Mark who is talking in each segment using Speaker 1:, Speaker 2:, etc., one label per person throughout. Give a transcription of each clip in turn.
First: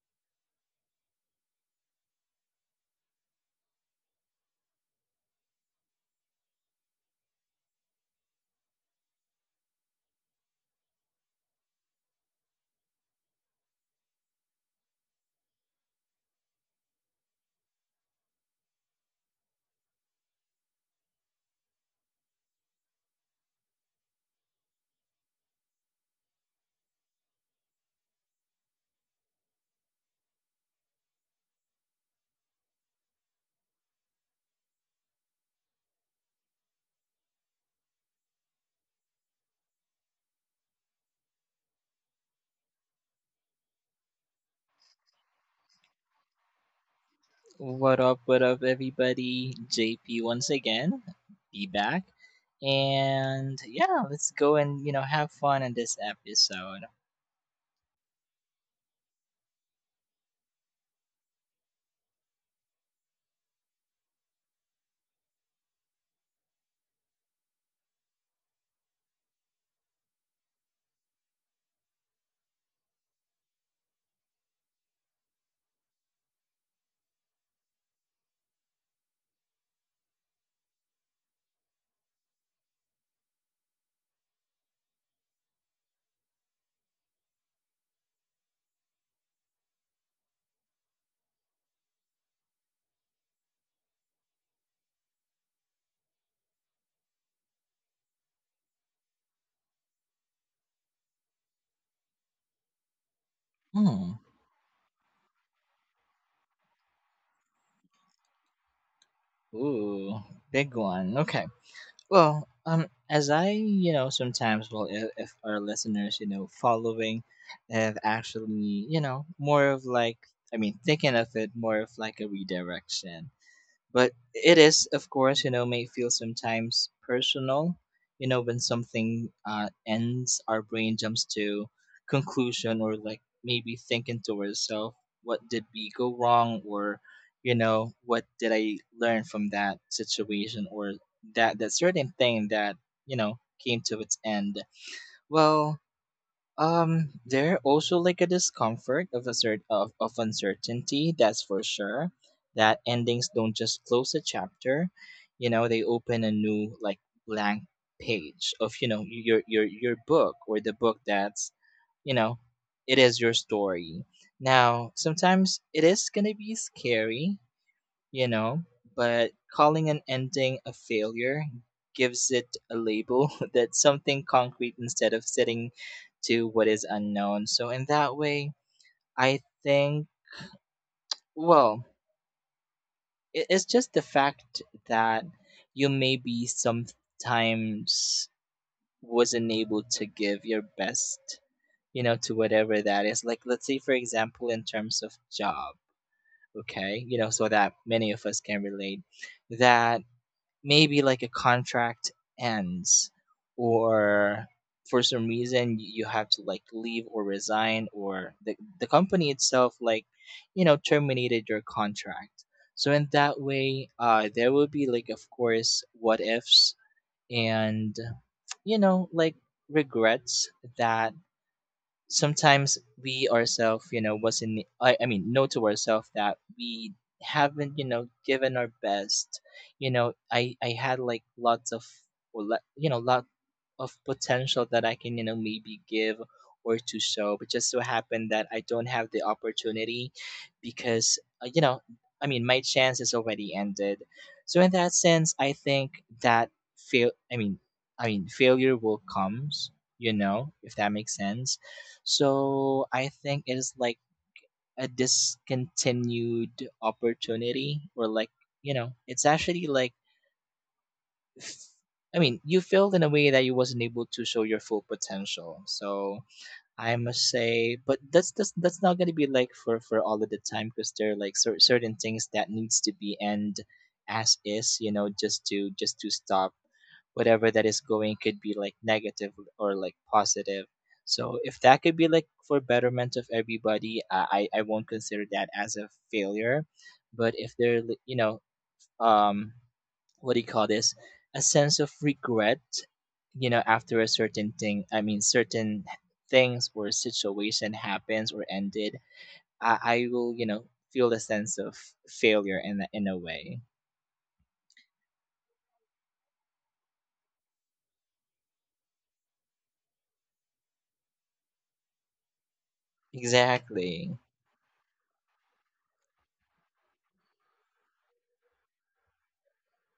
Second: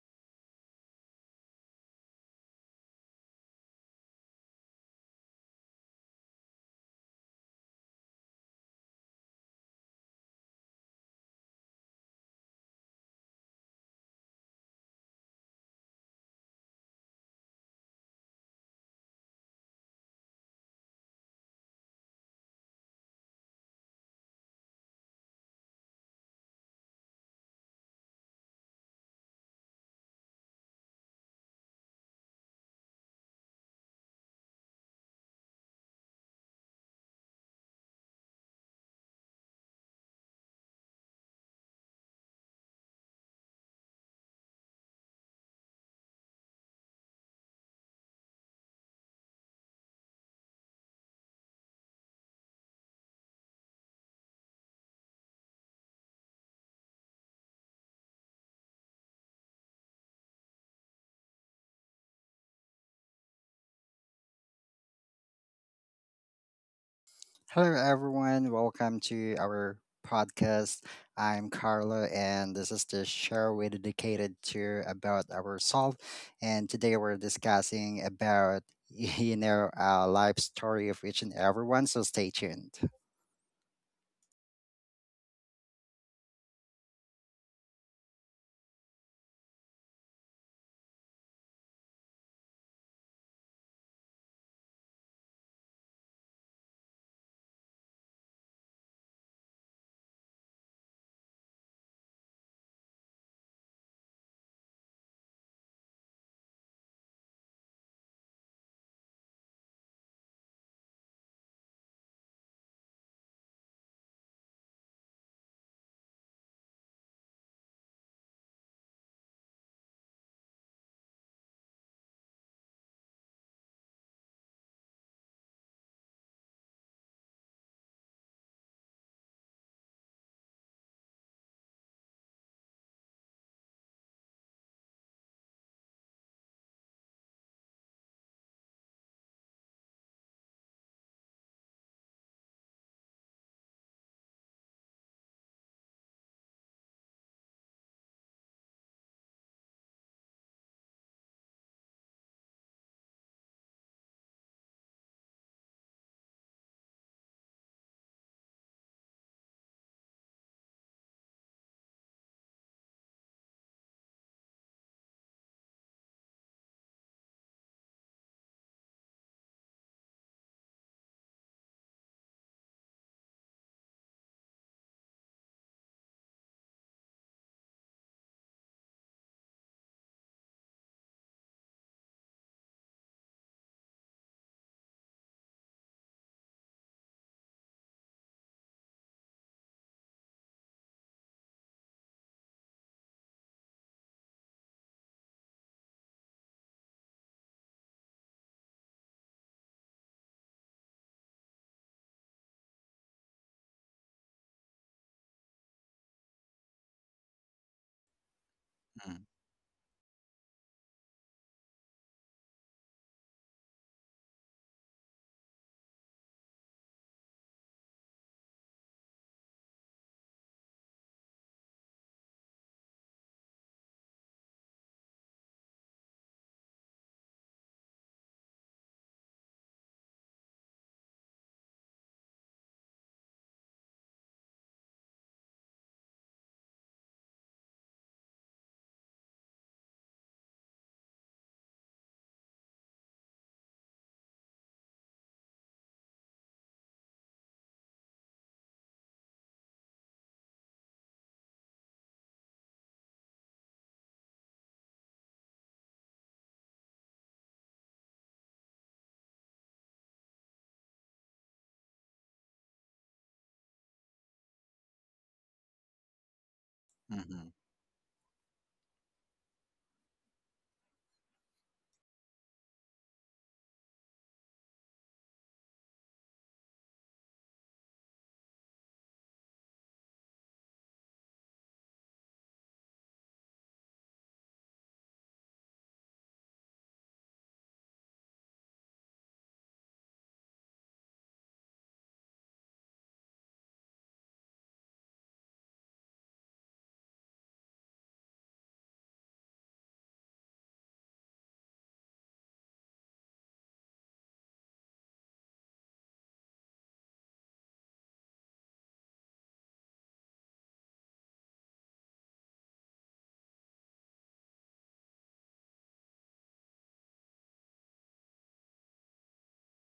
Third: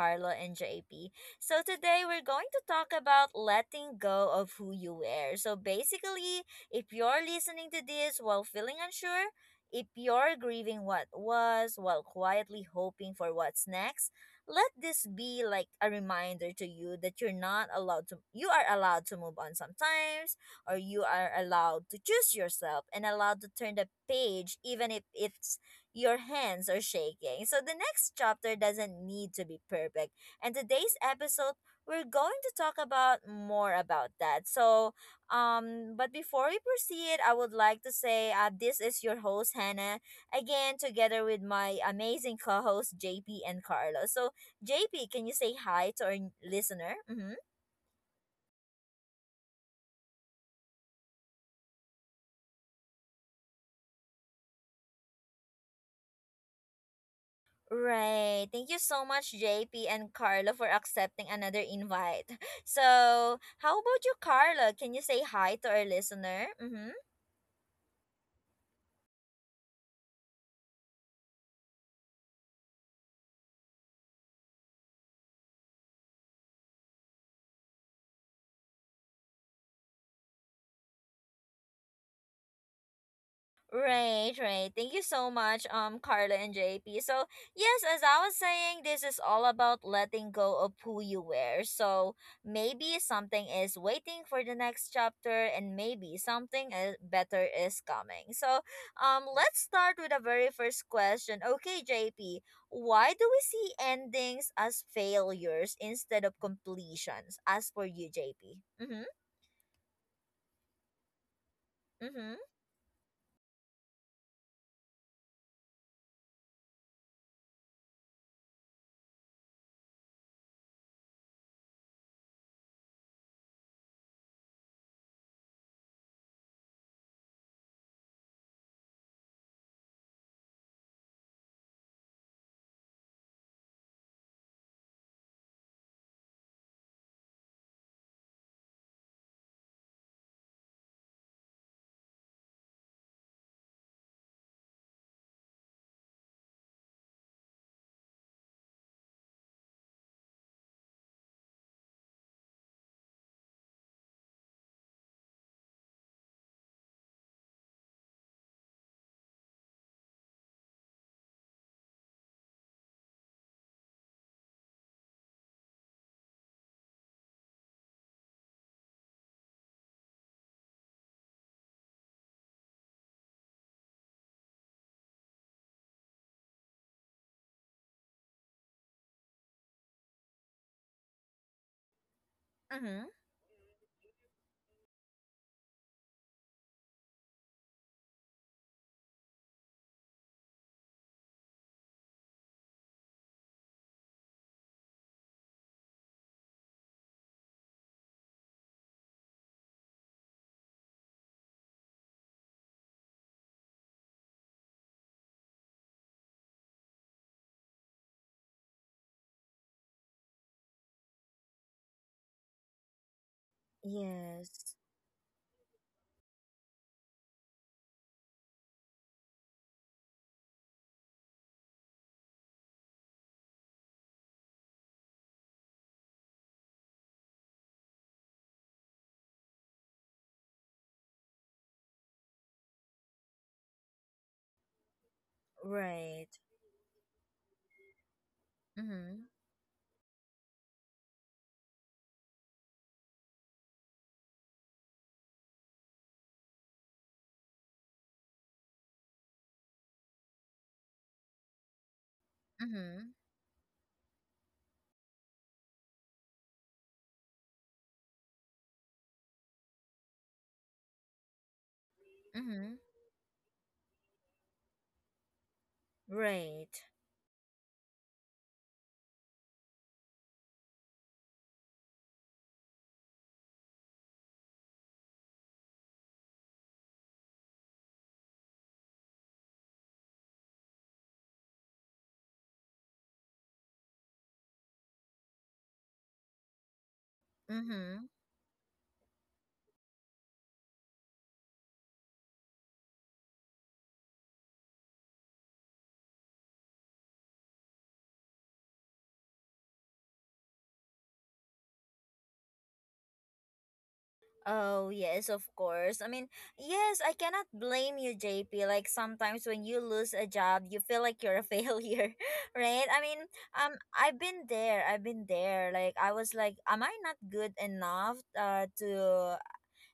Speaker 1: Carlo and JP. So, today we're going to talk about letting go of who you were. So, basically, if you're listening to this while feeling unsure, if you're grieving what was while quietly hoping for what's next, let this be like a reminder to you that you're not allowed to, you are allowed to move on sometimes, or you are allowed to choose yourself and allowed to turn the page, even if it's your hands are shaking. So the next chapter doesn't need to be perfect. And today's episode, we're going to talk about more about that. So, but before we proceed, I would like to say this is your host, Hannah, again, together with my amazing co host, JP and Carlos. So, JP, can you say hi to our listener? Mm-hmm.
Speaker 2: What up, everybody? JP once again, be back. And yeah, let's go and have fun in this episode.
Speaker 1: Right. Thank you so much, JP and Carla, for accepting another invite. So, how about you, Carla? Can you say hi to our listener? Mm-hmm.
Speaker 3: Hello, everyone. Welcome to our podcast. I'm Carlo, and this is the show we dedicated to about ourselves. And today we're discussing about a life story of each and everyone. So stay tuned.
Speaker 1: Right, right. Thank you so much, Carla and JP. So, yes, as I was saying, this is all about letting go of who you were. So, maybe something is waiting for the next chapter, and maybe something is better is coming. So, let's start with the very first question. Okay, JP, why do we see
Speaker 2: Hmm.
Speaker 1: endings as failures instead of completions? As for you, JP. Mm hmm,
Speaker 2: Ooh, big one. Okay.
Speaker 1: mm hmm,
Speaker 2: Well, as I, sometimes, well, if our listeners, following have actually, more of like, I mean, thinking of it more of like a redirection. But it is, of course, may feel sometimes personal. When something ends, our brain jumps to conclusion or like maybe thinking to ourselves, what did we go wrong? Or, what did I learn from that situation or that certain thing that, you know, came to its end? Well, there also like a discomfort of of uncertainty, that's for sure. That endings don't just close a chapter, they open a new like blank page of, your book or the book that's, you know, it is your story. Now, sometimes it is gonna be scary, you know, but calling an ending a failure gives it a label that's something concrete instead of sitting to what is unknown. So, in that way, I think, well,
Speaker 1: mm hmm.
Speaker 2: it's just the fact that you maybe sometimes wasn't able to give your best, to whatever that is. Like, let's say, for example, in terms of job, okay, so that many of us can relate that maybe like a contract ends or for some reason you have to like leave or resign or the
Speaker 3: Mm,
Speaker 2: company itself, like, terminated your contract, so in that way, there will
Speaker 1: Yes,
Speaker 2: be like, of course, what ifs, and, like, regrets that sometimes we ourselves, wasn't, I mean, know to ourselves that we haven't, given our best. I had like lots of, well, lot of potential that I can, maybe give
Speaker 1: right.
Speaker 2: or to show, but just so happened that I don't
Speaker 1: Mm
Speaker 2: have the
Speaker 1: hmm.
Speaker 2: opportunity, because, I mean, my chance is already ended. So in that sense, I think that fail, I mean, I mean, failure will comes, if that makes sense. So I
Speaker 1: Mm-hmm.
Speaker 2: think it is like a discontinued opportunity, or like, it's actually like, f- I mean, you
Speaker 1: Mm-hmm.
Speaker 2: failed in a way that you wasn't able to show your full potential. So
Speaker 1: Right.
Speaker 2: I must
Speaker 3: mhm.
Speaker 2: say, but that's not gonna be like for all of the time, because there are like certain things that needs to be end as is, just to stop whatever that is going. Could be like negative or like positive. So if that could be like for betterment of everybody, I won't consider that as a failure. But if they're,
Speaker 1: Mm-hmm.
Speaker 2: um what do you call this, a sense of regret, after a certain thing, I mean, certain things or situation happens or ended, I will, feel a sense of failure in a way.
Speaker 1: Oh, yes, of course. I mean, yes, I cannot blame you, JP. Like sometimes when you lose a job, you feel like you're a failure, right? I mean,
Speaker 2: Exactly.
Speaker 1: I've been there. I've been there. Like I was like, am I not good enough to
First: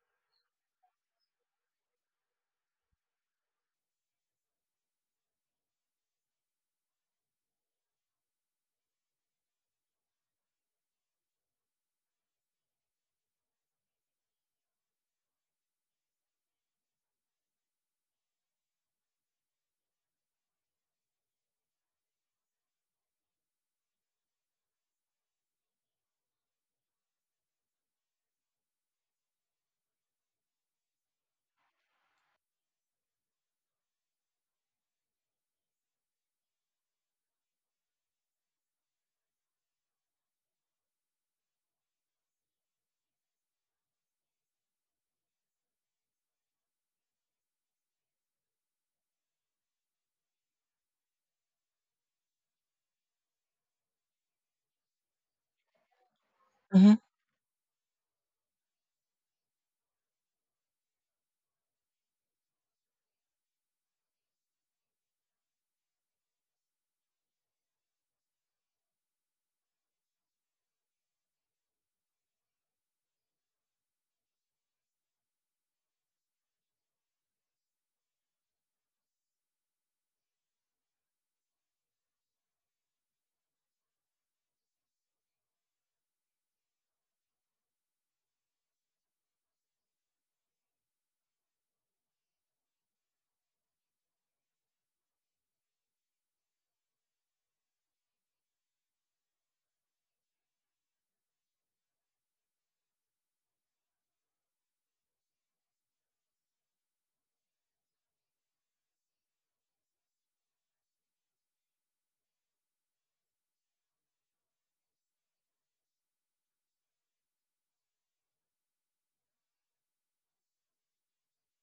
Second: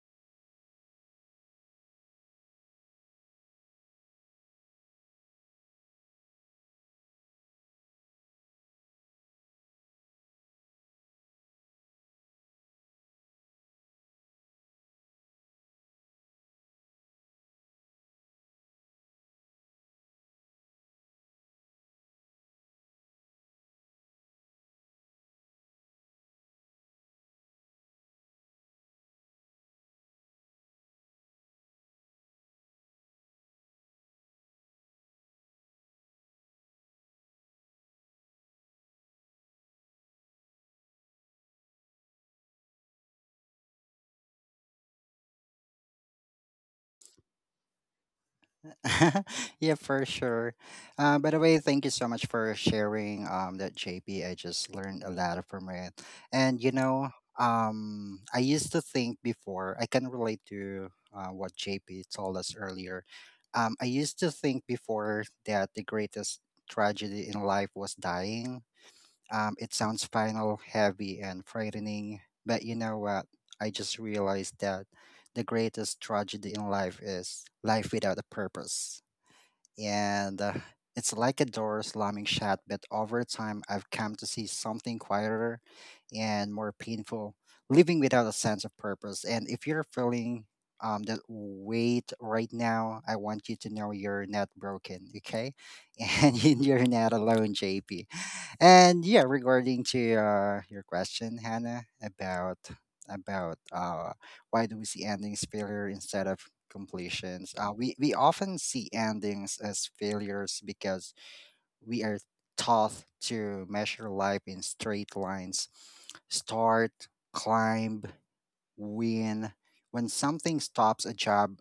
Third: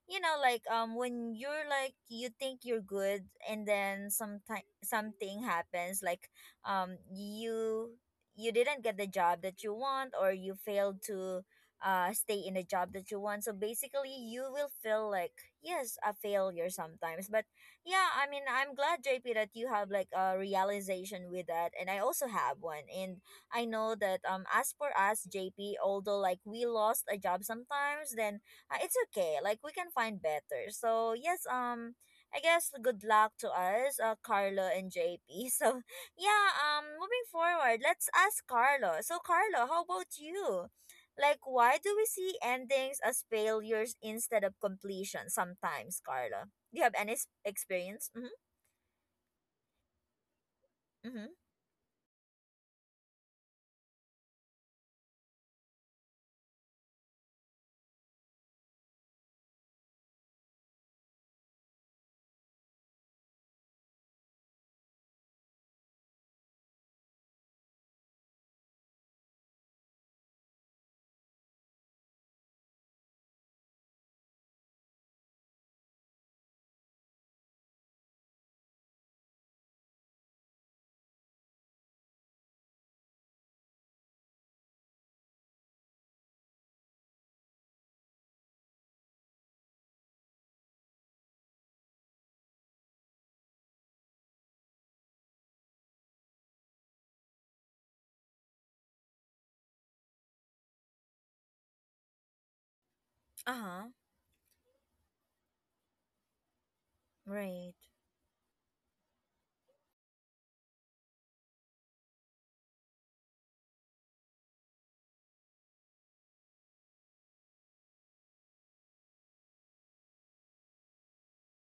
Speaker 1: you know like when you're like you think you're good and then sometime something happens like um you you didn't get the job that you want or you failed to stay in the job that you want, so basically you will feel like yes a failure sometimes. But yeah, I mean, I'm glad, JP, that you have like a realization with that, and I also have one. And I know that, as for us, JP, although like we lost a job sometimes, then it's okay. Like we can find better. So yes, I guess good luck to us, Carlo and JP. So yeah, moving forward, let's ask Carlo. So Carlo, how about you? Like, why do we see endings as failures instead of completion sometimes, Carlo? Do you have any experience? Mm-hmm.
Speaker 3: Yeah, for sure.
Speaker 1: Mm-hmm.
Speaker 3: By the way, thank you so much for sharing that JP. I just learned a lot from it. And, you
Speaker 2: Hmm.
Speaker 3: know, I used to think before, I can relate to what JP told us earlier. I used to think before that the greatest tragedy in life was dying. It sounds final, heavy, and frightening, but you know what? I just realized that the greatest tragedy in life is life without a purpose, and it's like a door slamming shut. But over time, I've come to see something quieter and more painful, living without a sense of purpose. And if you're feeling that weight right now, I want you to know you're not broken, okay? And you're not alone, JP. And yeah, regarding to your question, Hannah, about
Speaker 1: Uh
Speaker 3: about
Speaker 1: huh.
Speaker 3: uh, why do we see endings failure instead of completions.
Speaker 1: Right.
Speaker 3: We often see endings as failures because we are taught to measure life in straight lines: start, climb, win. When something stops, a job,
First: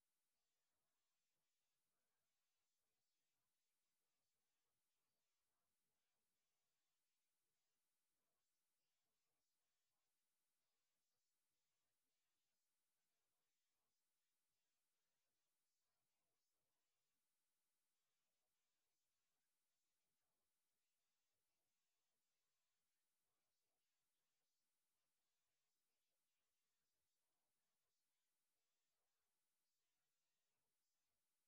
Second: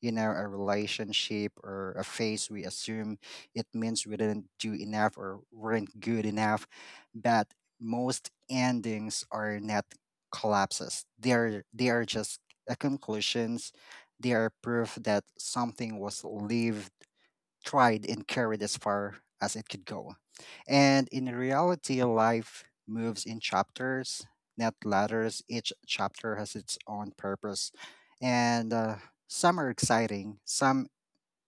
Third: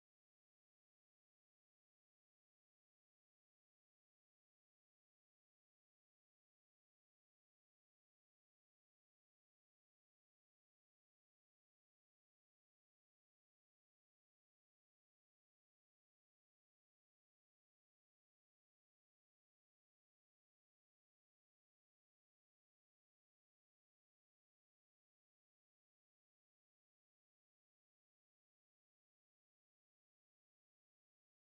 Speaker 3: you know, a relationship or a phase, we assume it means we didn't do enough or weren't good enough, but most endings are not collapses. They are just a conclusions. They are proof that something was lived, tried, and carried as far as it could go. And in reality, life moves in chapters, not ladders. Each chapter has its own purpose. And some are exciting, some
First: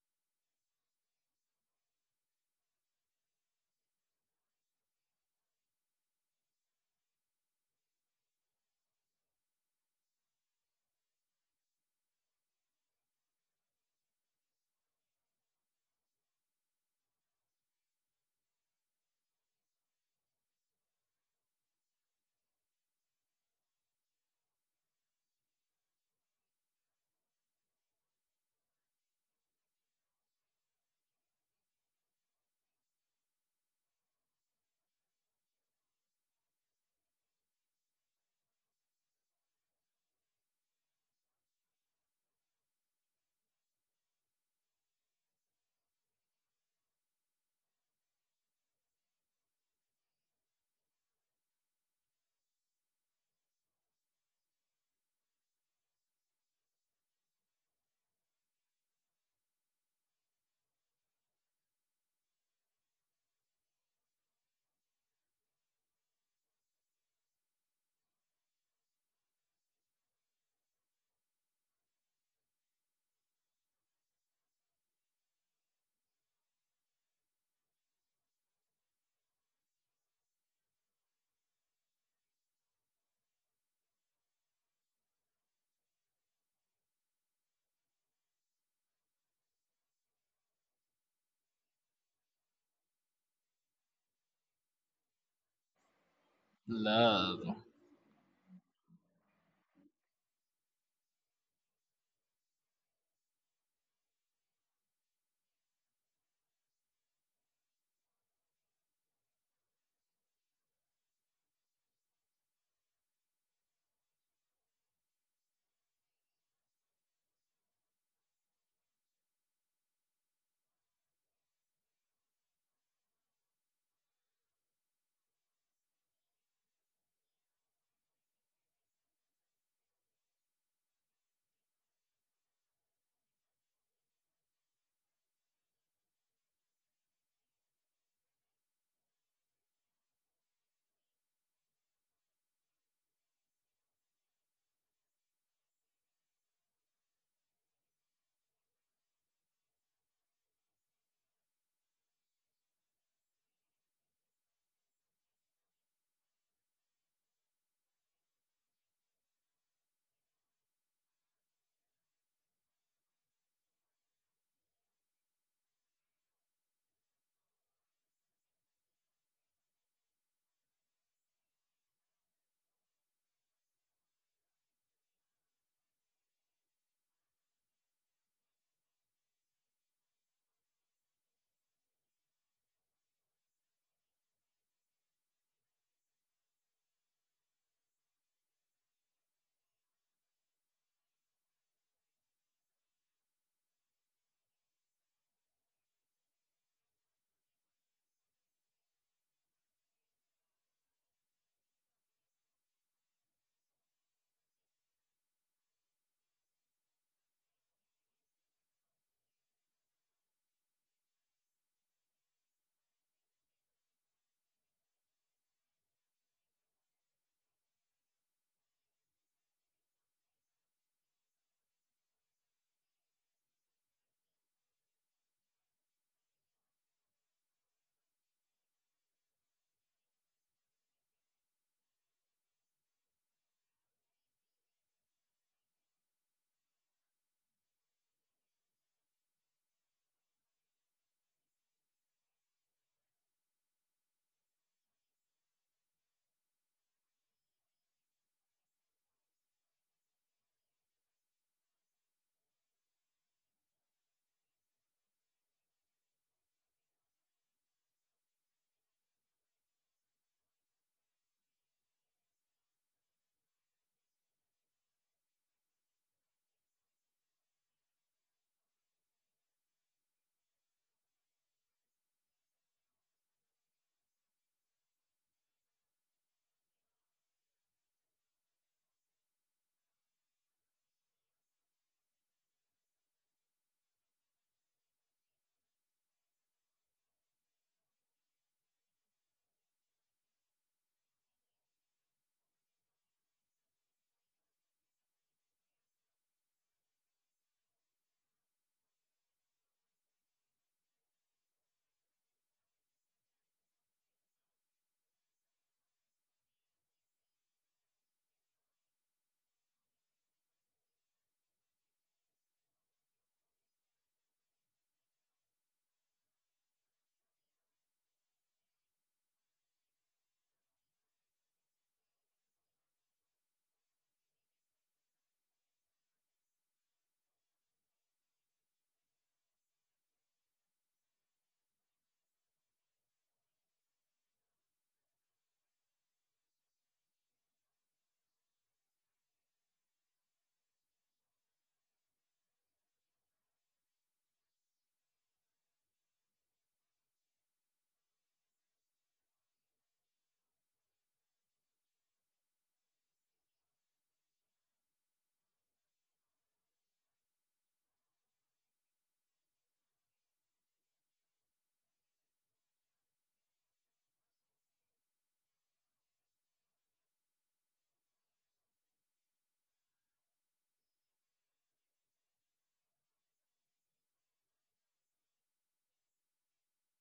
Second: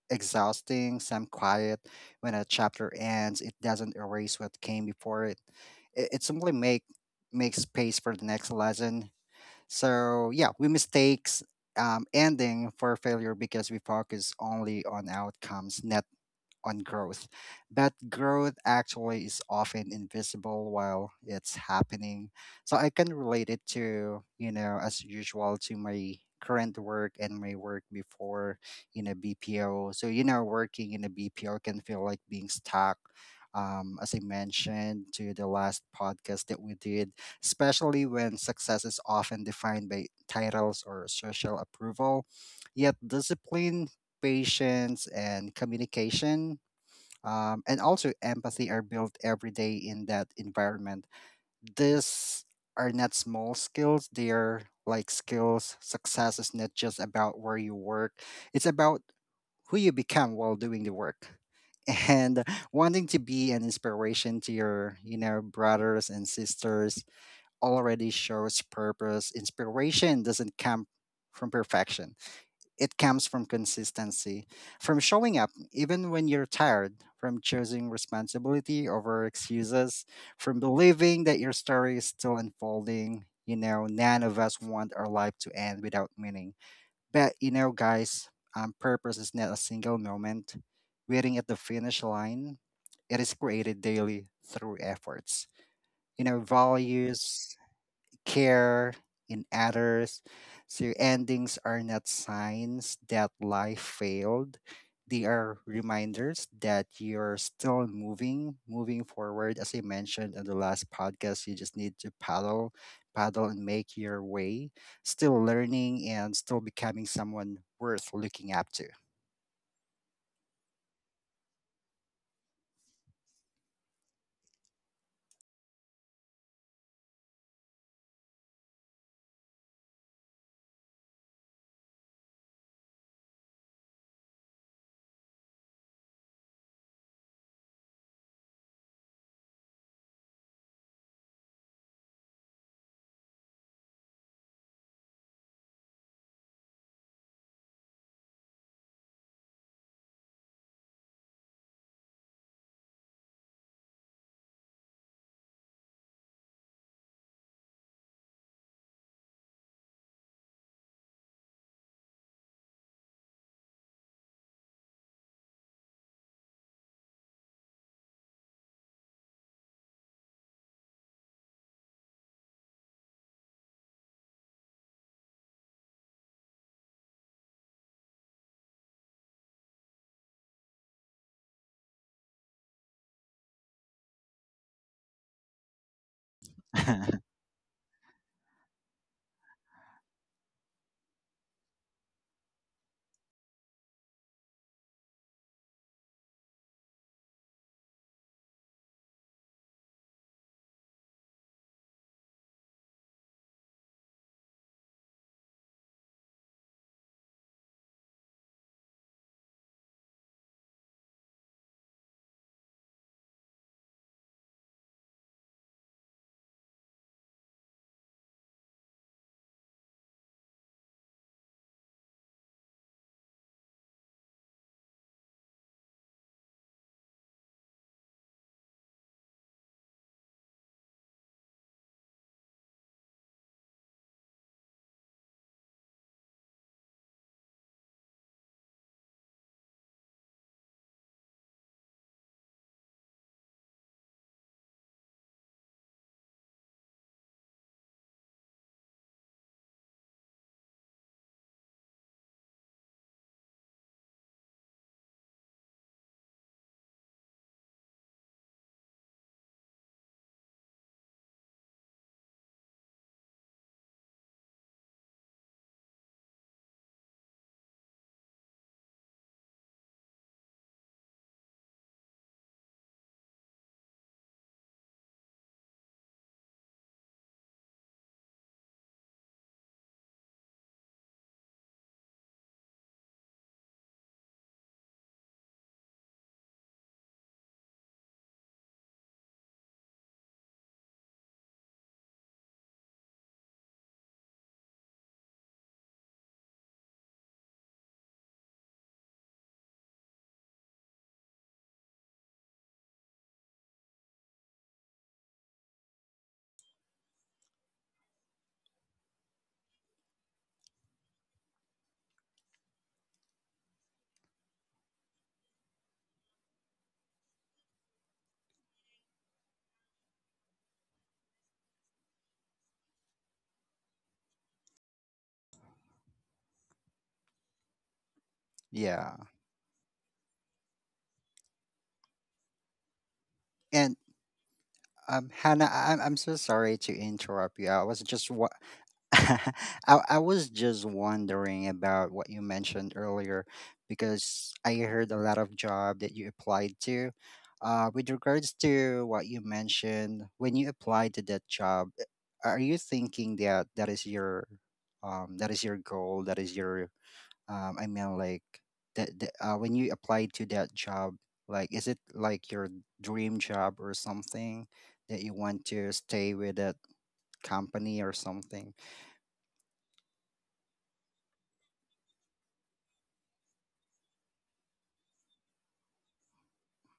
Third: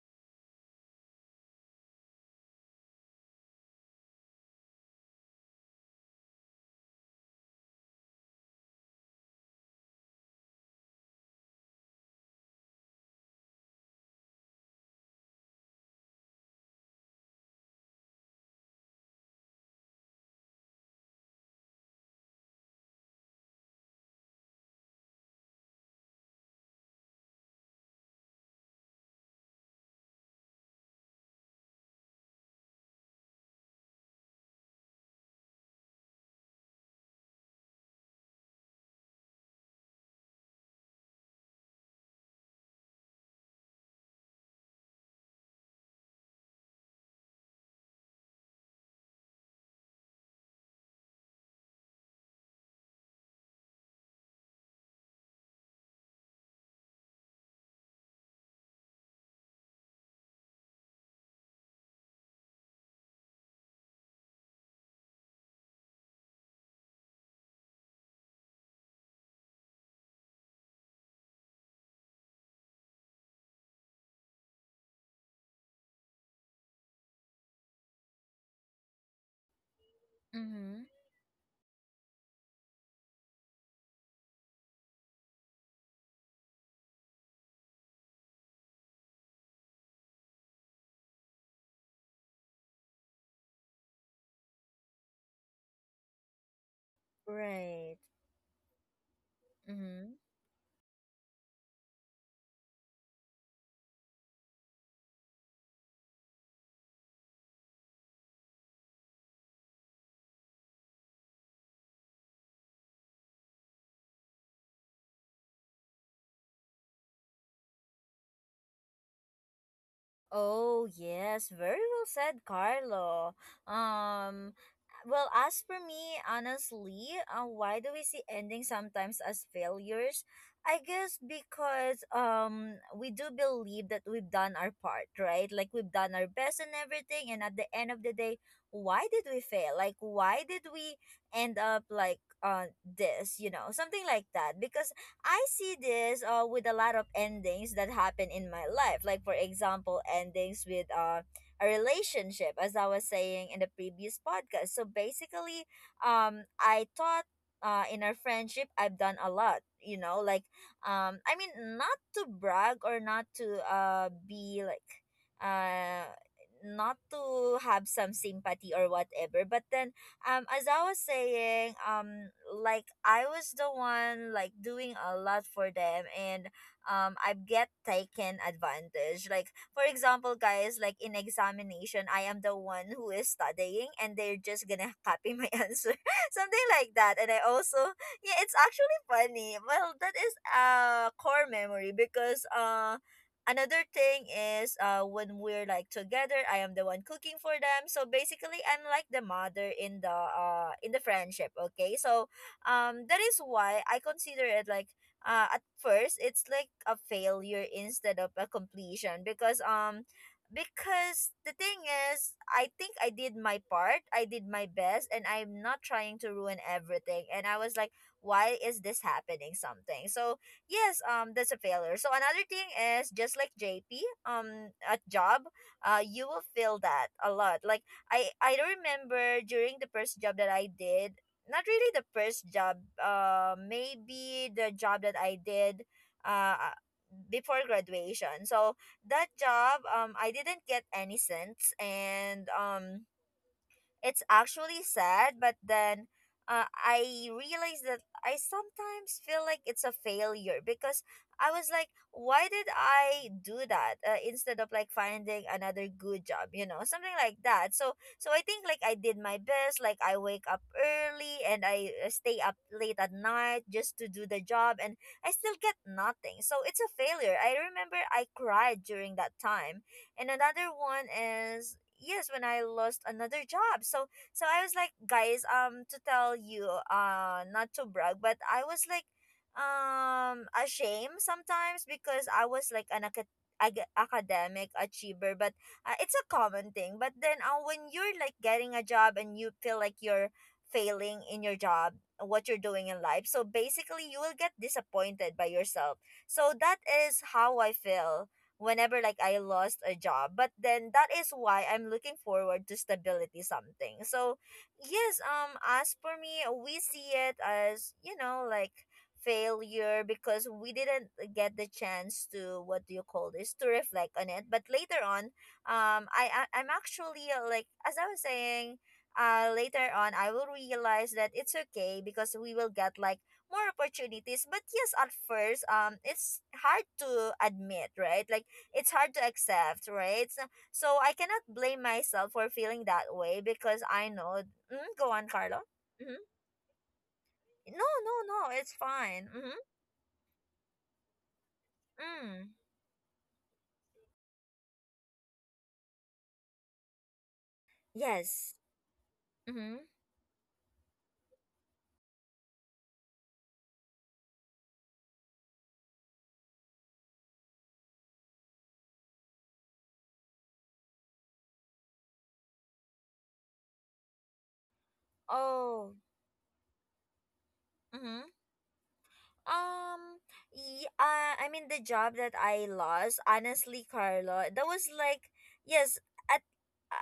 Speaker 3: exhausting, some quiet. When a chapter ends, it doesn't erase what came before it. It simply makes space for the next lesson. So yeah, we mistakes ending for failure because we focus only on outcomes, not on growth. That growth actually is often invisible while it's happening. So I can relate it to, you know, as usual, to my current work and my work before in a BPO. So, you know, working in a BPO can feel like being stuck. As I mentioned to the last podcast that we did, especially when success is often defined by titles or social approval. Yet, discipline, patience, and communication, and also empathy are built every day in that environment. These are not small skills, they are like skills. Success is not just about where you work, it's about who you become while doing the work. And wanting to be an inspiration to your, you know, brothers and sisters already shows purpose. Inspiration doesn't come from perfection, it comes from consistency, from showing up even when you're tired, from choosing responsibility over excuses, from
Speaker 1: Mm-hmm.
Speaker 3: believing that your story is still unfolding. You know, none of us want our life to end without meaning. But, you know, guys, purpose is not a single moment waiting at the finish line. It is created daily through efforts. You know,
Speaker 2: Love.
Speaker 3: values,
Speaker 1: Right.
Speaker 3: care in
Speaker 1: Mm-hmm.
Speaker 3: others. So your endings are not signs that life failed. They are reminders that you're still moving, moving forward. As I mentioned on the last podcast, you just need to paddle, paddle and make your way, still learning and still becoming someone worth looking up
Speaker 1: Oh, yes, very well said, Carlo. Um, well, as for me, honestly, why do we see endings sometimes as failures? I guess because we do believe that we've done our part, right? Like we've done our best and everything, and at the end of the day, why did we fail? Like why did we end up like this, you know, something like that? Because I see this with a lot of endings that happen in my life. Like, for example, endings with a relationship, as I was saying in the previous podcast. So basically, I thought in our friendship, I've done a lot. You know, like, I mean, not to brag or not to be like, uh, not to have some sympathy or whatever. But then as I was saying, like I was the one like doing a lot for them, and I get taken advantage. Like for example, guys, like in examination, I am the one who is studying and they're just gonna copy my answer. Something like
Speaker 3: to.
Speaker 1: that. And I also yeah, it's actually funny. Well, that is a core memory because another thing is when we're like together, I am the one cooking for them, so basically I'm like the mother in the friendship, okay? So that is why I consider it like at first it's like a failure instead of a completion, because the thing is, I think I did my part, I did my best, and I'm not trying to ruin everything, and I was like, why is this happening, something. So yes, that's a failure. So another thing is just like JP, at job, you will feel that a lot. Like I remember during the first job that I did, not really the first job, maybe the job that I did, uh uh, before graduation. So that job, I didn't get any cents, and it's actually sad, but then I realized that I sometimes feel like it's a failure, because I was like, why did I do that instead of like finding another good job, you know, something like that. So I think like I did my best, like I wake up early and I stay up late at night just to do the job, and I still get nothing. So it's a failure. I remember I cried during that time. And another one is yes when I lost another job. So I was like, guys, to tell you, not to brag, but I was like ashamed sometimes, because I was like an academic achiever, but it's a common thing. But then when you're like getting a job and you feel like you're failing in your job, what you're doing in life, so basically you will get disappointed by yourself. So that is how I feel whenever like I lost a job. But then that is why I'm looking forward to stability something. So yes, as for me, we see it as, you know, like failure because we didn't get the chance to what do you call this to reflect on it. But later on, I'm actually like as I was saying, later on I will realize that it's okay because we will get like more opportunities. But yes, at first it's hard to admit, right? Like it's hard
Speaker 3: Yeah.
Speaker 1: to accept, right? So, I cannot blame myself for feeling that way, because
Speaker 3: And
Speaker 1: I know. Mm, go on, Carlo.
Speaker 3: Hannah, I'm
Speaker 1: Mm-hmm.
Speaker 3: so sorry to interrupt you.
Speaker 1: No,
Speaker 3: I was
Speaker 1: no,
Speaker 3: just
Speaker 1: no. It's fine. Mm-hmm.
Speaker 3: I was just wondering about what you
Speaker 1: Mm.
Speaker 3: mentioned earlier because I heard a lot of job that you applied to. With
Speaker 1: Yes.
Speaker 3: regards to what you
Speaker 1: Mm-hmm.
Speaker 3: mentioned, when you applied to that job, are you thinking that that is your goal? That is your I mean, like that when you applied to that job, like is it like your dream job or something that you want to
Speaker 1: Oh.
Speaker 3: stay with that company or
Speaker 1: Mm-hmm.
Speaker 3: something?
Speaker 1: Um, yeah, I mean the job that I lost, honestly, Carlo, that was like, yes, at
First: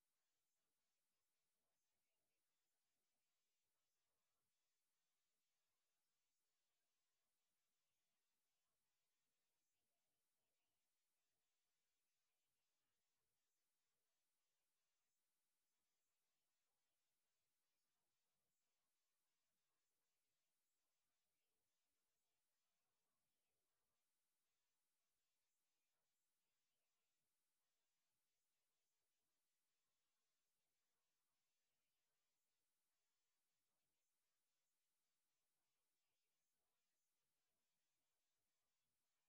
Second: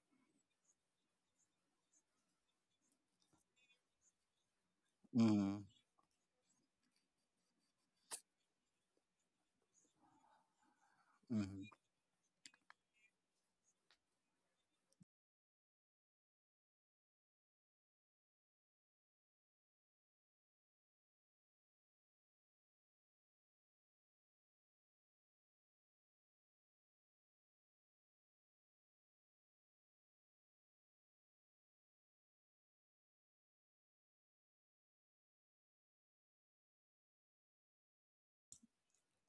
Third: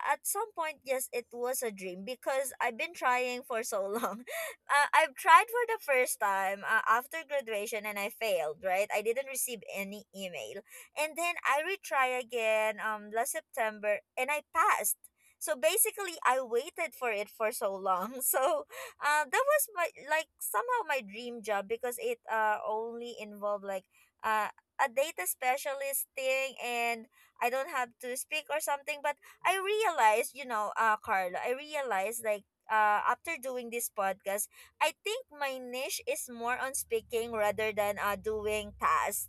Speaker 1: at some point, yes, it was a dream because I've been trying for so long. I've tried
Speaker 3: Mm-hmm.
Speaker 1: for the first time after graduation and I failed, right? I didn't receive any email. And then I
Speaker 3: Mhm.
Speaker 1: retry again last September and I passed. So basically, I waited for it for so long. So that was my like somehow my dream job because it only involved like uh a data specialist thing, and I don't have to speak or something. But I realized, you know, Carla, I realized like after doing this podcast, I think my niche is more on speaking rather than doing tasks,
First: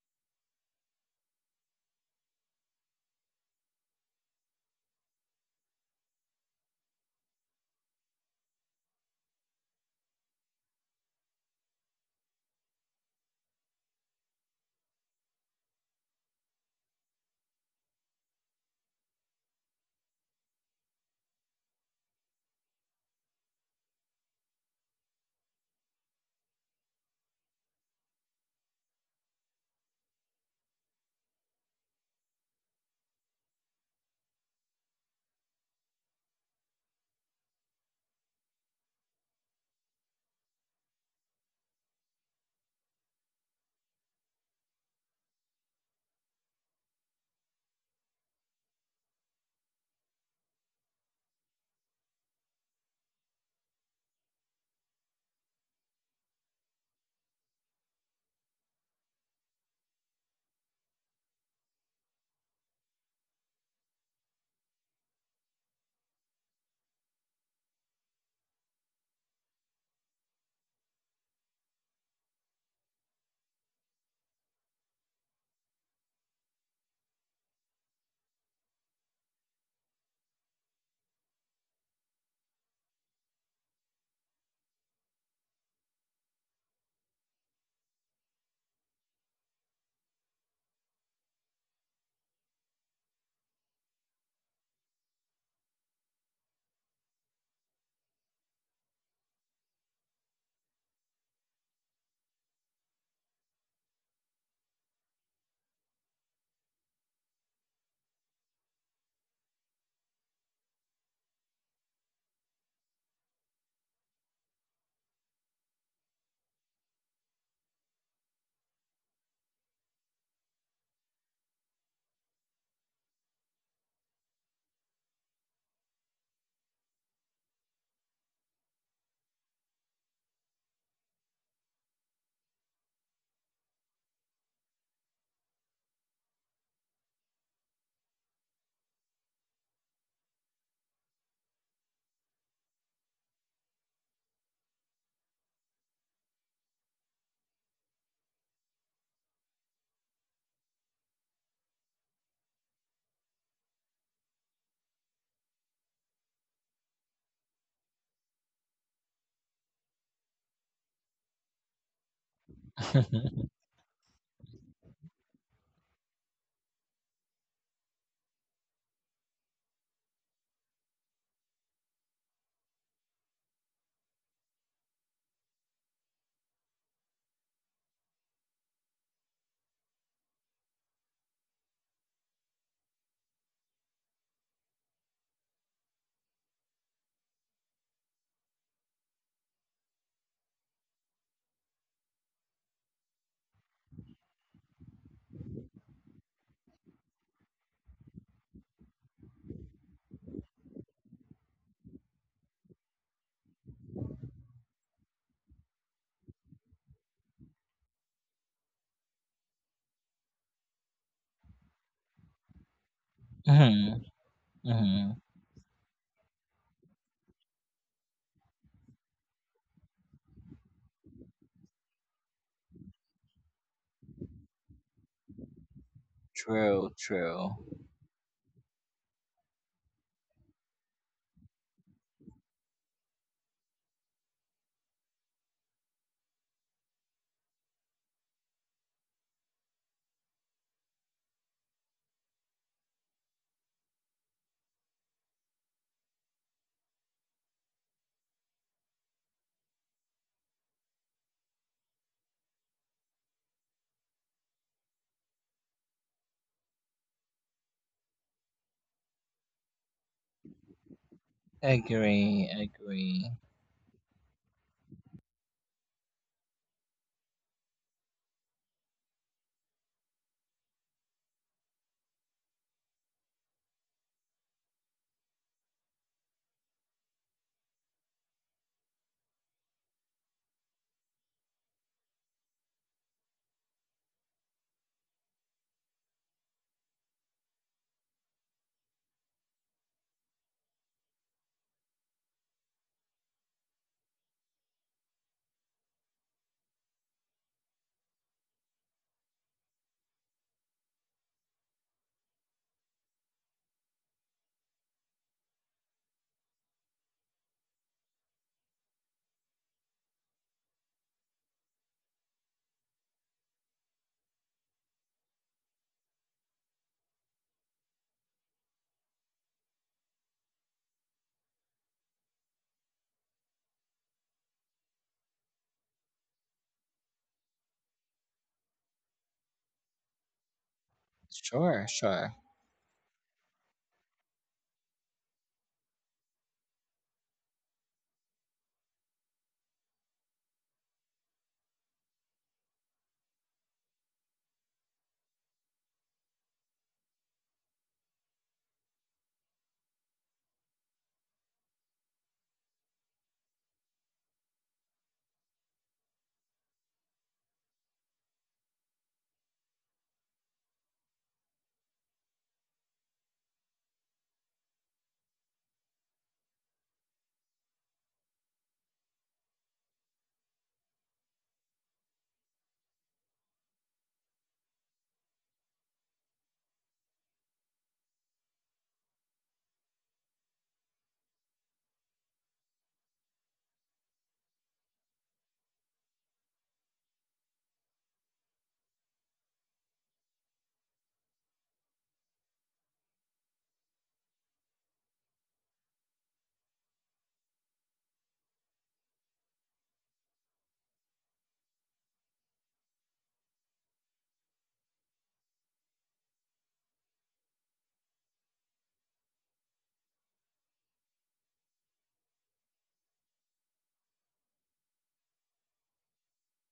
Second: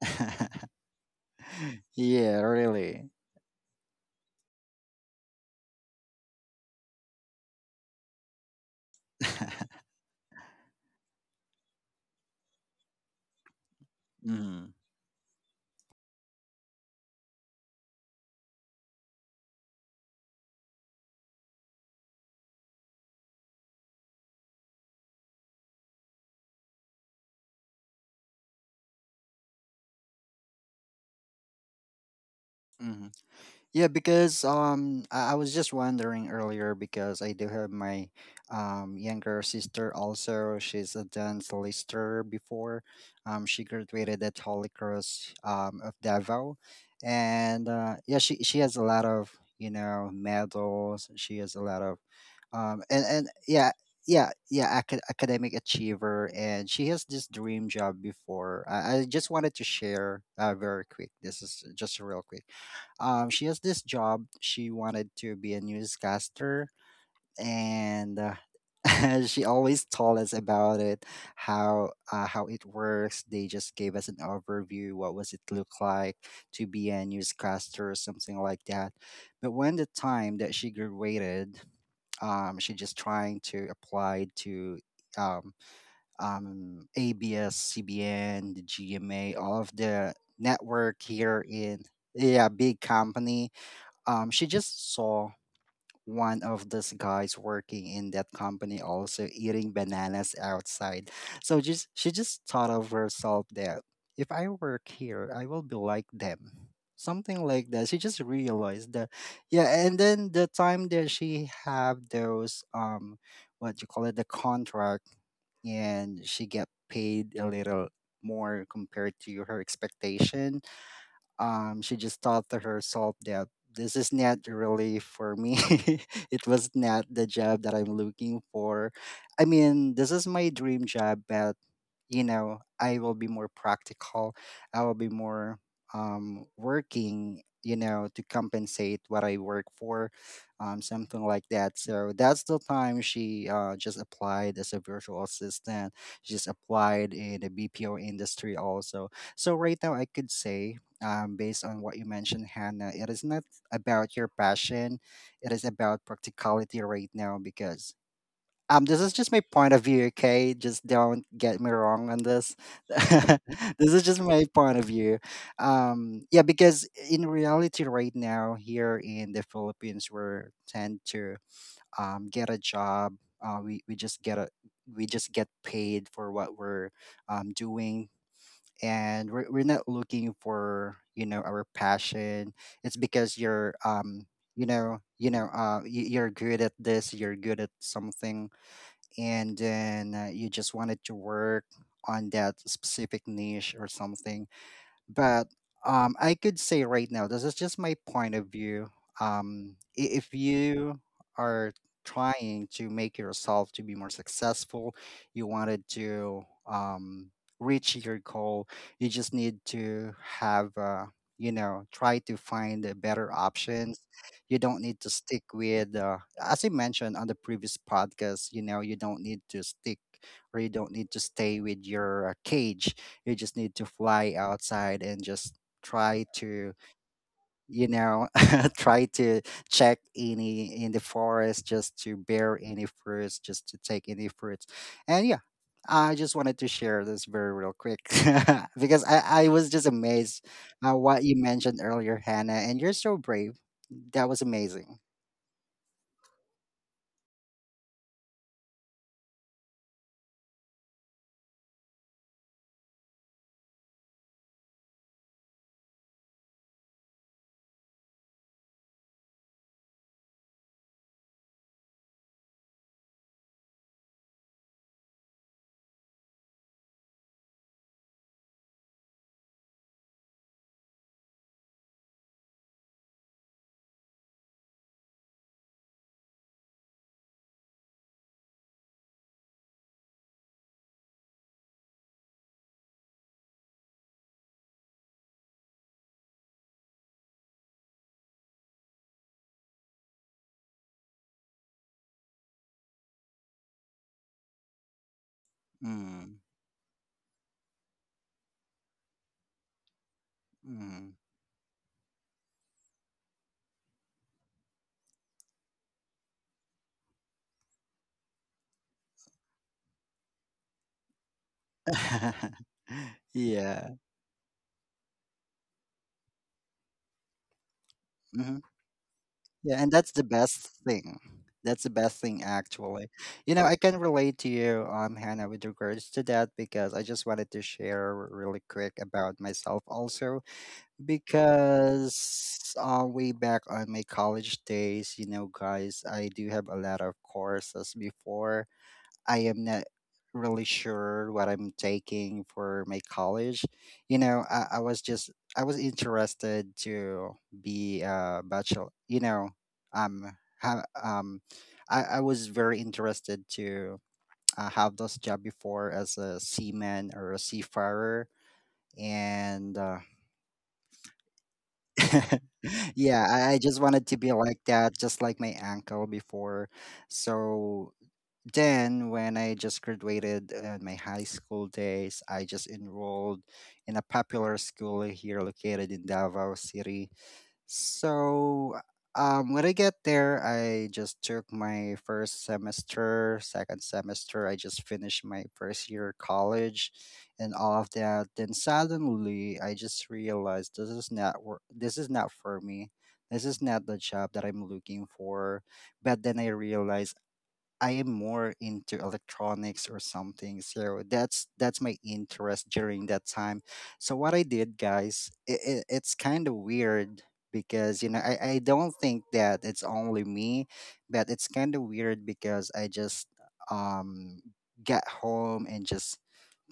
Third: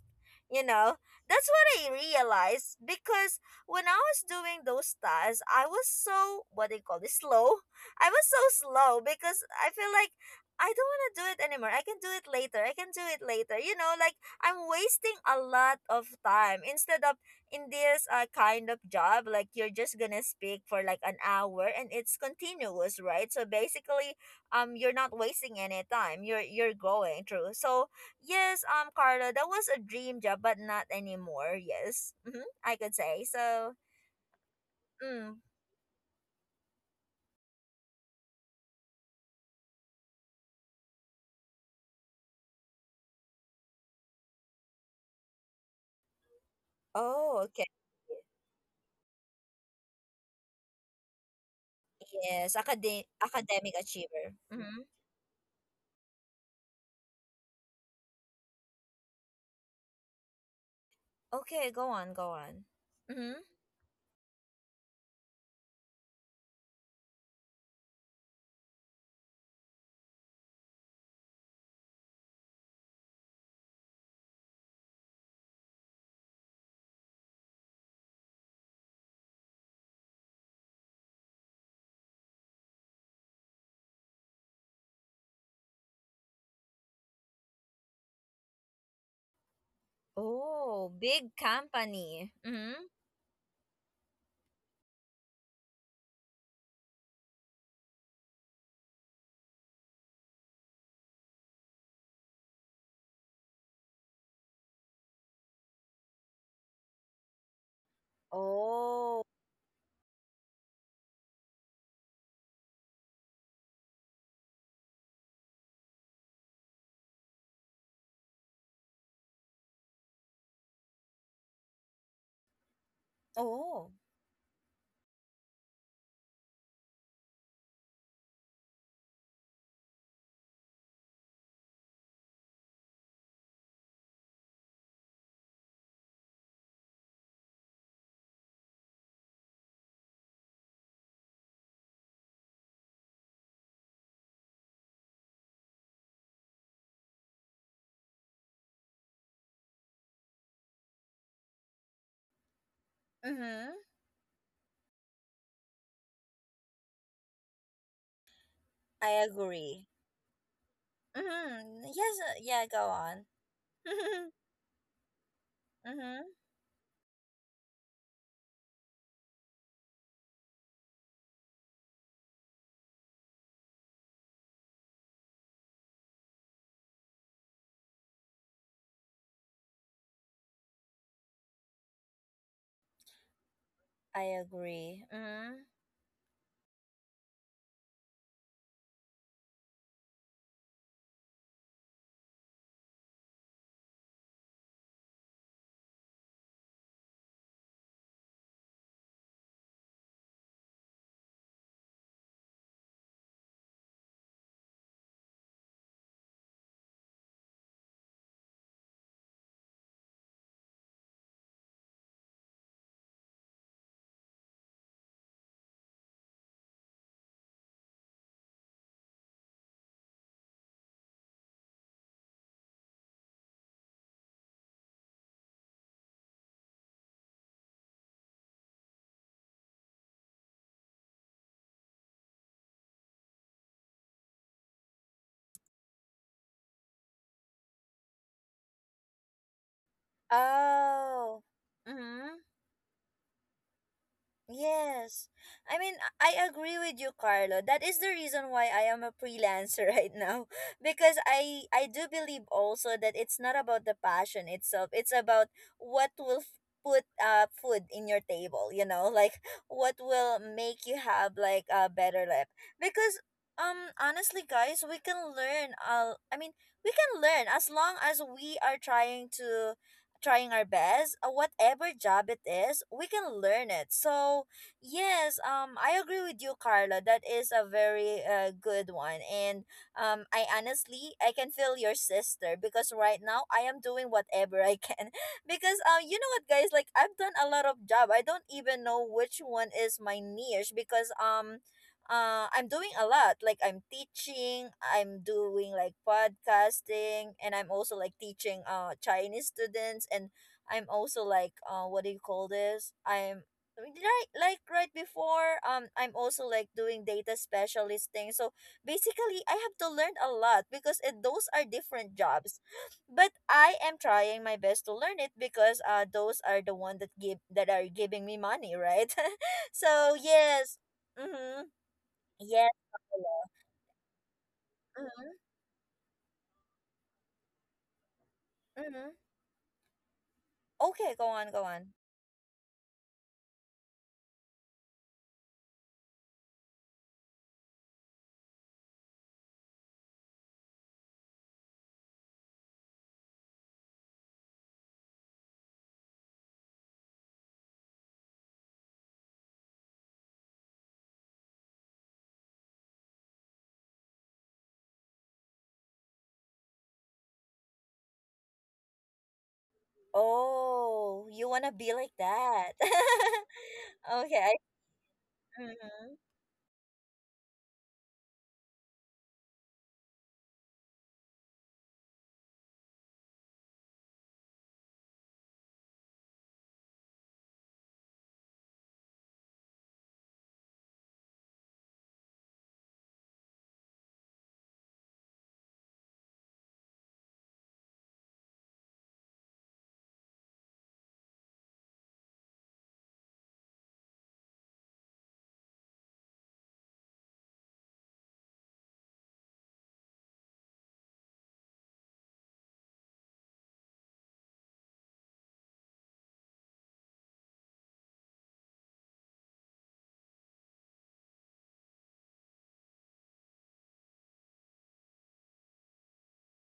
Speaker 1: you know. That's what I
Speaker 3: Yeah,
Speaker 1: realized,
Speaker 3: really.
Speaker 1: because when I was doing those tasks, I was so what they call this slow. I was so slow because I feel like I don't want to do it anymore. I can do it later. I can do it later. You know, like I'm
Speaker 3: Hmm.
Speaker 1: wasting a lot of time, instead of in this kind of job, like you're just gonna speak for like an hour and it's continuous, right? So basically, you're not wasting any time. You're going through. So yes, Carla, that was a dream job, but not anymore. Yes, mm-hmm, I could say so.
Speaker 3: Yeah, because I
Speaker 1: Mm.
Speaker 3: was just wondering earlier because I do have my younger sister also. She's a dance lister before. She graduated at Holy Cross of Davao,
Speaker 1: Oh, okay.
Speaker 3: and yeah, she has a lot of, you know, medals. She has a lot of
Speaker 1: Yes,
Speaker 3: and yeah.
Speaker 1: academic achiever.
Speaker 3: Yeah, yeah,
Speaker 1: Mhm.
Speaker 3: academic achiever, and she has this dream job before. I just wanted to share very quick. This is
Speaker 1: Okay, go
Speaker 3: just
Speaker 1: on,
Speaker 3: real
Speaker 1: go
Speaker 3: quick.
Speaker 1: on. Mhm.
Speaker 3: She has this job. She wanted to be a newscaster, and she always told us about it, how it works. They just gave us an overview. What was it look like to be a newscaster or something like that. But when the time that she graduated, she just trying to apply to. Um, ABS, CBN, the GMA, all of the
Speaker 1: Oh,
Speaker 3: network
Speaker 1: big
Speaker 3: here in,
Speaker 1: company.
Speaker 3: yeah,
Speaker 1: Mhm.
Speaker 3: big company. She just saw one of those guys working in that company also eating bananas outside. So just she just thought of herself that if I work here, I will be like them. Something like that. She just realized that
Speaker 1: Oh.
Speaker 3: yeah, and then the time that she have those what you call it, the contract, and she get paid a little more compared to her expectation, she just thought to herself that
Speaker 1: Oh.
Speaker 3: this is not really for me. It was not the job that I'm looking for. I mean, this is my dream job, but you know, I will be more practical, I will be more working, you know, to compensate what I work for, something like that. So that's the time she just applied as a virtual assistant. She just applied in the BPO industry also. So right now I could say, based on what you mentioned, Hannah, it is not
Speaker 1: Mhm.
Speaker 3: about your passion, it is about practicality right now because this
Speaker 1: I
Speaker 3: is just my point of
Speaker 1: agree.
Speaker 3: view, okay? Just don't get me
Speaker 1: Mhm.
Speaker 3: wrong
Speaker 1: Yes,
Speaker 3: on this.
Speaker 1: yeah, go on.
Speaker 3: This is just my point of view.
Speaker 1: Mhm.
Speaker 3: Yeah, because in reality right now here in the Philippines, we're tend to get a job. We just get a we just get paid for what we're doing, and we're not looking for, you know, our passion. It's because you're
Speaker 1: I
Speaker 3: you know,
Speaker 1: agree.
Speaker 3: you know,
Speaker 1: Mhm.
Speaker 3: you're good at this, you're good at something, and then you just wanted to work on that specific niche or something. But I could say right now, this is just my point of view. If you are trying to make yourself to be more successful, you wanted to reach your goal, you just need to have, you know, try to find better options.
Speaker 2: Hmm.
Speaker 3: You don't need to
Speaker 2: Hmm.
Speaker 3: stick with, as I mentioned on the previous podcast, you know, you don't need to stick or you don't need to stay with your cage. You just need to fly outside and just try to,
Speaker 2: True, true.
Speaker 3: you know, try to check any in the forest just to bear any fruits, just to take any fruits. And yeah, I just wanted to share this very real quick because I was just amazed at what you
Speaker 1: Oh.
Speaker 3: mentioned earlier,
Speaker 1: Mhm.
Speaker 3: Hannah, and you're so brave. That was amazing.
Speaker 1: Yes. I mean, I agree with you, Carlo. That is the reason why I am a freelancer right now, because I do believe also that it's not about the passion itself. It's about what will put food in your table, you know? Like what will make you have like a better
Speaker 2: Agree,
Speaker 1: life. Because
Speaker 2: agree.
Speaker 1: honestly, guys, we can learn I mean, we can learn as long as we are trying our best, whatever job it is, we can learn it. So, yes, I agree with you, Carla. That is a very good one. And I honestly, I can feel your sister because right now I am doing whatever I can. Because you know what, guys, like I've done a lot of job. I don't even know which one is my niche, because I'm doing a lot. Like I'm teaching, I'm doing like
Speaker 3: Mm,
Speaker 1: podcasting, and I'm also like teaching Chinese students, and I'm
Speaker 3: mm.
Speaker 1: also like what do you call this? I'm right. Like, right before, I'm also like doing data specialist thing. So basically, I have to learn a lot because those are different jobs, but I
Speaker 3: Yeah.
Speaker 1: am trying my best to learn it because those are the one that are giving me
Speaker 3: Mm-hmm.
Speaker 1: money, right?
Speaker 3: Yeah, and that's
Speaker 1: So
Speaker 3: the best
Speaker 1: yes.
Speaker 3: thing.
Speaker 1: Mm-hmm.
Speaker 3: That's the best thing
Speaker 1: Yes.
Speaker 3: actually. You know, I can relate to you, Hannah,
Speaker 1: Mm-hmm.
Speaker 3: with regards to that because I just wanted to share really quick
Speaker 1: Mm-hmm.
Speaker 3: about myself also,
Speaker 1: Okay, go on, go
Speaker 2: Sure,
Speaker 1: on.
Speaker 2: sure.
Speaker 3: because way back on my college days, you know, guys, I do have a lot of courses before. I am not really sure what I'm taking for my college. You know, I was just I was interested to be a bachelor. You know, um, ha, I was very interested to have this job before as a seaman or a seafarer, and
Speaker 1: Oh, you wanna be like that.
Speaker 3: yeah, I just wanted to be
Speaker 1: Okay.
Speaker 3: like that, just like my uncle
Speaker 1: Mm-hmm.
Speaker 3: before. So then when I just graduated my high school days, I just enrolled in a popular school here located in Davao City. So when I get there, I just took my first semester, second semester. I just finished my first year college, and all of that. Then suddenly, I just realized this is not this is not for me. This is not the job that I'm looking for, but then I realized I am more into electronics or something. So that's my interest during that time. So what I did, guys, it's kind of weird because I don't think that it's only me, but it's kind of weird because I just um got home and just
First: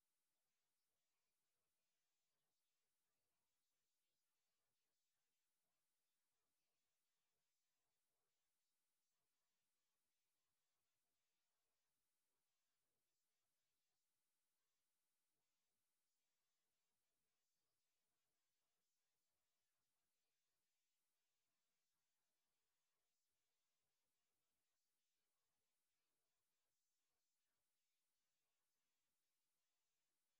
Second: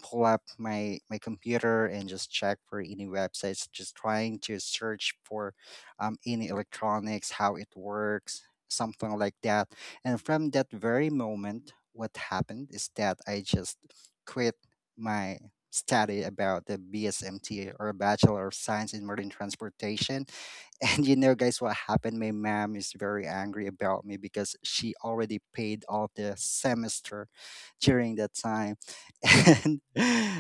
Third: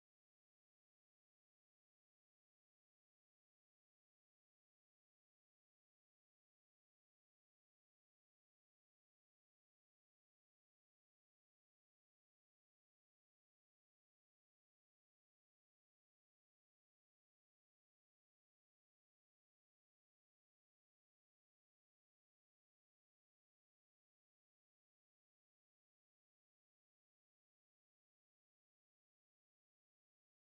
Speaker 3: pull up my computer and just check for any websites just trying to search for any electronics how it works, something like that. And from that very moment, what happened is that I just quit my study about the bsmt or bachelor of science in marine transportation. And you know, guys, what happened? My mom is very angry about me because she already paid all the semester during that time. And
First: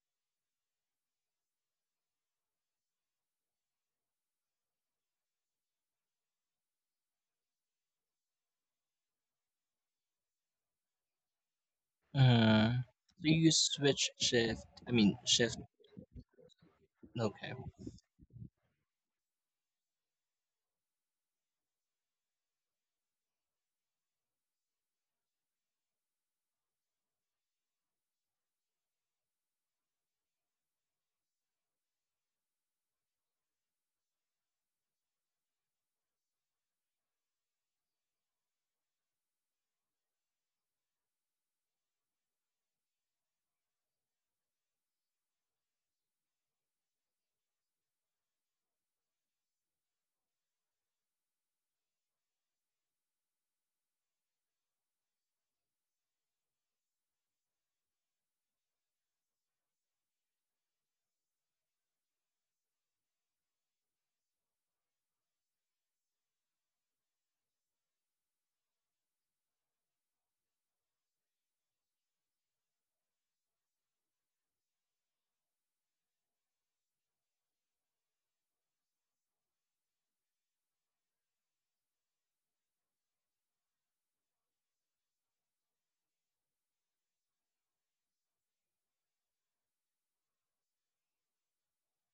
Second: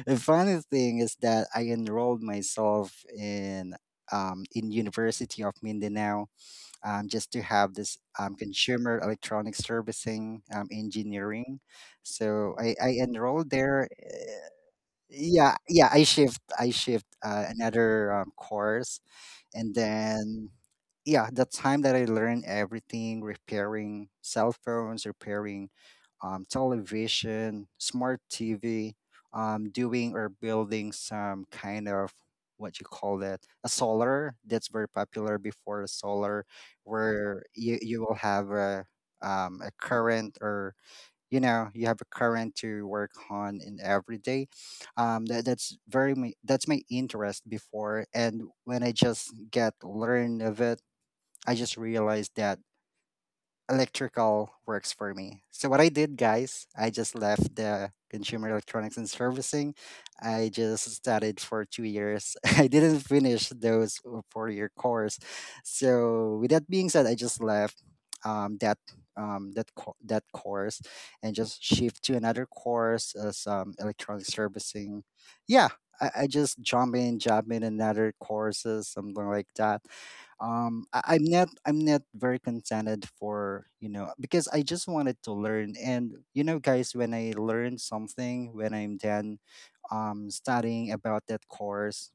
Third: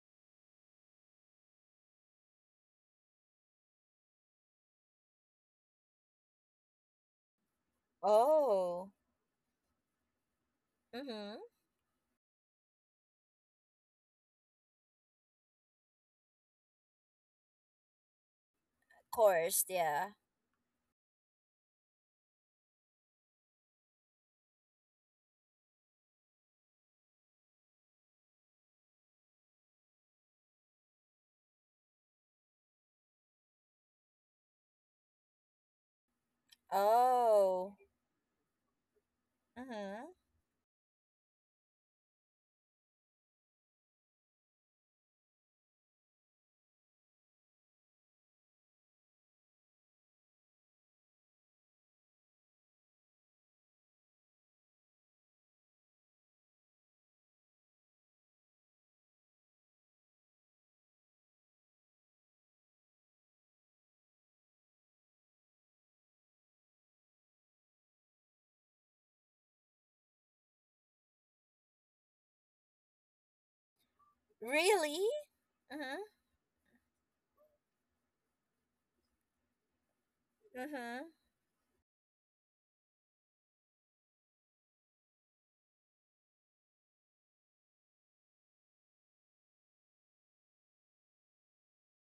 Speaker 3: the funny thing is that I enrolled myself in University of Mindanao, just to have this
Speaker 1: Oh.
Speaker 3: consumer electronic servicing
Speaker 1: Mm-hmm.
Speaker 3: engineering. So
Speaker 2: Hmm.
Speaker 3: I,
Speaker 2: So
Speaker 3: I enrolled
Speaker 2: you
Speaker 3: there.
Speaker 2: switch shift, I mean,
Speaker 3: Yeah,
Speaker 2: shift.
Speaker 3: yeah, I shift
Speaker 2: Okay.
Speaker 3: another course.
Speaker 1: Course,
Speaker 3: And
Speaker 1: yeah.
Speaker 3: then, yeah, the time that I learned everything, repairing cell phones, repairing, television, smart TV, doing or building some kind of, what you call that, a solar, that's very popular before, a solar where
Speaker 1: Oh.
Speaker 3: you will have a
Speaker 1: Mm-hmm.
Speaker 3: current, or you know you have a current to work on in every day. That, that's my interest before, and when I just get learn of it, I just realized that electrical works for me. So what I did, guys, I just left the consumer electronics and servicing. I just studied for 2 years. I didn't finish those four-year course. So with that being said, I just left that, that course, and just shift to another course as electronic servicing.
Speaker 1: Really?
Speaker 3: Yeah,
Speaker 1: Mm-hmm.
Speaker 3: I just jump in another courses, something like that.
Speaker 1: Mm-hmm.
Speaker 3: I, I'm not, I'm not very contented for you know, because I just wanted to learn. And you know, guys, when I learn something, when I'm done studying about that course,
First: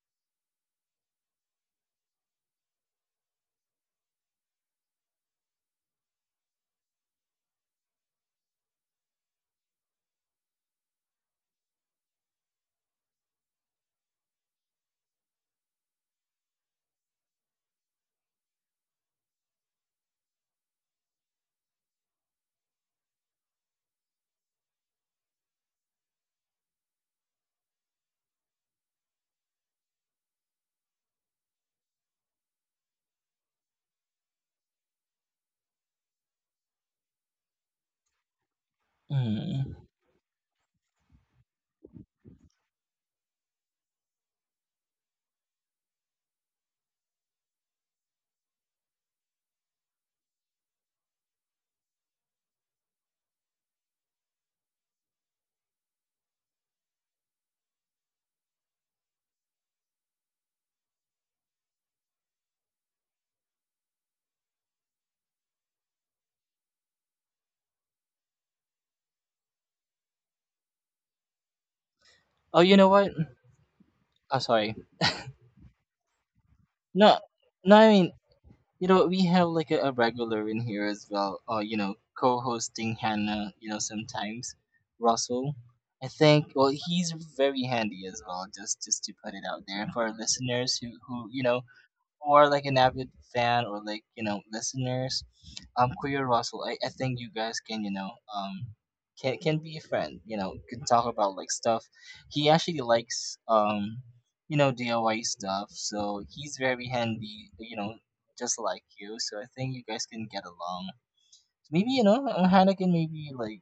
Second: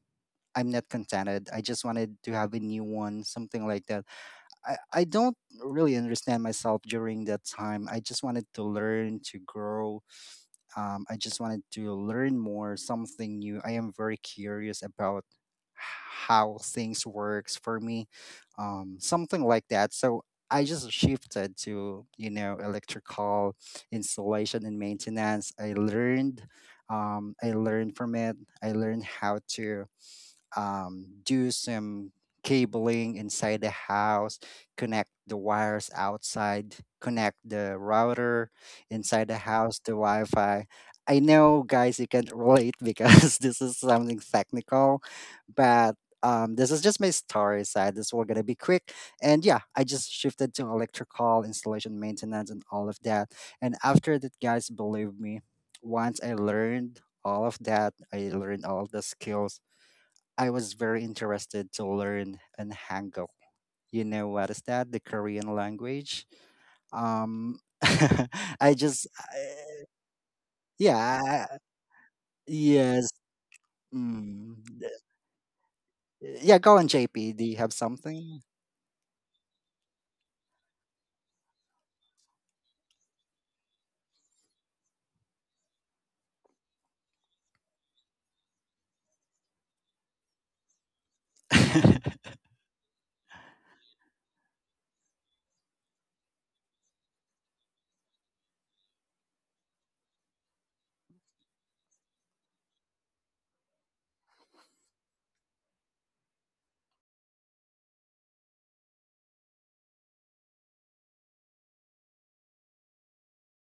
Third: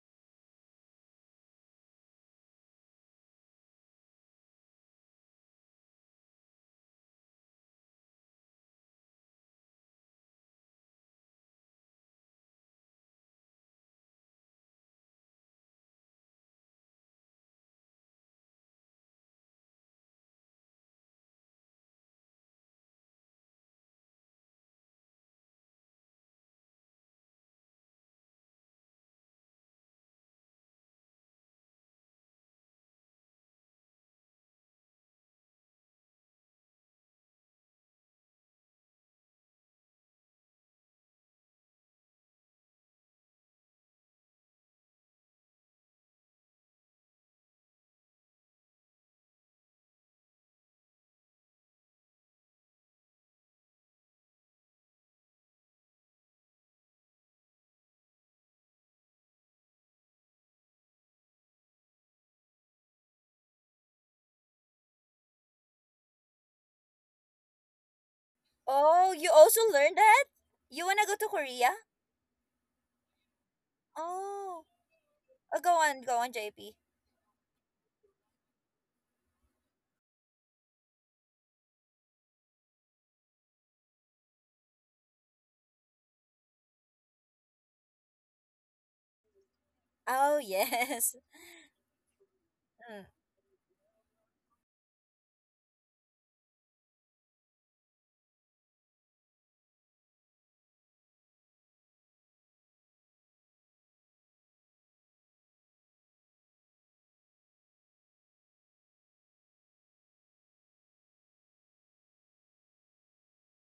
Speaker 3: I'm not contented. I just wanted to have a new one, something like that. I don't really understand myself during that time. I just wanted to learn, to grow, I just wanted to learn more, something new. I am very curious about how things works for me, something like that. So I just shifted to, you know, electrical installation and maintenance. I learned from it. I learned how to do some cabling inside the house, connect the wires outside, connect the router inside the
Speaker 2: Mm.
Speaker 3: house to Wi Fi. I know, guys, you can relate because this is something technical, but this is just my story side. This will gonna be quick, and yeah, I just shifted to electrical installation maintenance and all of that. And after that, guys, believe me, once I learned all of that, I learned all the skills. I was very interested to learn an Hangul. You know what is that? The Korean language. Um, I just,
Speaker 1: Oh, you also
Speaker 3: I-
Speaker 1: learned that? You
Speaker 3: yeah,
Speaker 1: wanna go to
Speaker 3: I-
Speaker 1: Korea?
Speaker 2: Oh, you know
Speaker 3: yes.
Speaker 2: what? Oh,
Speaker 3: Mm,
Speaker 1: Oh.
Speaker 2: sorry.
Speaker 3: th-
Speaker 1: Oh, go on, go on,
Speaker 3: yeah,
Speaker 1: JP.
Speaker 3: go on,
Speaker 2: No,
Speaker 3: JP. Do you have
Speaker 2: no. I mean,
Speaker 3: something?
Speaker 2: we have like a regular in here as well, co-hosting Hannah. Sometimes Russell. I think. Well, he's very handy as well. Just to put it out there for our
Speaker 1: Oh,
Speaker 2: listeners
Speaker 1: yes.
Speaker 2: or like an avid fan or like, listeners. Kuya Russell, I think you guys can, can be a friend. Can talk about like stuff. He actually likes, DIY stuff, so he's very handy, just like you. So I think you guys can get along. Maybe, Hannah can maybe like,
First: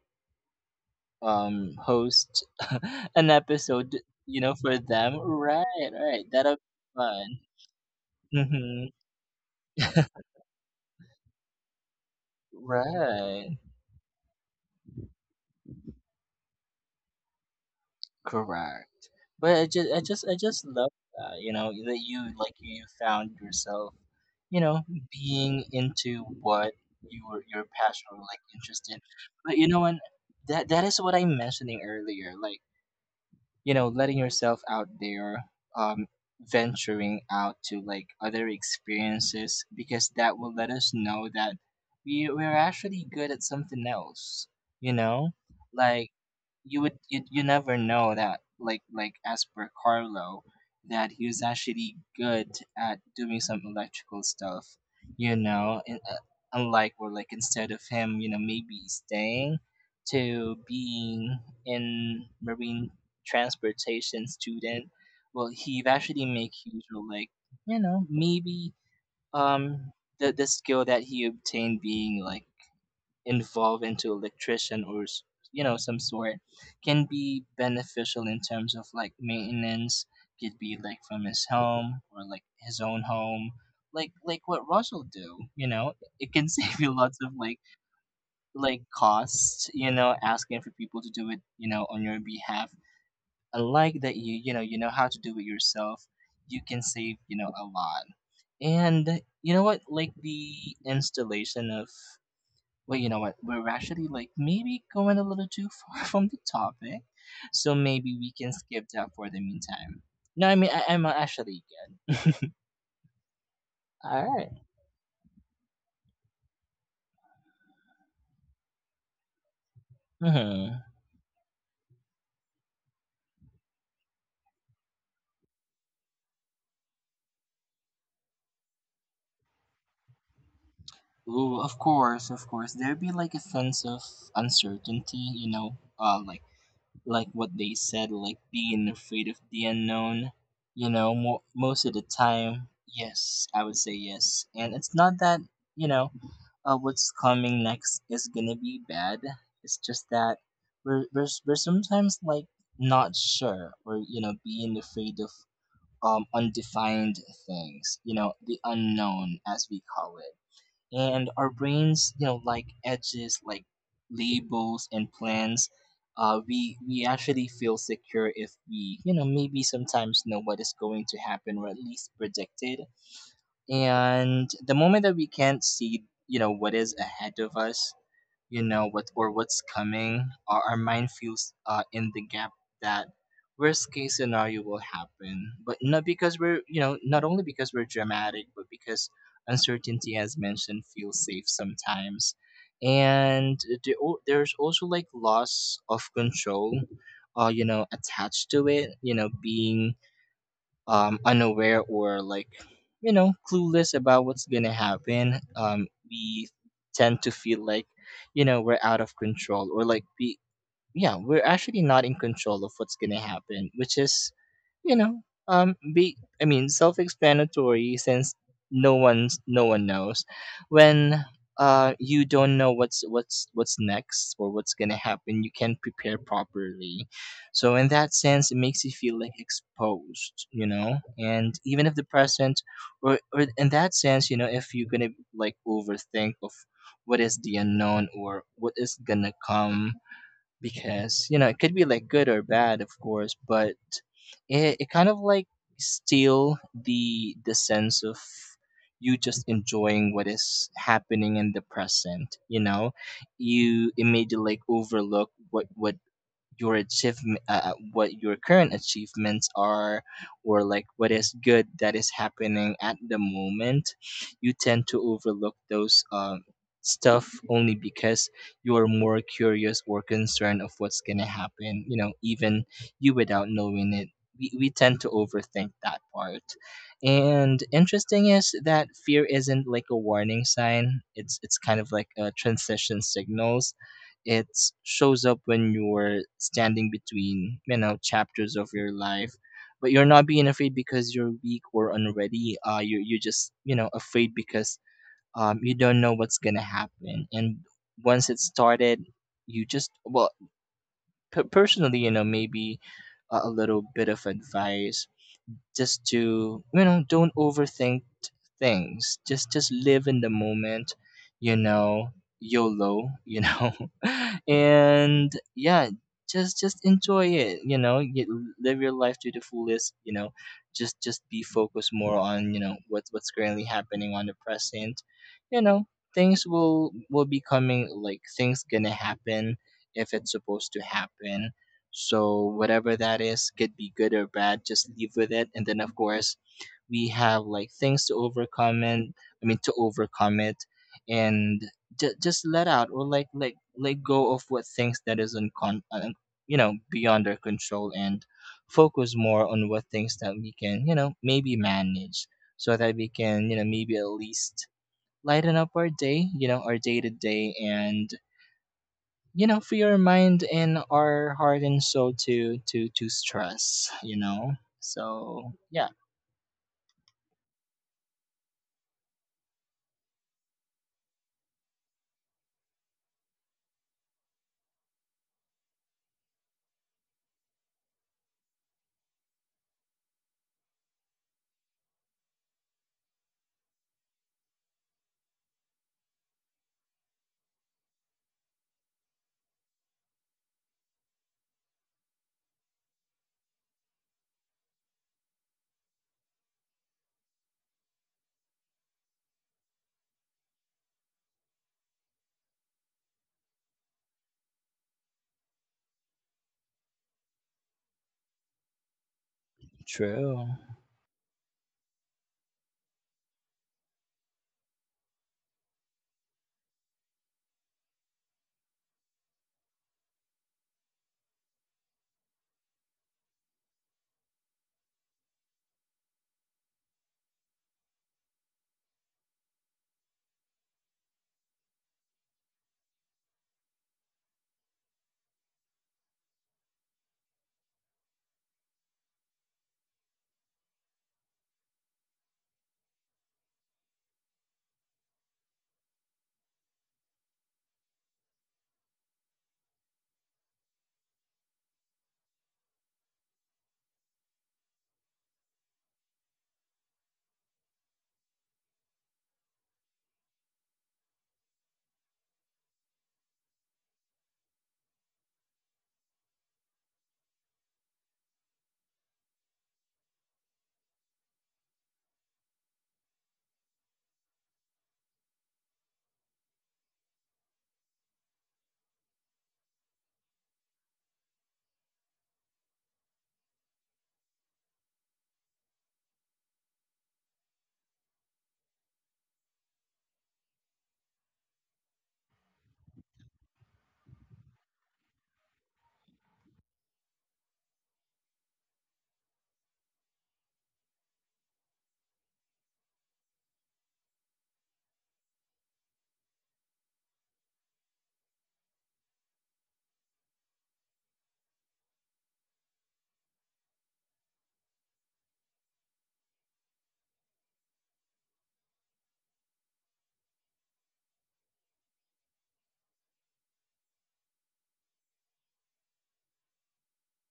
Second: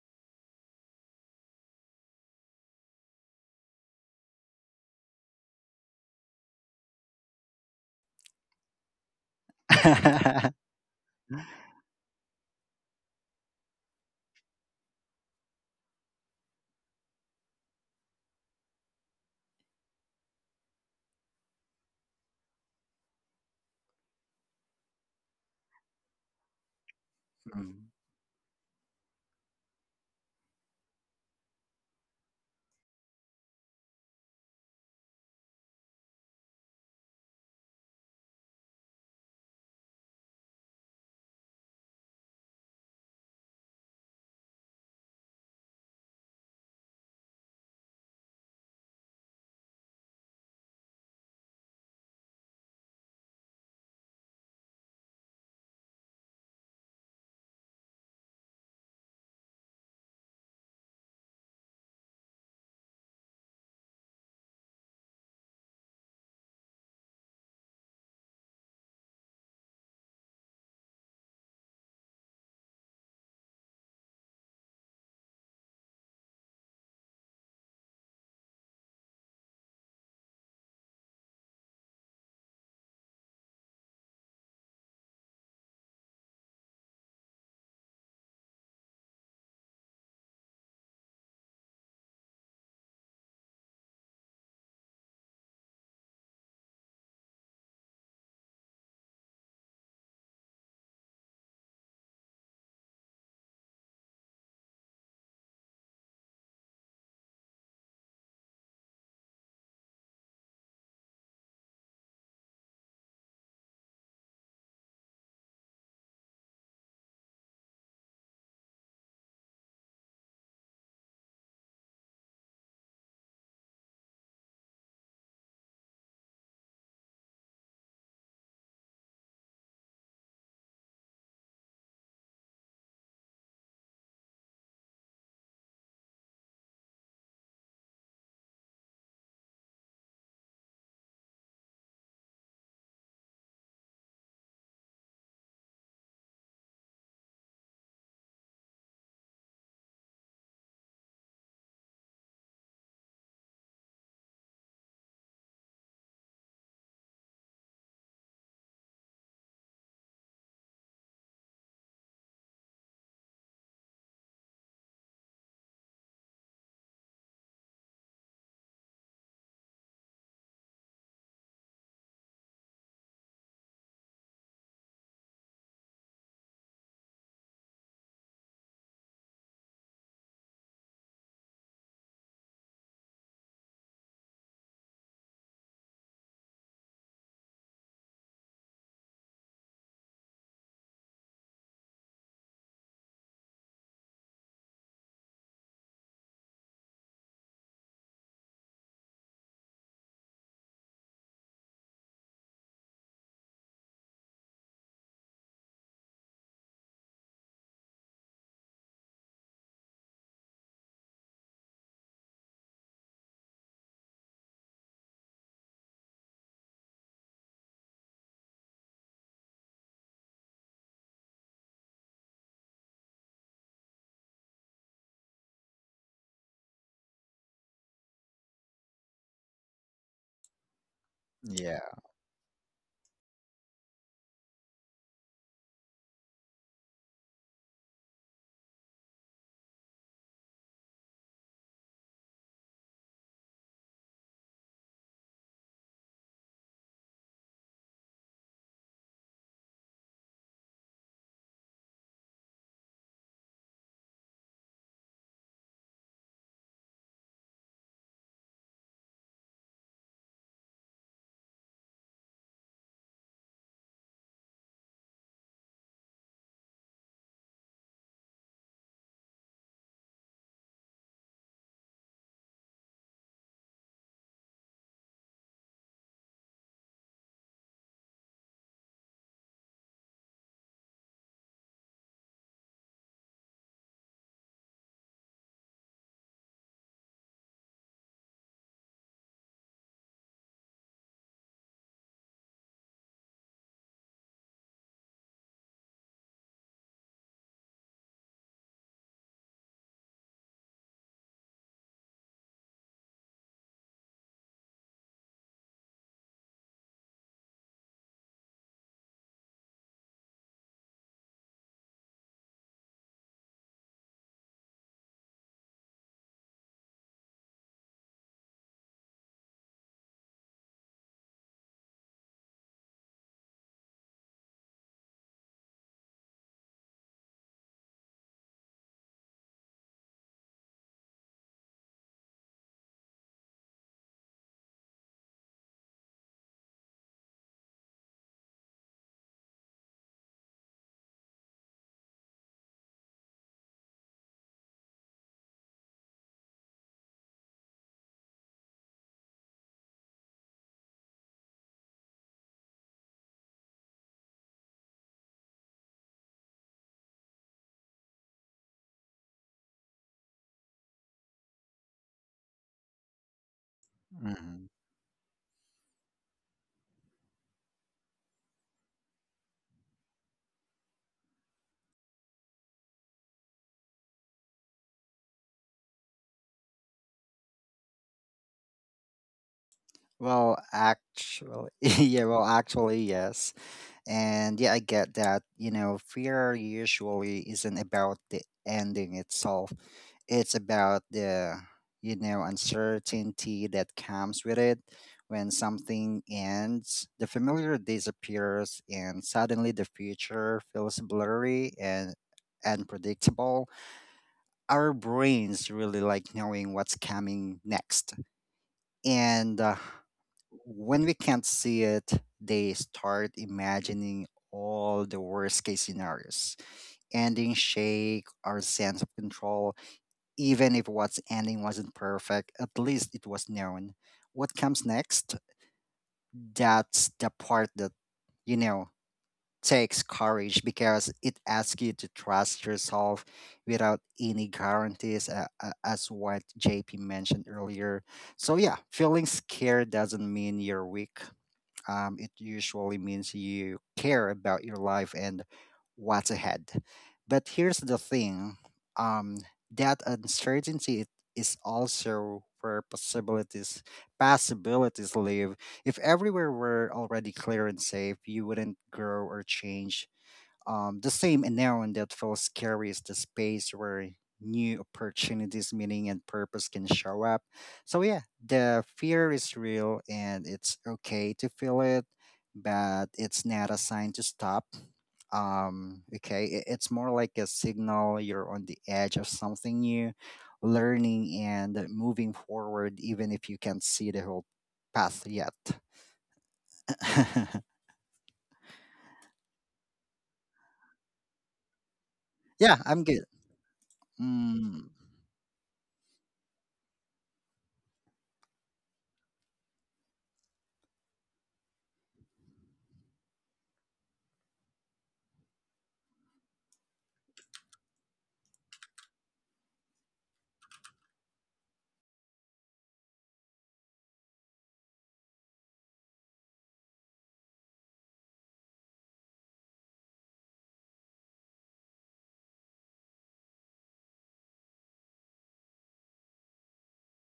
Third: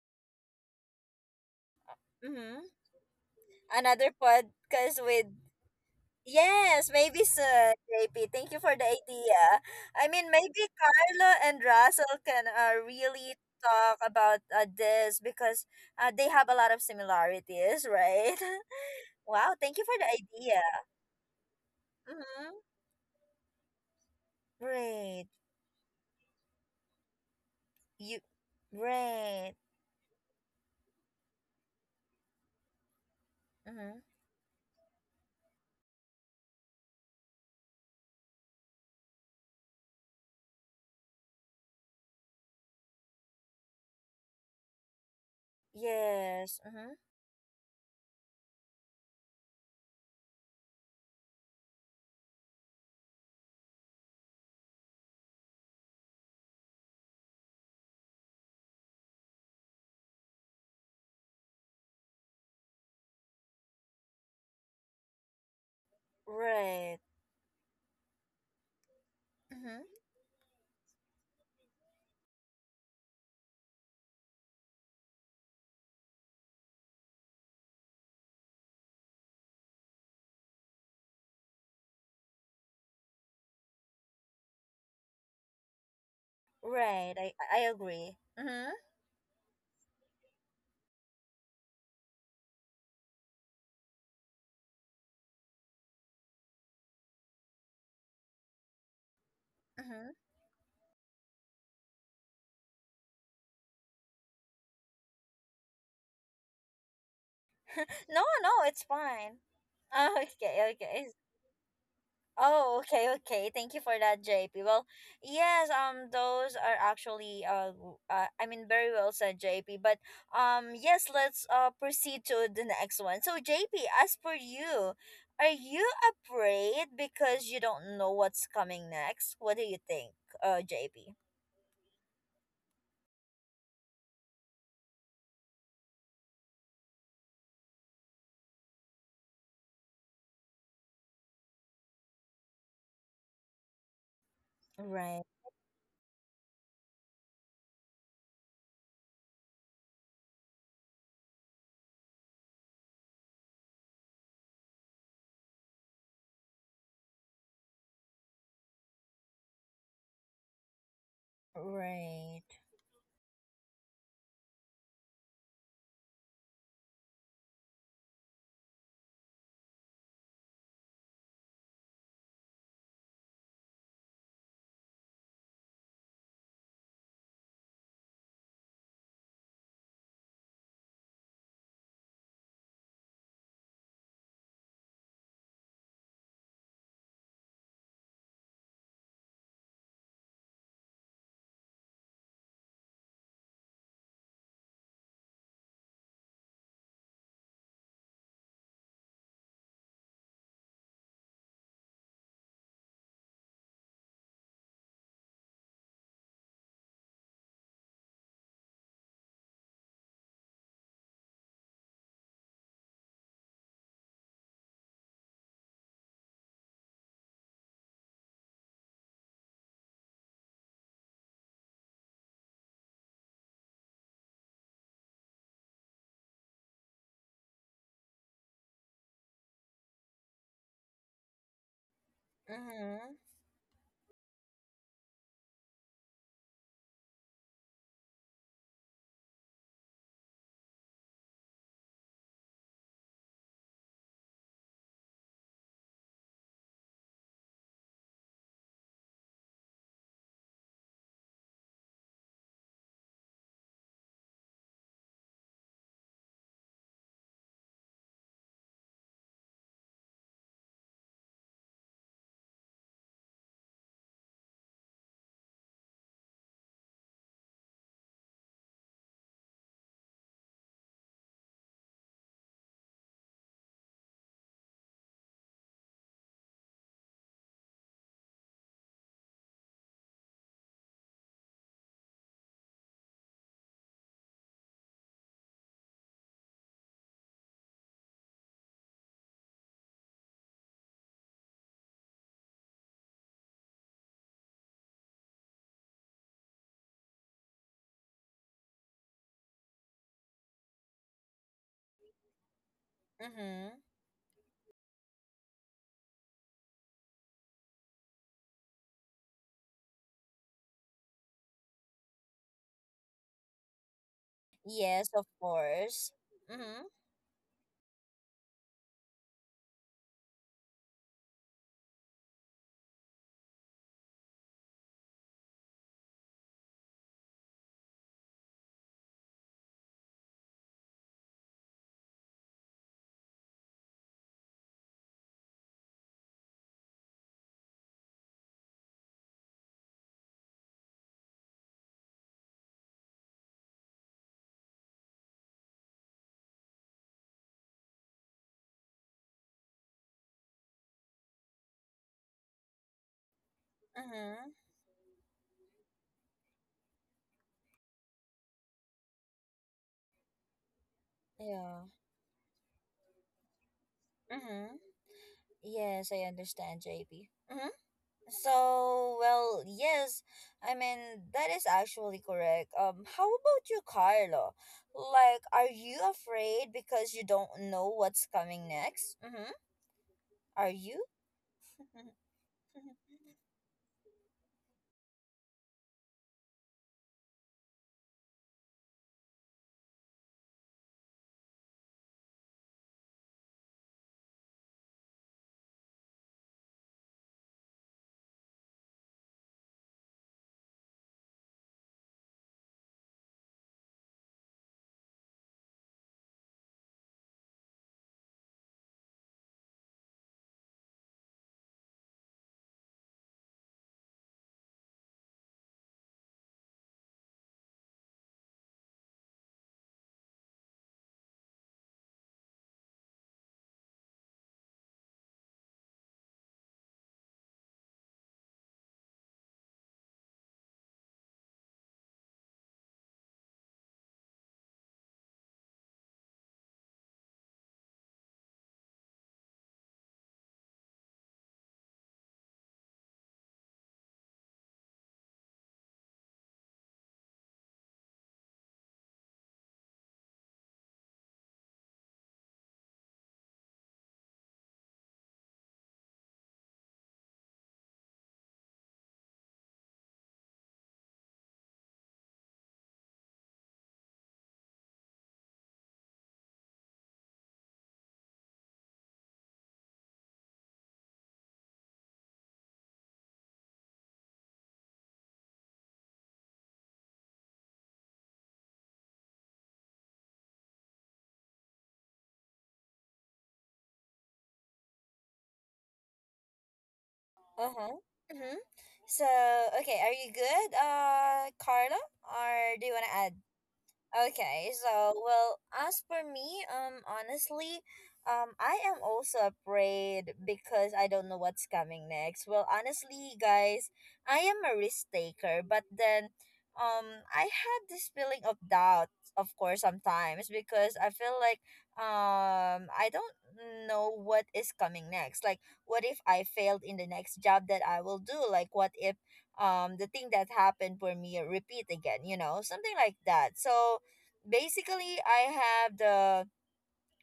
Speaker 2: host
Speaker 1: Mm-hmm.
Speaker 2: an episode,
Speaker 1: Another
Speaker 2: for
Speaker 1: podcast
Speaker 2: them.
Speaker 1: with.
Speaker 2: Right, right. That'll be
Speaker 1: Yes, maybe
Speaker 2: fun.
Speaker 1: soon, JP. Thank you for the
Speaker 2: Hmm.
Speaker 1: idea. I mean, maybe Carlo and Russell can really
Speaker 2: Right.
Speaker 1: talk about this because they have a lot of similarities, right?
Speaker 2: Correct.
Speaker 1: Wow,
Speaker 2: But I
Speaker 1: thank you
Speaker 2: just,
Speaker 1: for
Speaker 2: I
Speaker 1: the
Speaker 2: just, I
Speaker 1: idea.
Speaker 2: just love that. You know that
Speaker 1: Mm-hmm.
Speaker 2: you found yourself, you know,
Speaker 1: Great.
Speaker 2: being into what you were your
Speaker 3: Mm,
Speaker 2: passion or
Speaker 1: You,
Speaker 2: like interest in.
Speaker 1: right.
Speaker 2: But, you know, and that is what I'm mentioning earlier. Like,
Speaker 1: Mm-hmm.
Speaker 2: letting yourself out there, um venturing out to like other experiences because that will let us know that we're actually good at something else, you know like
Speaker 1: Yes. Mm-hmm.
Speaker 2: you never know that, like as per Carlo, that he was actually good at doing some electrical stuff, you know and, uh, unlike, or like, instead of him, maybe staying to being in marine transportation student, well, he eventually make use
Speaker 1: Right.
Speaker 2: of, like, maybe,
Speaker 1: Mm-hmm.
Speaker 2: um the skill that he obtained, being like involved into electrician some sort, can be beneficial in terms of like maintenance, could be like from his home or like his own home, like what Russell do, you know. It can save you
Speaker 1: Right.
Speaker 2: lots of,
Speaker 1: I,
Speaker 2: like
Speaker 1: I I agree. Mm-hmm.
Speaker 2: like costs, asking for people to do it, on your behalf. I like that you, you know how to do it yourself. You can save, a lot. And you know what?
Speaker 1: Mm-hmm.
Speaker 2: Like, the installation of, well, you know what? We're actually like maybe going a little too far from the topic, so
Speaker 1: No,
Speaker 2: maybe we
Speaker 1: no,
Speaker 2: can
Speaker 1: it's
Speaker 2: skip that for
Speaker 1: fine.
Speaker 2: the meantime.
Speaker 1: Oh,
Speaker 2: No, I
Speaker 1: okay,
Speaker 2: mean,
Speaker 1: okay.
Speaker 2: I'm actually good.
Speaker 1: Oh, okay, okay. Thank you for that,
Speaker 2: All right.
Speaker 1: JP. Well, yes, those are actually I mean, very well said, JP. But
Speaker 2: Mm-hmm.
Speaker 1: yes, let's proceed to the next one. So, JP, as per you, are you afraid because you don't know what's coming next? What do you think, JP?
Speaker 2: Ooh, of course, of course. There'd be like a sense of uncertainty, like what they said, like being afraid of the unknown. Most of the time, yes, I would say yes. And it's not
Speaker 1: Right,
Speaker 2: that, you know, what's coming next is gonna be bad. It's just that we're sometimes like not sure, or, being afraid of, undefined things, the unknown as we call it, and our brains, like,
Speaker 1: right.
Speaker 2: edges like labels and plans. We actually feel secure if we, maybe sometimes know what is going to happen, or at least predict it. And the moment that we can't see, what is ahead of us, what's coming, our mind feels, in the gap that worst case scenario will happen, but not because we're, not only because we're dramatic, but because uncertainty, as mentioned, feels safe sometimes. And there's also like loss of control, attached to it, being, unaware, or like, clueless about what's gonna happen. We tend to feel like, we're out of control, or like be yeah, we're actually not in control of what's gonna happen, which is, you know, be I mean, self-explanatory, since no one knows when, you don't know what's what's next or what's gonna happen. You can't prepare properly, so in that sense, it makes you feel like exposed, you know. And even if
Speaker 3: yeah.
Speaker 2: the present, or,
Speaker 1: Mhm,
Speaker 2: in that sense, if you're gonna like overthink of what is the unknown or what is gonna come, because, it could be like good or bad, of course, but it kind of like steal the sense of you just enjoying what is happening in the present. You immediately like overlook what your achievement, what your current achievements are, or like what is good that is happening at the moment. You tend to overlook those, stuff only because you're more curious or concerned of what's going to happen, even you without knowing it. We tend to overthink that part. And interesting is that fear isn't like a warning sign, it's kind of like a transition signals. It shows up when you're standing between, chapters of your life. But you're not being afraid because you're weak or unready. You're just, afraid because, you don't know what's gonna happen. And once it started, you just, well, personally, maybe a
Speaker 1: mhm.
Speaker 2: little bit of advice, just to, don't overthink things. Just live in the moment, you know YOLO,
Speaker 1: Yes,
Speaker 2: and
Speaker 1: of
Speaker 2: yeah,
Speaker 1: course.
Speaker 2: just
Speaker 1: Mhm,
Speaker 2: enjoy it, you live your life to the fullest, just be focused more on, what's currently happening on the present, you know things will be coming, like things gonna happen if it's supposed to happen. So whatever that is, could be good or bad, just live with it. And then, of course, we have like things to overcome and I mean to overcome it and just let out, or like let go of what things that is you know beyond our control, and focus more on what things that we can, you know, maybe manage, so that we can, you know, maybe at
Speaker 1: mhm.
Speaker 2: least lighten up our day, you know, our day to day, and you know free our mind and our heart and
Speaker 1: Yeah.
Speaker 2: soul to to stress, you know.
Speaker 3: Mhm.
Speaker 1: Mhm.
Speaker 2: So yeah.
Speaker 1: Yes, I understand, JP. Mhm. So, well, yes. I mean, that is actually correct. How about you, Carlo? Like, are you afraid because you don't know what's coming next? Mm-hmm.
Speaker 3: Well,
Speaker 1: Are you?
Speaker 3: actually, yeah, well, actually, yes. And yeah, I get that. You know, fear usually isn't about the ending itself, it's about the, you know, uncertainty that comes with it. When something ends, the familiar disappears, and suddenly the future feels blurry and unpredictable. Our brains really like knowing what's coming next, and
Speaker 2: True.
Speaker 3: when we can't see it, they start imagining all the worst case scenarios. Ending shake our sense of control. Even if what's ending wasn't perfect, at least it was known. What comes next, that's the part that, you know, takes courage, because it asks you to trust yourself without any guarantees, as what JP mentioned earlier. So, yeah, feeling scared doesn't mean you're weak. It usually means you care about your life and what's ahead. But here's the thing, um, that uncertainty, it is also where possibilities, possibilities live. If everywhere were already clear and safe, you wouldn't grow or change. The same unknown that feels scary is the space where new opportunities, meaning, and purpose can show up. So, yeah, the fear is real and it's okay to feel it, but it's not a sign to stop. Okay, it's more like a signal you're on the edge of something new, learning and moving forward, even if you can't see the whole path yet.
Speaker 1: Uh-huh. Mm-hmm. So, okay, are you good, Carlo? Or
Speaker 3: Yeah,
Speaker 1: do you
Speaker 3: I'm
Speaker 1: want to
Speaker 3: good.
Speaker 1: add? Okay,
Speaker 3: Mm,
Speaker 1: so well, as for me, honestly, I am also afraid because I don't know what's coming next. Well, honestly, guys, I am a risk taker, but then, I had this feeling of doubt, of course, sometimes because I feel like, I don't know what is coming next. Like, what if I failed in the next job that I will do? Like, what if, the thing that happened for me repeat again? You know, something like that. So, basically I have the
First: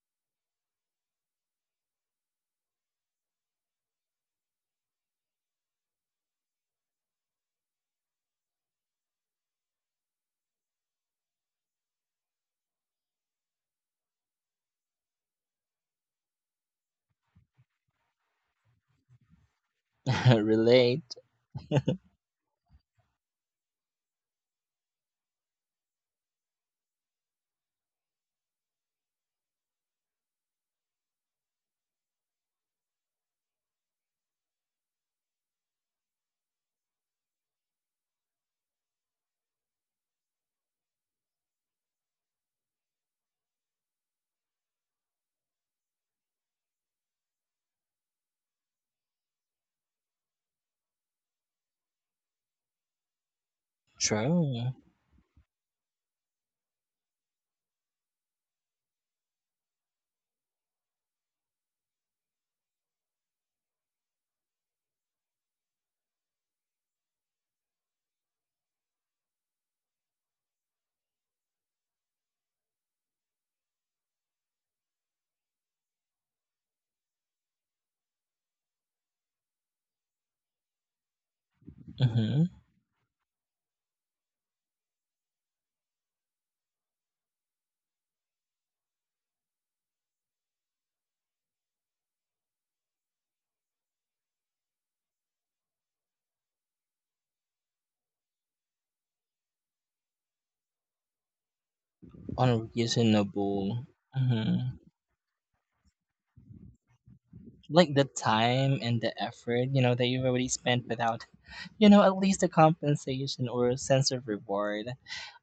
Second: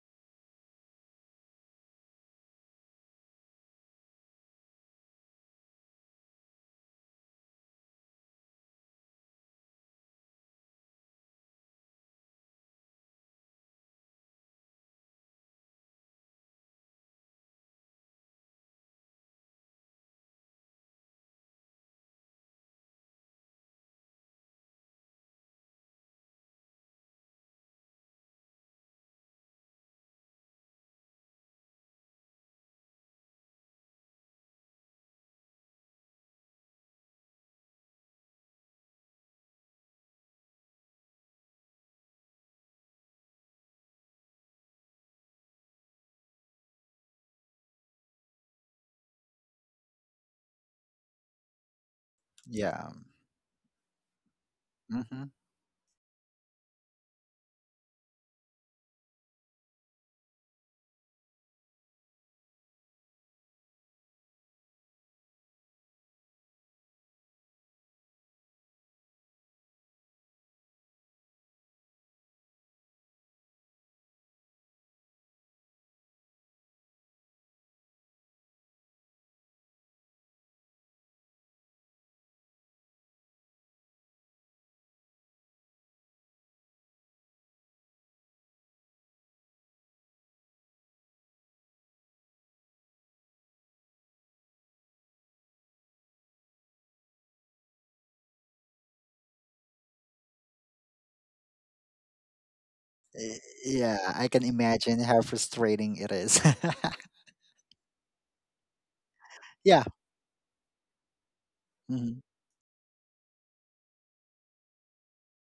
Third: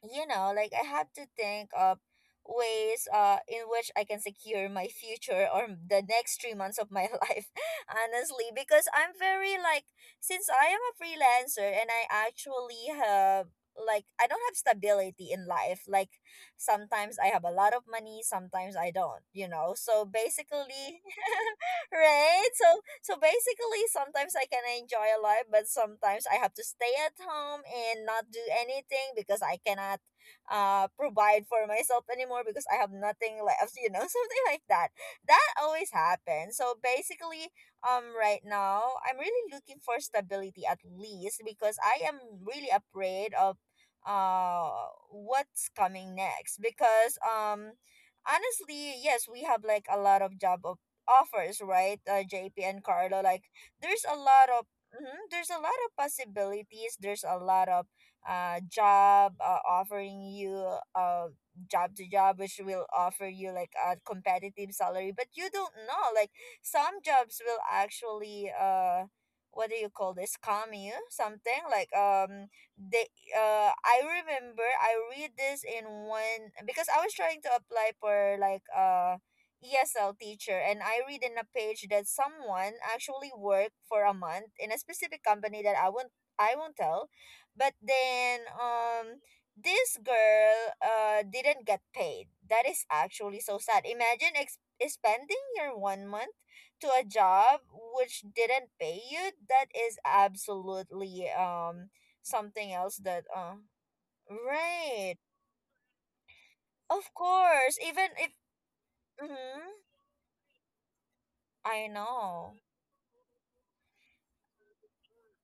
Speaker 1: like I have to think of ways in which I can secure my future or the next 3 months of my life, honestly, because I'm very, like, since I am a freelancer and I actually have, like, I don't have stability in life. Like, sometimes I have a lot of money, sometimes I don't, you know. So basically,
Speaker 2: Relate.
Speaker 1: right? So so basically, sometimes I can enjoy life, but sometimes I have to stay at home and not do anything because I cannot provide for myself anymore because I have nothing left, you know, something like that. That always happens. So basically, right now I'm really looking for stability, at least, because I am really afraid of what's coming next because honestly, yes, we have like a lot of job offers, right, JP and
Speaker 3: yeah.
Speaker 1: Carlo. Like, there's a lot of
Speaker 2: True.
Speaker 3: Mm-hmm.
Speaker 1: mhm, there's a lot of possibilities. There's a lot of job offering you job to job, which will offer you like a competitive salary, but you don't know. Like, some jobs will actually, what do you call this, scam you, something like, they I remember I read this in one, because I was trying to apply for like ESL teacher, and I read in a page that
Speaker 2: Mm-hmm.
Speaker 1: someone actually worked for a month in a specific company that I won't tell. But then, this girl didn't get paid. That is actually so sad. Imagine spending your one month to a job which didn't pay you. That is absolutely something else that.
Speaker 2: Unreasonable.
Speaker 3: Yeah, I can
Speaker 2: Mm-hmm.
Speaker 3: imagine
Speaker 1: Right.
Speaker 3: how frustrating it is.
Speaker 1: Of course,
Speaker 2: Like the
Speaker 1: even if.
Speaker 2: time and the
Speaker 1: Mm-hmm.
Speaker 2: effort, you
Speaker 3: Yeah.
Speaker 2: know, that you've already spent without,
Speaker 1: I
Speaker 2: you know, at
Speaker 3: Hmm.
Speaker 2: least a
Speaker 1: know.
Speaker 2: compensation or a sense of reward.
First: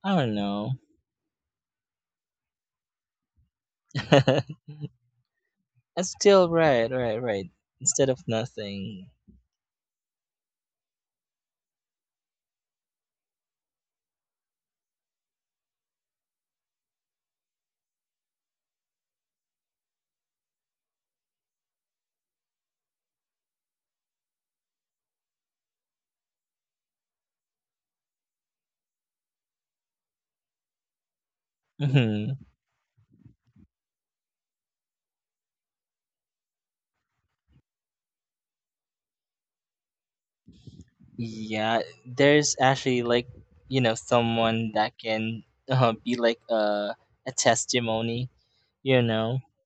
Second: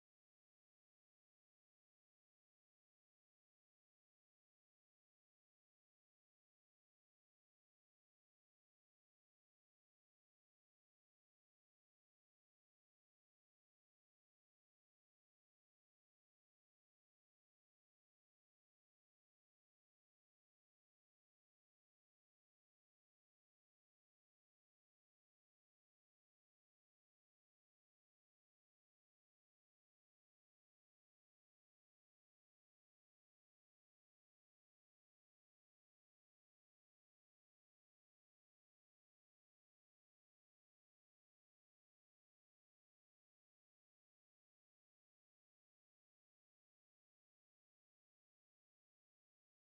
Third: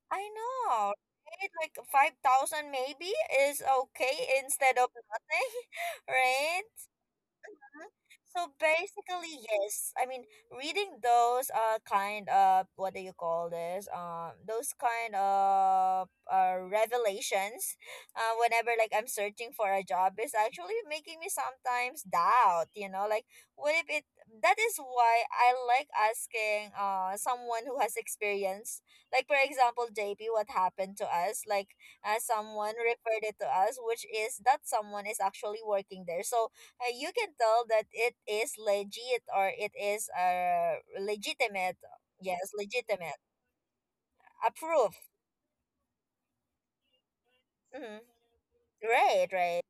Speaker 2: I
Speaker 1: I
Speaker 2: don't know.
Speaker 1: know, right? Like, 5,000 maybe is okay instead of nothing,
Speaker 2: It's still
Speaker 1: right?
Speaker 2: right, right, right.
Speaker 1: Mhm.
Speaker 2: Instead of
Speaker 1: So
Speaker 2: nothing.
Speaker 1: basically, yes. I mean, reading those kind of, what do you call this? Those kind of revelations, whenever like I'm searching for a job, is actually making me sometimes doubt. You know, like, what if it? That is why I like asking someone who has experience. Like, for example, JP, what happened to us? Like,
Speaker 2: Hmm.
Speaker 1: someone referred it to us, which is that someone is actually working there. So, you can tell that it is legit or it is legitimate.
Speaker 2: Yeah,
Speaker 1: Yes,
Speaker 2: there's actually
Speaker 1: legitimate.
Speaker 2: like, you know, someone
Speaker 1: Approved.
Speaker 2: that can, be like a
Speaker 1: Mm-hmm.
Speaker 2: testimony, you
Speaker 1: Right,
Speaker 2: know.
Speaker 1: right.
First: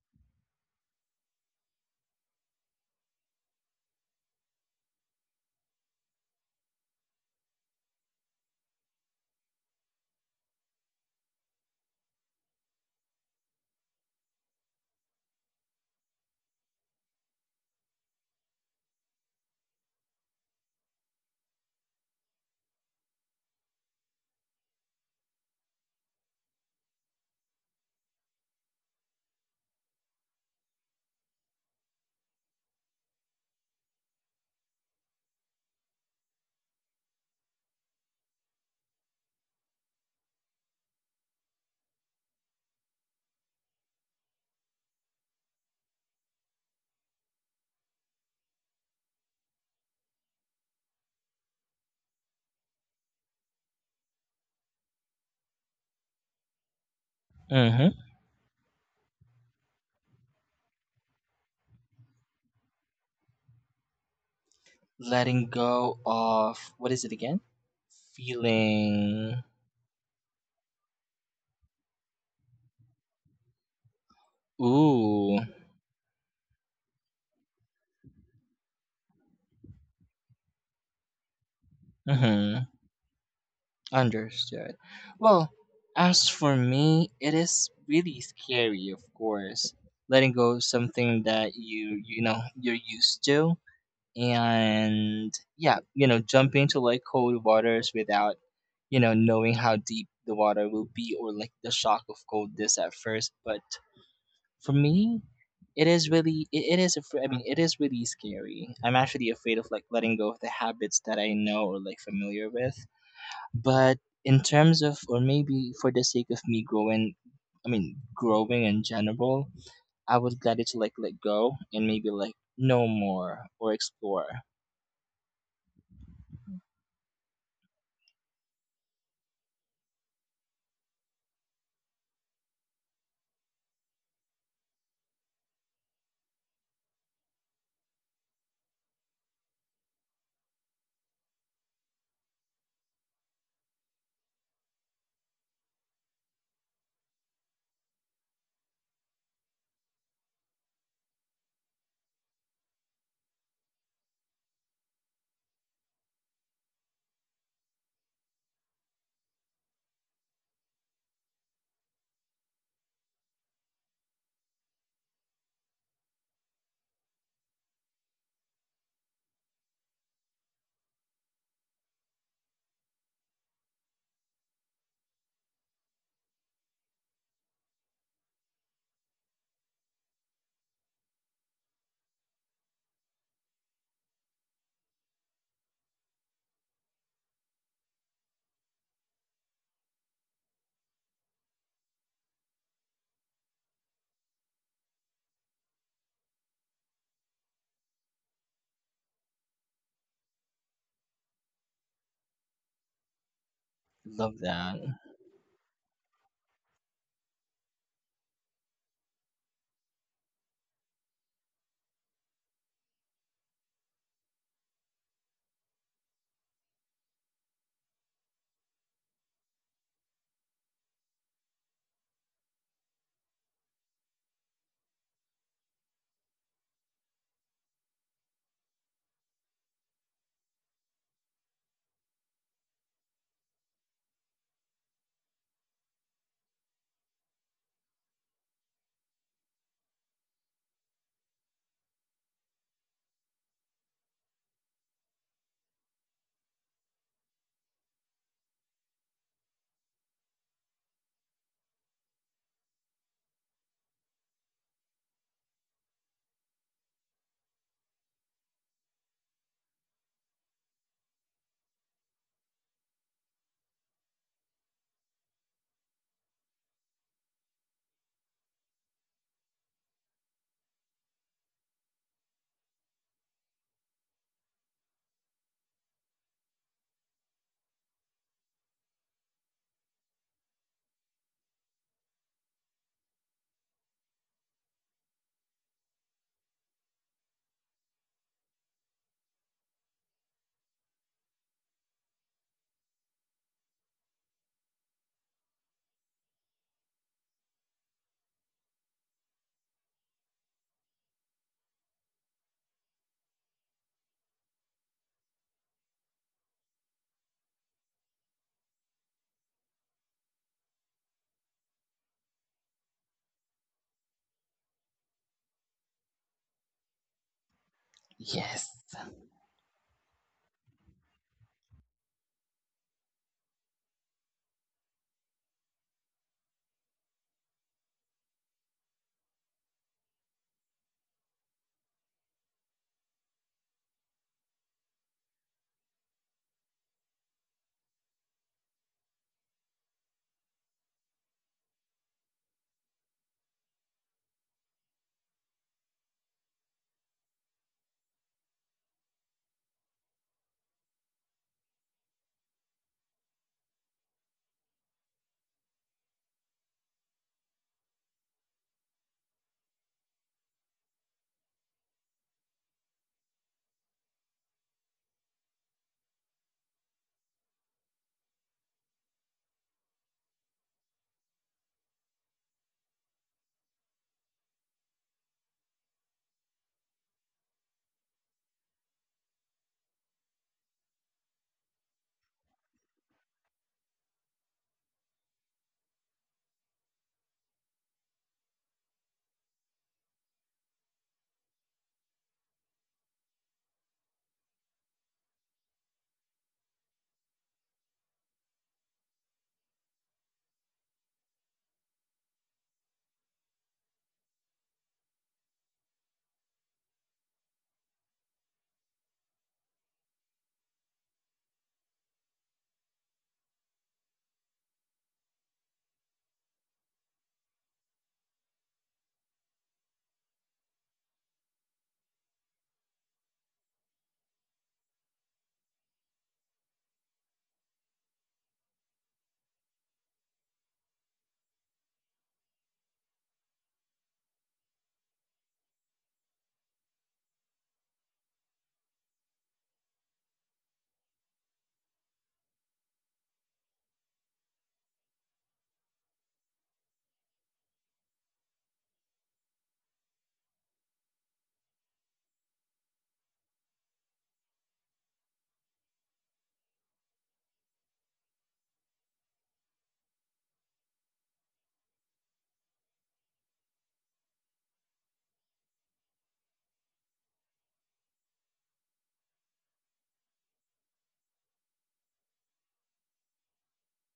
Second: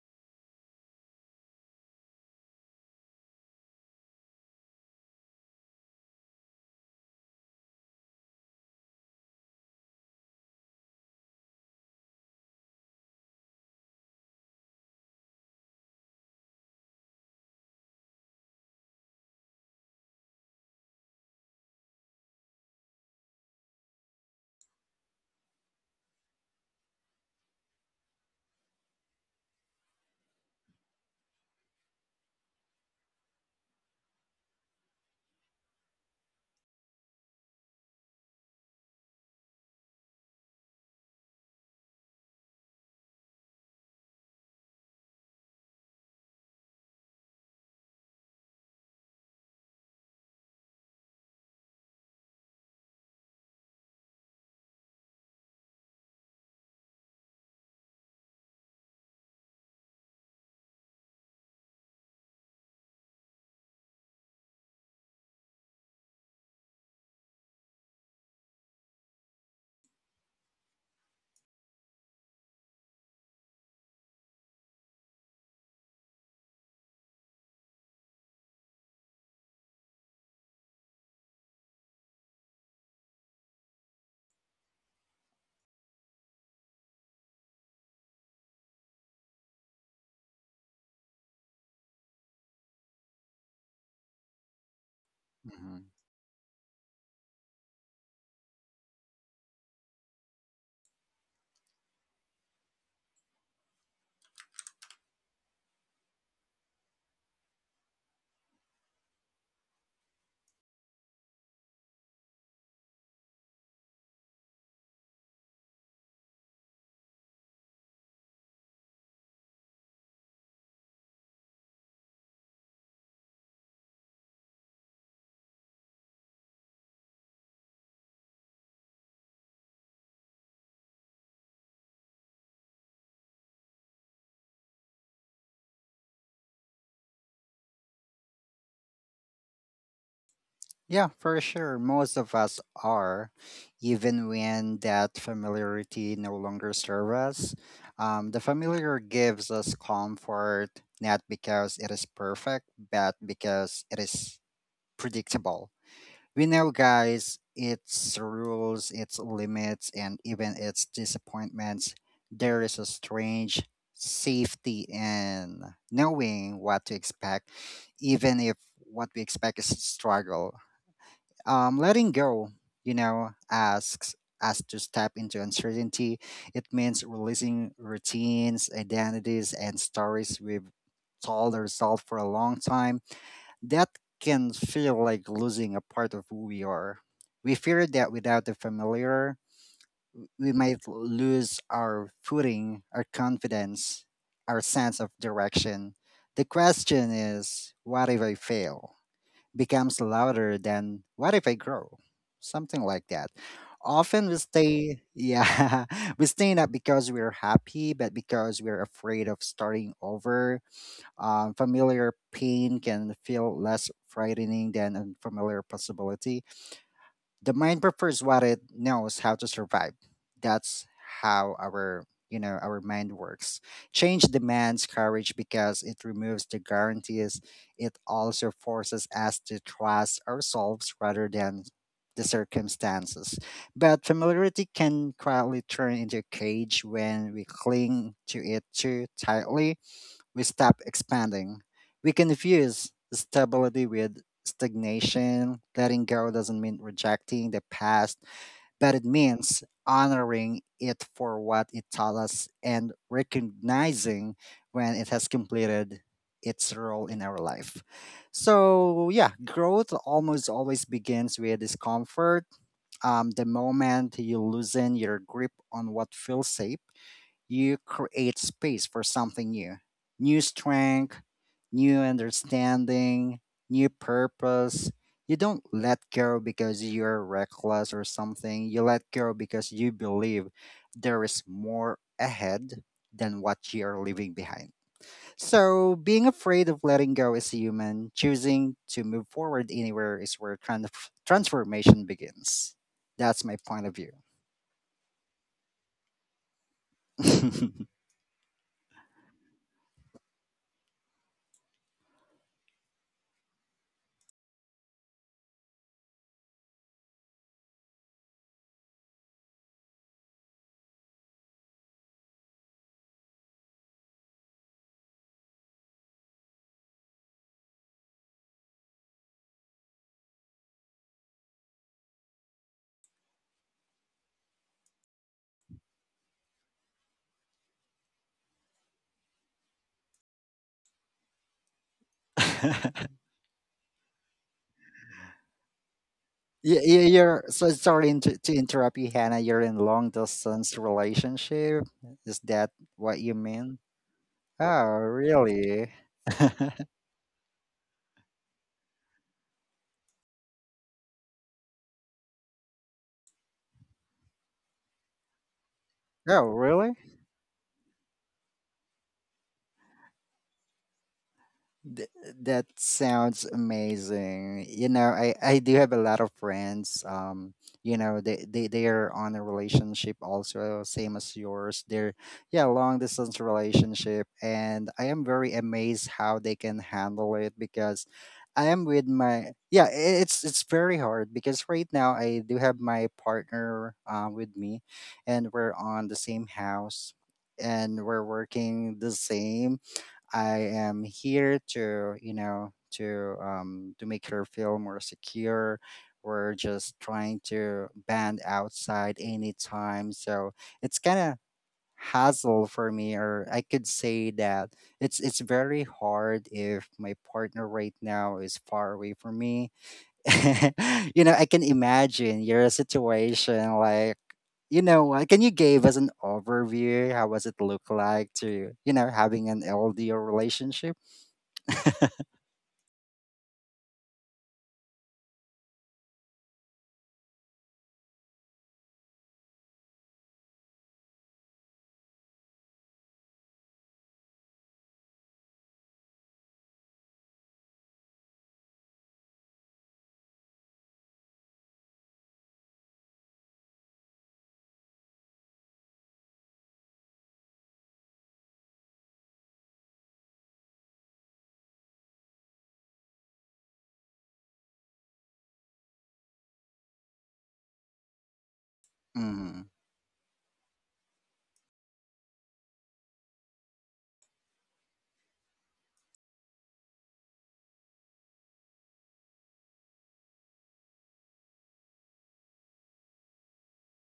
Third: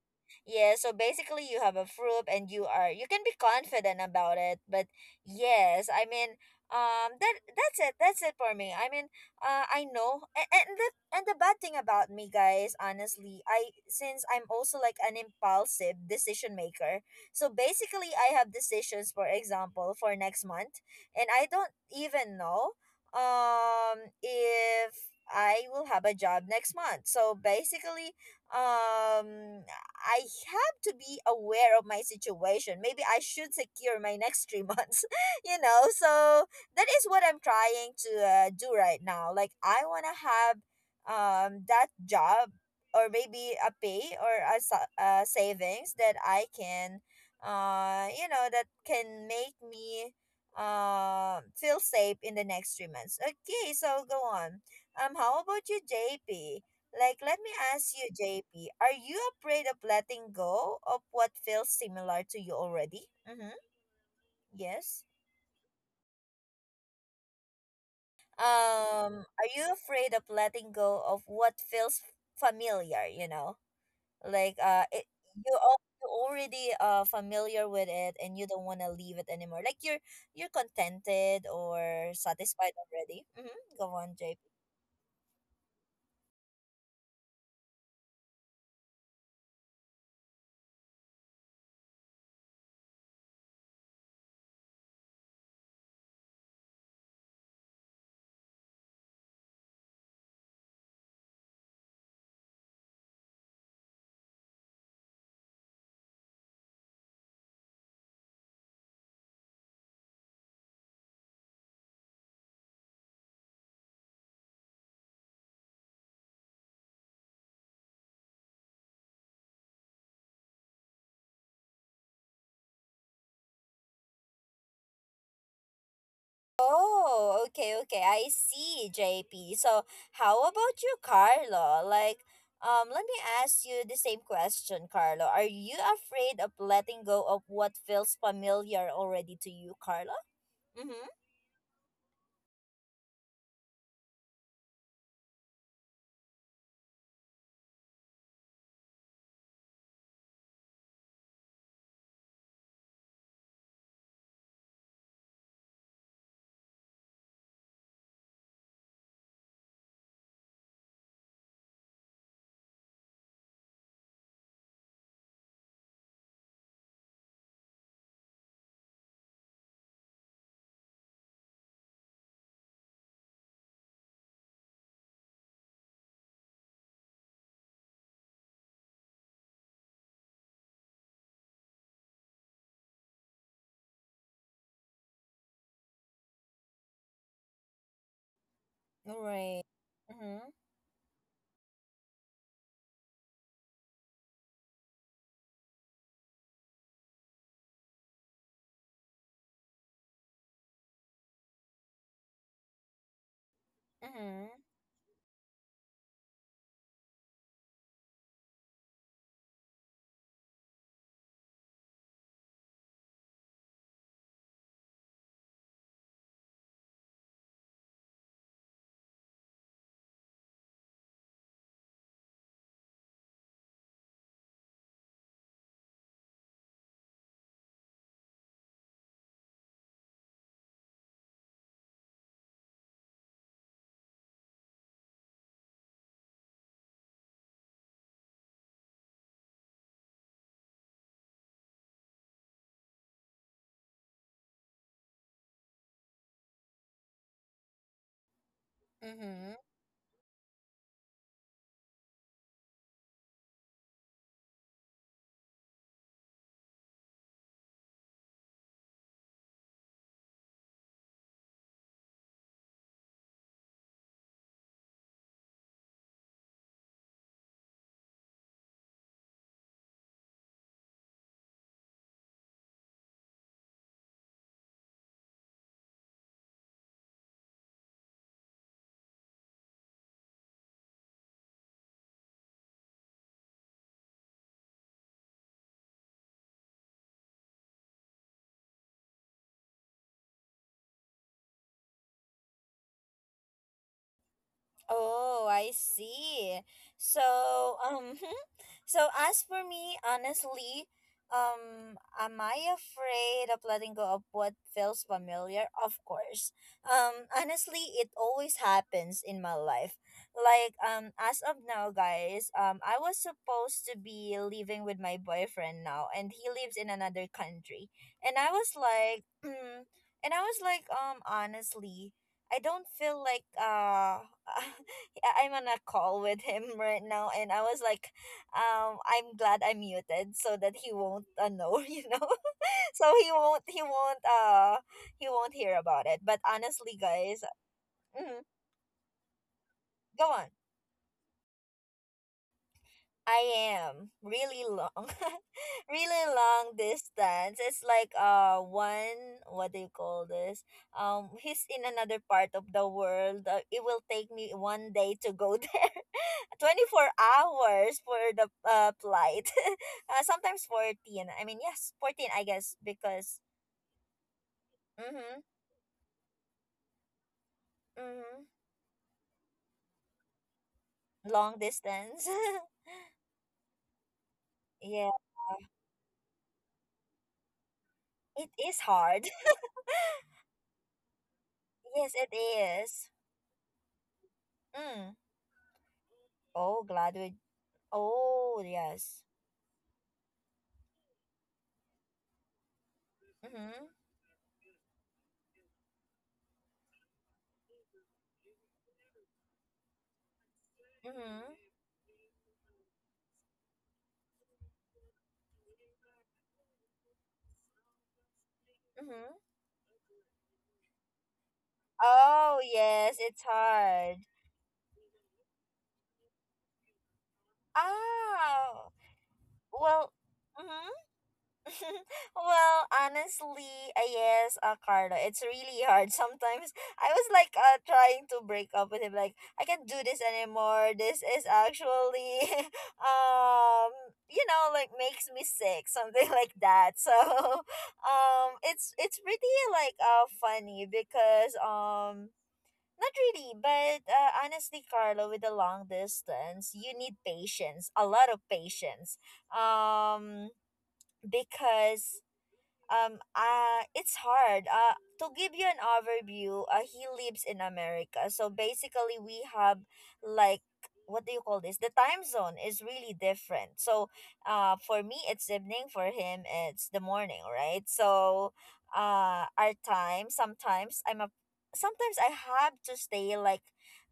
Speaker 1: Yeah, so basically you have a fruit and you can be confident about it. But yes, I mean, that's it. That's it for me. I mean, I know. And the bad thing about me, guys, honestly, I since I'm also like an impulsive decision maker. So basically I have decisions, for example, for next month, and I don't even know if I will have a job next month. So basically, um I have to be aware of my situation. Maybe I should secure my next 3 months, you know? So that is what I'm trying to do right now. Like, I want to have that job, or maybe a pay, or a savings that I can, that can make me feel safe in the next 3 months. Okay, so go on. How about you, JP? Like, let me
Speaker 2: Hmm.
Speaker 1: ask you, JP, are you afraid of letting go of what feels similar to you already? Mm-hmm. Yes.
Speaker 2: Letting go of what is it again? Feeling.
Speaker 1: Are you afraid of letting go of what feels familiar, you know? Like,
Speaker 2: Ooh.
Speaker 1: you already familiar with it and you don't want to leave it anymore. Like, you're contented or
Speaker 2: Hmm.
Speaker 1: satisfied already. Mm-hmm. Go on, JP.
Speaker 2: Understood. Well, as for me, it is really scary, of course, letting go of something that you know you're used to, and yeah,
Speaker 3: Hmm.
Speaker 2: you know, jumping to like cold waters without, you know, knowing how deep the water will be or like the shock of coldness at first. But for me, it is really, I mean, it is really scary. I'm actually afraid of like letting go of the habits that I know or like familiar with. But in terms of, or maybe for the sake of me growing, I mean, growing in general, I would gladly to like let go and maybe like know more or explore.
Speaker 1: Oh, okay, okay. I see, JP. So, how about you, Carlo? Like, let me ask you the same question, Carlo. Are you afraid of letting go of what feels familiar already to you, Carlo? Mm-hmm.
Speaker 3: Yeah, for sure. Most of us are, even when that familiarity no longer serves us. The familiar gives us comfort, not because it is perfect, but because it is predictable. We know, guys, its rules, its limits, and even its disappointments. There is a strange safety in knowing what to expect, even if what we expect is a struggle. Letting go, you know, asks us to step into uncertainty. It means releasing routines, identities, and stories we've told ourselves for a long time that can feel like losing a part of who we are. We fear that without the familiar,
Speaker 1: Right. Mm-hmm.
Speaker 3: we might lose our footing, our confidence, our sense of direction. The question is, what if I fail? Becomes louder than, what if I grow? Something like that. Often
Speaker 2: Love
Speaker 3: we
Speaker 1: Mm-hmm.
Speaker 2: that.
Speaker 3: stay, yeah, we stay not because we're happy, but because we're afraid of starting over. Familiar pain can feel less frightening than unfamiliar possibility. The mind prefers what it knows how to survive. That's how our you know our mind works. Change demands courage because it removes the guarantees. It also forces us to trust ourselves rather than the circumstances. But familiarity can quietly turn into a cage. When we cling to it too tightly, we stop expanding. We confuse stability with stagnation. Letting go doesn't mean rejecting the past, but it
Speaker 1: Mm-hmm.
Speaker 3: means honoring it for what it taught us and recognizing when it has completed its role in our life. So, yeah, growth almost always begins with discomfort. The moment you loosen your grip on what feels safe, you create space for something new, new strength, new understanding, new purpose. You don't let go because you're reckless or something. You let go because you believe there is more ahead than what you're leaving behind. So, being afraid of letting go is human. Choosing to move forward anywhere is where transformation begins. That's my point of view.
Speaker 1: Oh, I see. So, so as for me, honestly, am I afraid of letting go of what feels familiar? Of course. Honestly, it always happens in my life. Like, as of now, guys, I was supposed to be living with my boyfriend now, and he lives in another country, and I
Speaker 2: Yes.
Speaker 1: was like, and I was like, honestly, I don't feel like I'm on a call with him right now, and I was like, I'm glad I muted so that he won't know, so he won't hear about it. But
Speaker 3: Yeah,
Speaker 1: honestly,
Speaker 3: yeah,
Speaker 1: guys,
Speaker 3: you're so sorry
Speaker 1: mm,
Speaker 3: to interrupt you, Hannah. You're in long
Speaker 1: go on.
Speaker 3: distance relationship. Is that what you
Speaker 1: I
Speaker 3: mean?
Speaker 1: am really
Speaker 3: Oh,
Speaker 1: long,
Speaker 3: really?
Speaker 1: really long distance. It's like, one, what do you call this? He's in another part of the world. It will take me one day to go there.
Speaker 3: Oh, really?
Speaker 1: 24 hours for the flight, sometimes 14, I mean, yes,
Speaker 3: Th-
Speaker 1: 14, I
Speaker 3: that
Speaker 1: guess, because.
Speaker 3: sounds amazing. You know,
Speaker 1: Mm-hmm.
Speaker 3: I do have a lot of friends. You know,
Speaker 1: Mm-hmm,
Speaker 3: they are on a relationship also, same as
Speaker 1: long
Speaker 3: yours. They're
Speaker 1: distance.
Speaker 3: yeah, long distance relationship, and I
Speaker 1: Yeah,
Speaker 3: am very amazed how they can handle it because
Speaker 1: it
Speaker 3: I
Speaker 1: is
Speaker 3: am with
Speaker 1: hard.
Speaker 3: my yeah. I- it's very hard because right
Speaker 1: Yes,
Speaker 3: now
Speaker 1: it
Speaker 3: I do have
Speaker 1: is.
Speaker 3: my partner with me,
Speaker 1: Mm.
Speaker 3: and we're on the same
Speaker 1: Oh, glad
Speaker 3: house,
Speaker 1: we.
Speaker 3: and we're
Speaker 1: Oh,
Speaker 3: working the
Speaker 1: yes.
Speaker 3: same. I am here to, you know,
Speaker 1: Mm-hmm.
Speaker 3: to make her feel more secure. We're just trying to band outside anytime, so it's kind of
Speaker 1: Mm-hmm.
Speaker 3: hassle for me, or I could say that it's very hard if my partner right now is far away
Speaker 1: Mm-hmm.
Speaker 3: from me. You know, I can imagine
Speaker 1: Oh,
Speaker 3: your
Speaker 1: yes, it's
Speaker 3: situation.
Speaker 1: hard.
Speaker 3: Like, you know what, can you give us an overview? How was it look like to,
Speaker 1: Ah,
Speaker 3: you know, having an
Speaker 1: well.
Speaker 3: LDO
Speaker 1: Mm-hmm.
Speaker 3: relationship?
Speaker 1: Well, honestly, yes, Carlo, it's really hard. Sometimes I was like, trying to break up with him, like, I can't do this anymore. This is actually, um, like, makes me sick, something like that. So, it's pretty, like, funny, because. Not really, but honestly, Carlo, with the long distance, you need patience, a lot of patience. Um, because it's hard to give you an overview. He lives in America, so basically we
Speaker 3: Hmm.
Speaker 1: have, like, what do you call this, the time zone is really different. So, for me it's evening, for him it's the morning, right? So, our time, sometimes, I'm a sometimes I have to stay like,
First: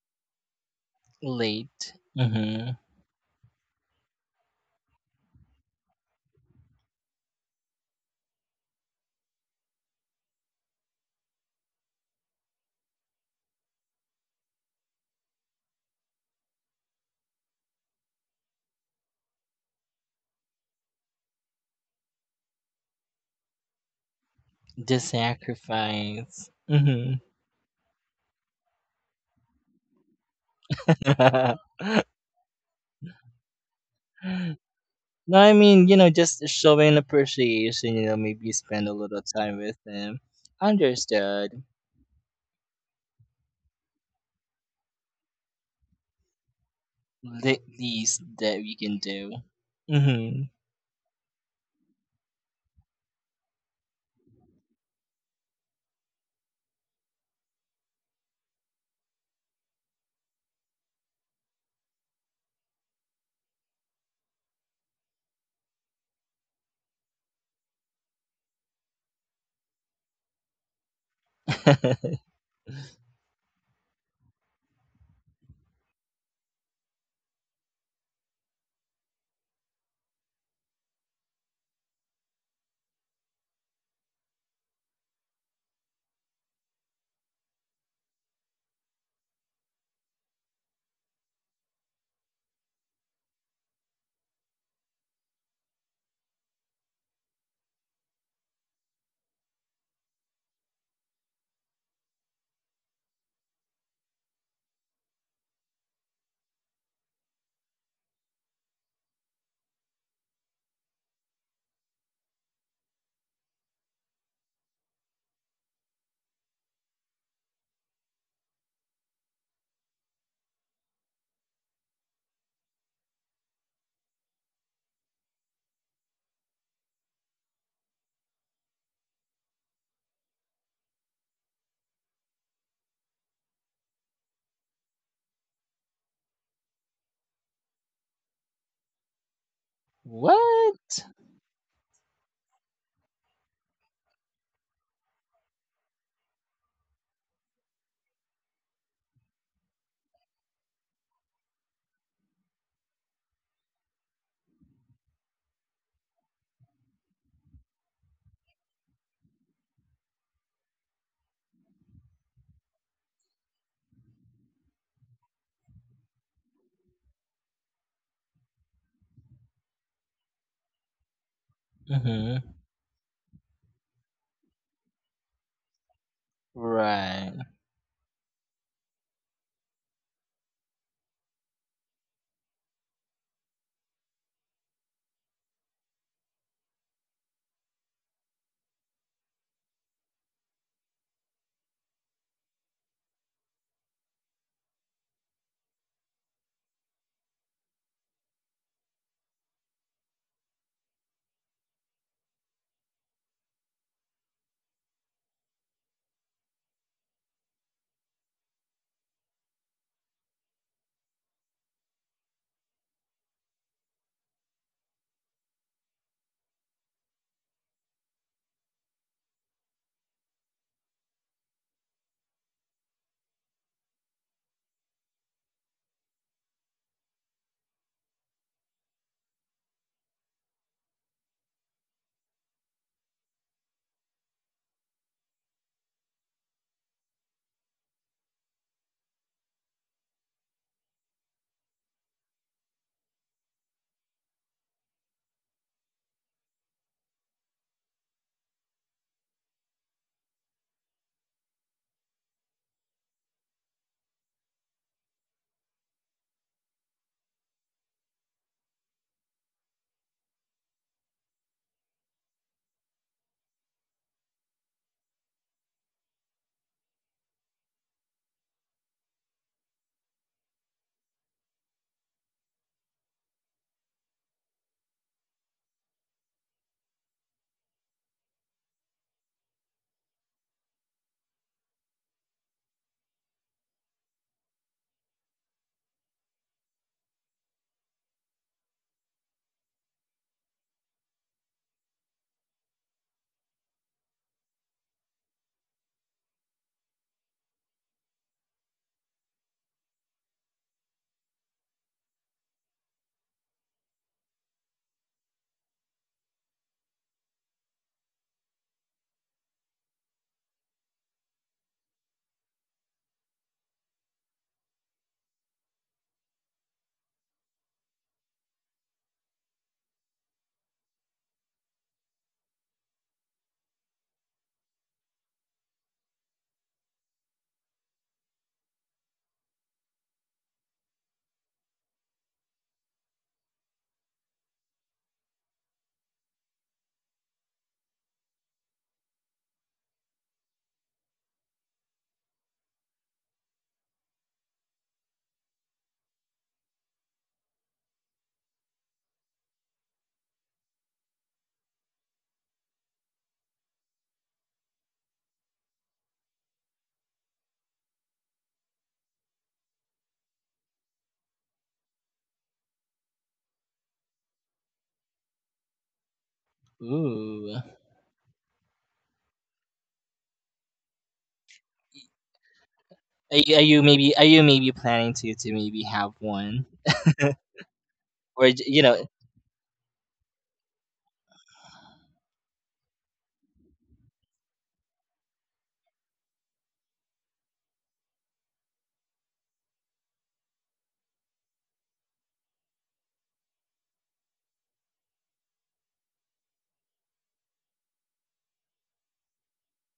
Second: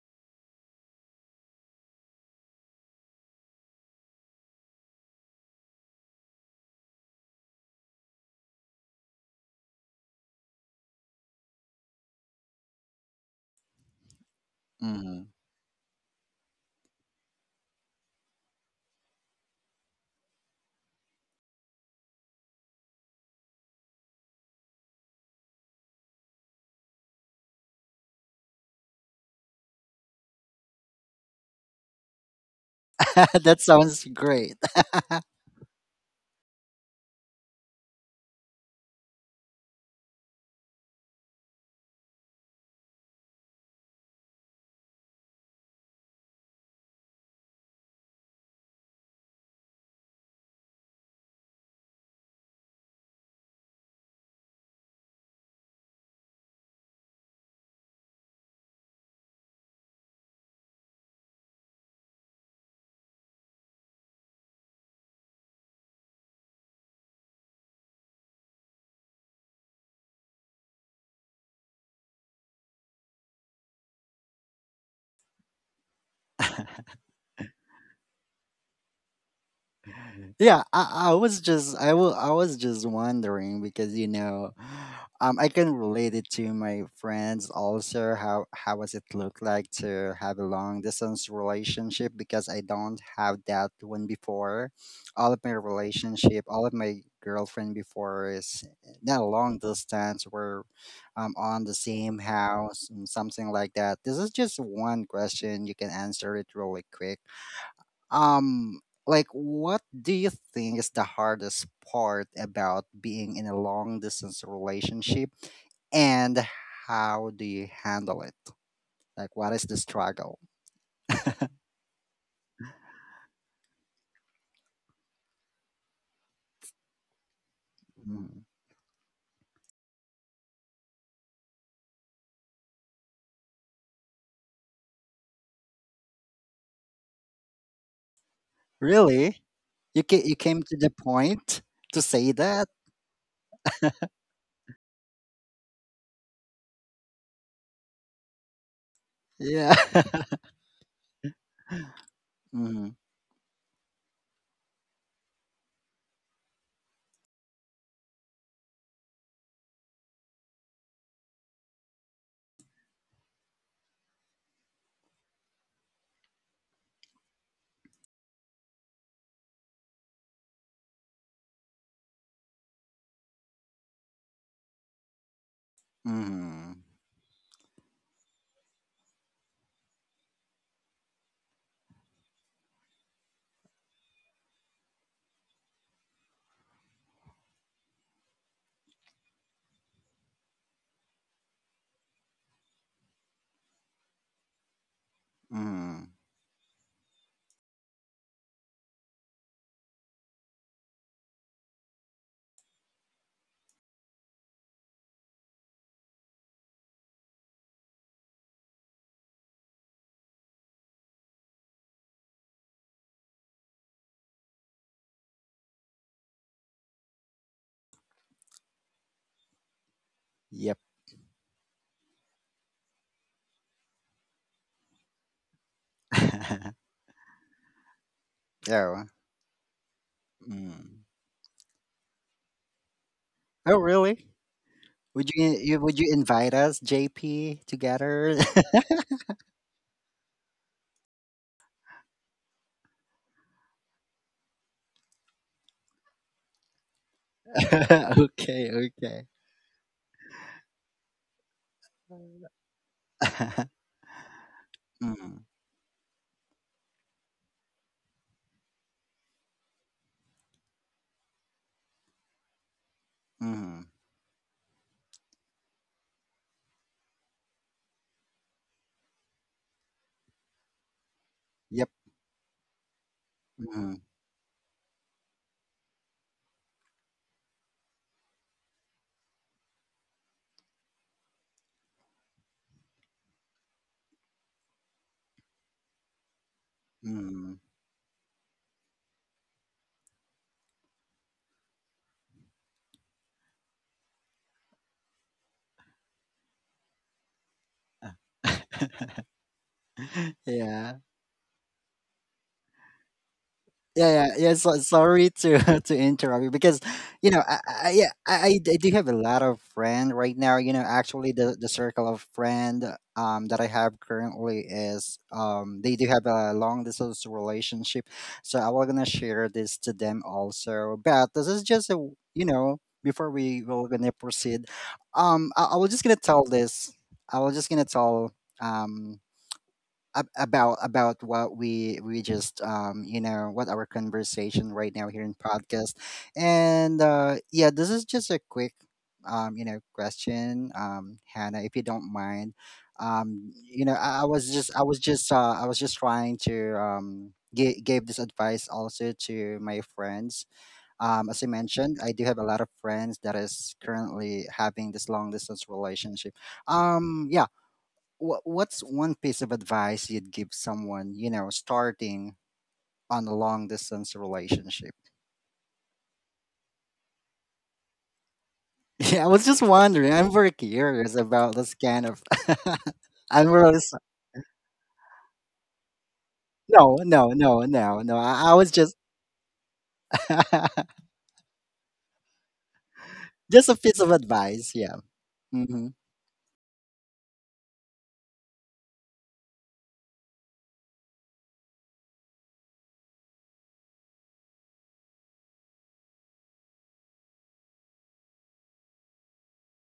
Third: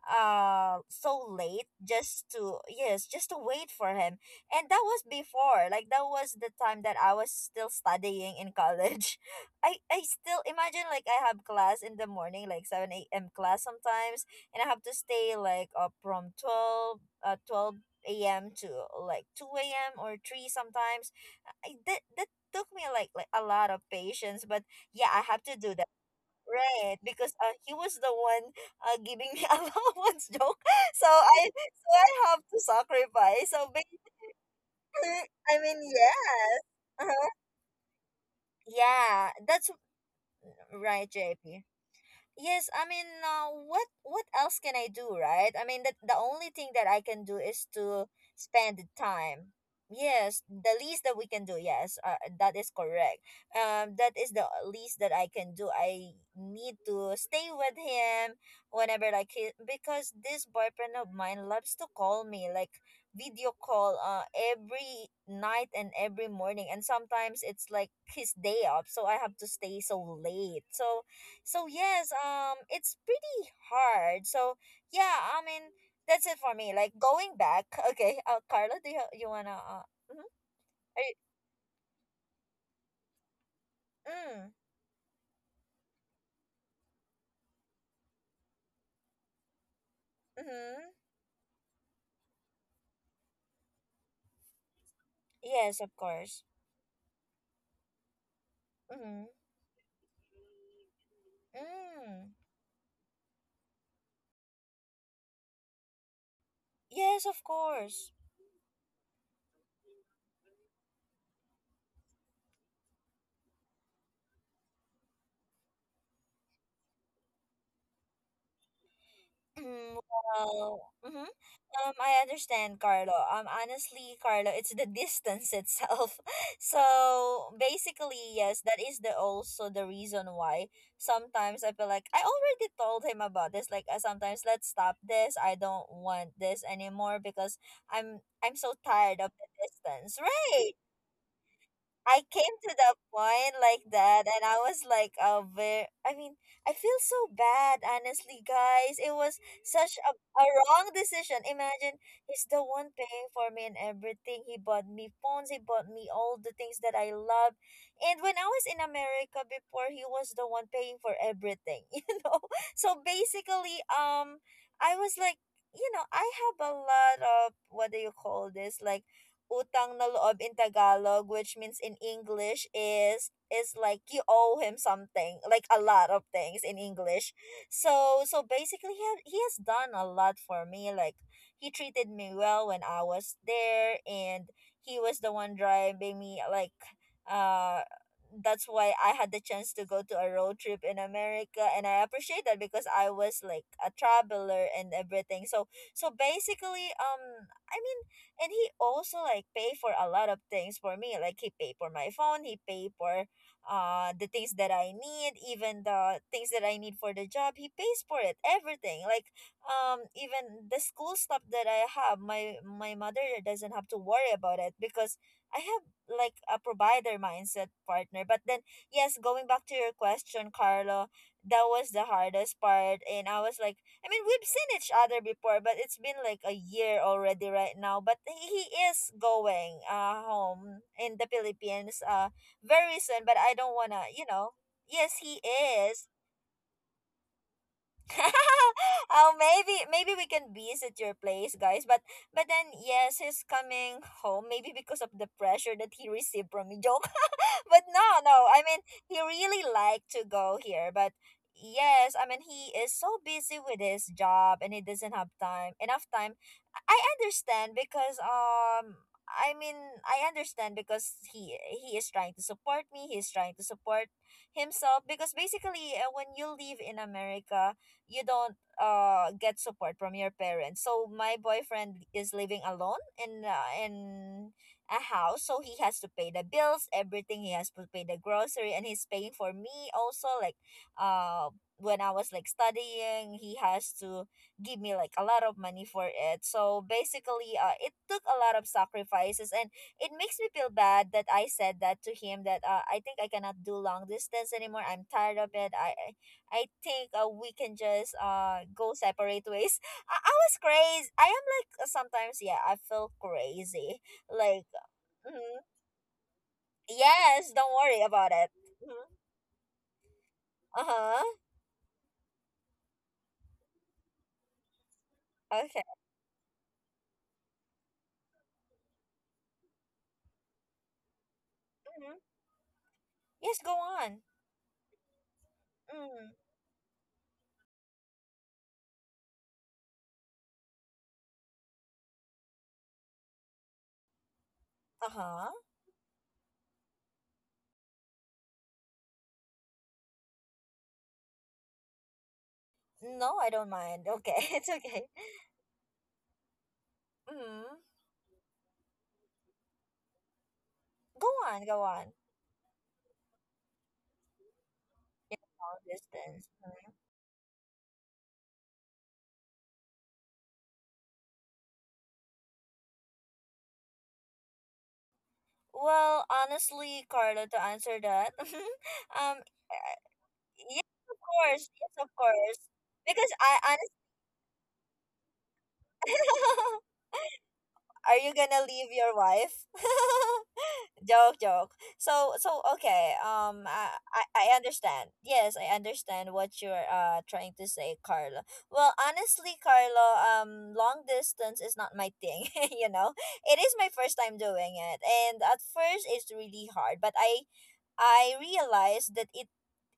Speaker 1: so late
Speaker 2: Late.
Speaker 1: just to,
Speaker 2: Mm-hmm.
Speaker 1: yes, just to wait for him. And that was before, like, that was the time that I was still studying in college. I still imagine, like, I have class in the morning, like 7 a.m class sometimes, and I have to
Speaker 3: Hmm.
Speaker 1: stay like up from 12 a.m to like 2 a.m or 3 sometimes. I, that that took me like, a lot of patience, but
Speaker 2: The
Speaker 1: yeah, I have to do that,
Speaker 2: sacrifice.
Speaker 1: right?
Speaker 2: Mm-hmm.
Speaker 1: Because he was the one giving me allowance, joke. So, i so i have to sacrifice,
Speaker 3: That
Speaker 1: so.
Speaker 3: sounds great.
Speaker 2: No, I
Speaker 1: I mean,
Speaker 2: mean, you know, just
Speaker 1: yes.
Speaker 2: showing
Speaker 1: Uh-huh.
Speaker 2: appreciation, you know, maybe spend a little
Speaker 1: Yeah,
Speaker 2: time
Speaker 1: that's
Speaker 2: with them.
Speaker 1: right,
Speaker 2: Understood.
Speaker 1: JP. Yes, I mean, what else can I do, right? I mean, the only thing that I can do
Speaker 2: The
Speaker 1: is to
Speaker 2: least that we
Speaker 1: spend the
Speaker 2: can do.
Speaker 1: time.
Speaker 2: Mm-hmm.
Speaker 1: Yes, the least that we can do. Yes, that is correct. That is the least that I can do. I need to stay with him whenever like because this boyfriend of mine loves to call me like video call every night and every morning, and sometimes it's like his day off, so I have to stay so late. So yes, it's pretty hard. So yeah, I mean, that's it for me. Like going back, okay. Carla, do you wanna? Mm-hmm.
Speaker 3: Yeah,
Speaker 1: Are
Speaker 3: I
Speaker 1: you,
Speaker 3: was just I was just wondering because, you know,
Speaker 1: mm,
Speaker 3: I can relate it to my friends also. How does it look like to have a long
Speaker 1: mm-hmm.
Speaker 3: distance relationship? Because I don't have that one before. All of my
Speaker 1: Yes, of course.
Speaker 3: relationship, all of my girlfriend before is not
Speaker 1: Mm-hmm.
Speaker 3: long distance. We're on the same
Speaker 1: Mm.
Speaker 3: house and something like that. This is just one question. You can answer it really quick.
Speaker 1: Yes, of course.
Speaker 3: Like, what do you think is the hardest part about being in a long distance relationship, and how do you handle it? Like, what is the
Speaker 1: Mm,
Speaker 3: struggle?
Speaker 1: well. Mm-hmm. I understand, Carlo. Honestly, Carlo, it's the distance itself. So basically,
Speaker 3: Hmm.
Speaker 1: yes, that is the also the reason why sometimes I feel like I already told him about this. Like, sometimes let's stop this. I don't want this anymore because I'm so tired of
Speaker 3: Really?
Speaker 1: the distance.
Speaker 3: You came to
Speaker 1: Right?
Speaker 3: the
Speaker 2: What?
Speaker 3: point to
Speaker 1: I
Speaker 3: say
Speaker 1: came
Speaker 3: that?
Speaker 1: to that point like that, and I was like, very, I mean, I feel so bad, honestly, guys. It was
Speaker 3: Yeah.
Speaker 1: such a wrong decision. Imagine he's the
Speaker 3: Mm-hmm.
Speaker 1: one paying for me and everything. He bought me phones, he bought me all the things that I love. And when I was in America before, he was the one paying for everything, you know? So basically, I was like, you know, I have a lot of, what do you call this? Like, utang na loob in Tagalog, which means in
Speaker 2: Mm-hmm.
Speaker 1: English is like you owe him something, like a lot of things
Speaker 3: Mm-hmm.
Speaker 1: in English.
Speaker 2: Right.
Speaker 1: So so basically, he has done a lot for me. Like he treated me well when I was there, and he was the one driving me. Like uh, that's why I had the chance to go to a road trip in America, and I appreciate that because I was like a traveler and everything. So
Speaker 3: Mm.
Speaker 1: so basically, I mean, and he also like pay for a lot of things for me, like he pay for my phone, he pay for the things that I need, even the things that I need for the job, he pays for it everything, like even the school stuff that I have, my mother doesn't have to worry about it because I have like a provider mindset partner. But then yes, going back to your question,
Speaker 3: Yep.
Speaker 1: Carlo, that was the hardest part, and I was like, I mean, we've seen each other before, but it's been like a year already right now. But he
Speaker 3: Yeah.
Speaker 1: is going home
Speaker 3: Mm.
Speaker 1: in the Philippines very soon. But I don't
Speaker 3: Oh,
Speaker 1: wanna, you
Speaker 3: really?
Speaker 1: know. Yes,
Speaker 3: Would
Speaker 1: he
Speaker 3: you, you would
Speaker 1: is.
Speaker 3: you invite us, JP, together?
Speaker 1: Oh, maybe we can visit your place, guys. But then yes, he's coming home. Maybe because of the pressure that he received from me. Joke but no, no. I
Speaker 3: Okay,
Speaker 1: mean,
Speaker 3: okay.
Speaker 1: he really liked to go here, but yes, I mean, he is so busy with his job, and he doesn't have
Speaker 3: Mhm,
Speaker 1: time enough time. I understand because. I mean, I understand because he is trying to support me. He is trying to
Speaker 3: mhm.
Speaker 1: support himself because basically, when you live in America, you don't get support from your parents. So my
Speaker 3: Yep.
Speaker 1: boyfriend is living alone in
Speaker 3: Mhm,
Speaker 1: a house, so he has to pay the bills, everything. He has to pay the grocery, and he's paying for me also. Like, uh, when I was like studying, he has to give me like a lot of money for it. So basically,
Speaker 3: mhm.
Speaker 1: it took a lot of sacrifices, and it makes me feel bad that I said that to him. That I think I cannot do long distance anymore. I'm tired of it. I think we can just go separate ways. I was
Speaker 3: Yeah.
Speaker 1: crazy. I am like sometimes yeah I feel crazy.
Speaker 3: Yeah, yeah, yeah.
Speaker 1: Like
Speaker 3: So, sorry
Speaker 1: Mm-hmm.
Speaker 3: to to interrupt you because, you know,
Speaker 1: Yes, don't
Speaker 3: I
Speaker 1: worry
Speaker 3: yeah,
Speaker 1: about it.
Speaker 3: I do have
Speaker 1: Mm-hmm.
Speaker 3: a lot of friend right now. You know,
Speaker 1: Uh-huh.
Speaker 3: actually, the circle of friend that I have currently is
Speaker 1: Okay.
Speaker 3: they do have a long distance relationship, so I was gonna share this to them also. But this is just a
Speaker 1: Mm-hmm.
Speaker 3: you know, before
Speaker 1: Yes,
Speaker 3: we
Speaker 1: go
Speaker 3: were gonna
Speaker 1: on.
Speaker 3: proceed, I was just gonna
Speaker 1: Mm.
Speaker 3: tell this. I was just gonna tell um about what we just you know, what our conversation right now here in
Speaker 1: Uh-huh.
Speaker 3: podcast, and yeah, this is just a quick you know question, Hannah, if you don't mind,
Speaker 1: No, I don't
Speaker 3: you know,
Speaker 1: mind.
Speaker 3: I
Speaker 1: Okay,
Speaker 3: was
Speaker 1: it's
Speaker 3: just i
Speaker 1: okay.
Speaker 3: was just uh i was just trying to
Speaker 1: Mm-hmm.
Speaker 3: give this advice also to my friends,
Speaker 1: Go
Speaker 3: as I
Speaker 1: on, go
Speaker 3: mentioned,
Speaker 1: on.
Speaker 3: I do have a lot of friends that is currently having this long distance
Speaker 1: Long
Speaker 3: relationship.
Speaker 1: distance. Mhm.
Speaker 3: Yeah, what's one piece of advice you'd give someone, you know, starting on a long distance relationship?
Speaker 1: Well, honestly, Carlo,
Speaker 2: Ooh.
Speaker 1: to answer that,
Speaker 3: Yeah, I
Speaker 1: um, uh,
Speaker 3: was just wondering. I'm very curious about this
Speaker 1: yes,
Speaker 3: kind
Speaker 1: of
Speaker 3: of.
Speaker 1: course, because
Speaker 2: Are
Speaker 3: I'm
Speaker 2: you,
Speaker 1: I
Speaker 2: are
Speaker 3: really
Speaker 2: you
Speaker 1: honestly,
Speaker 2: maybe are you maybe planning to maybe have one
Speaker 3: no, no, no, no,
Speaker 1: are
Speaker 3: no.
Speaker 1: you
Speaker 2: or
Speaker 3: I
Speaker 1: gonna
Speaker 3: was
Speaker 2: you
Speaker 1: leave
Speaker 3: just
Speaker 2: know?
Speaker 1: your wife? joke joke so so okay
Speaker 3: just a
Speaker 1: I,
Speaker 3: piece of
Speaker 1: I i
Speaker 3: advice. Yeah.
Speaker 1: understand, yes, I
Speaker 3: Mm-hmm.
Speaker 1: understand what you're trying to say, Carlo. Well, honestly, Carlo, long distance is not my thing. You know, it is my first time doing it, and at first it's really hard, but i realized that it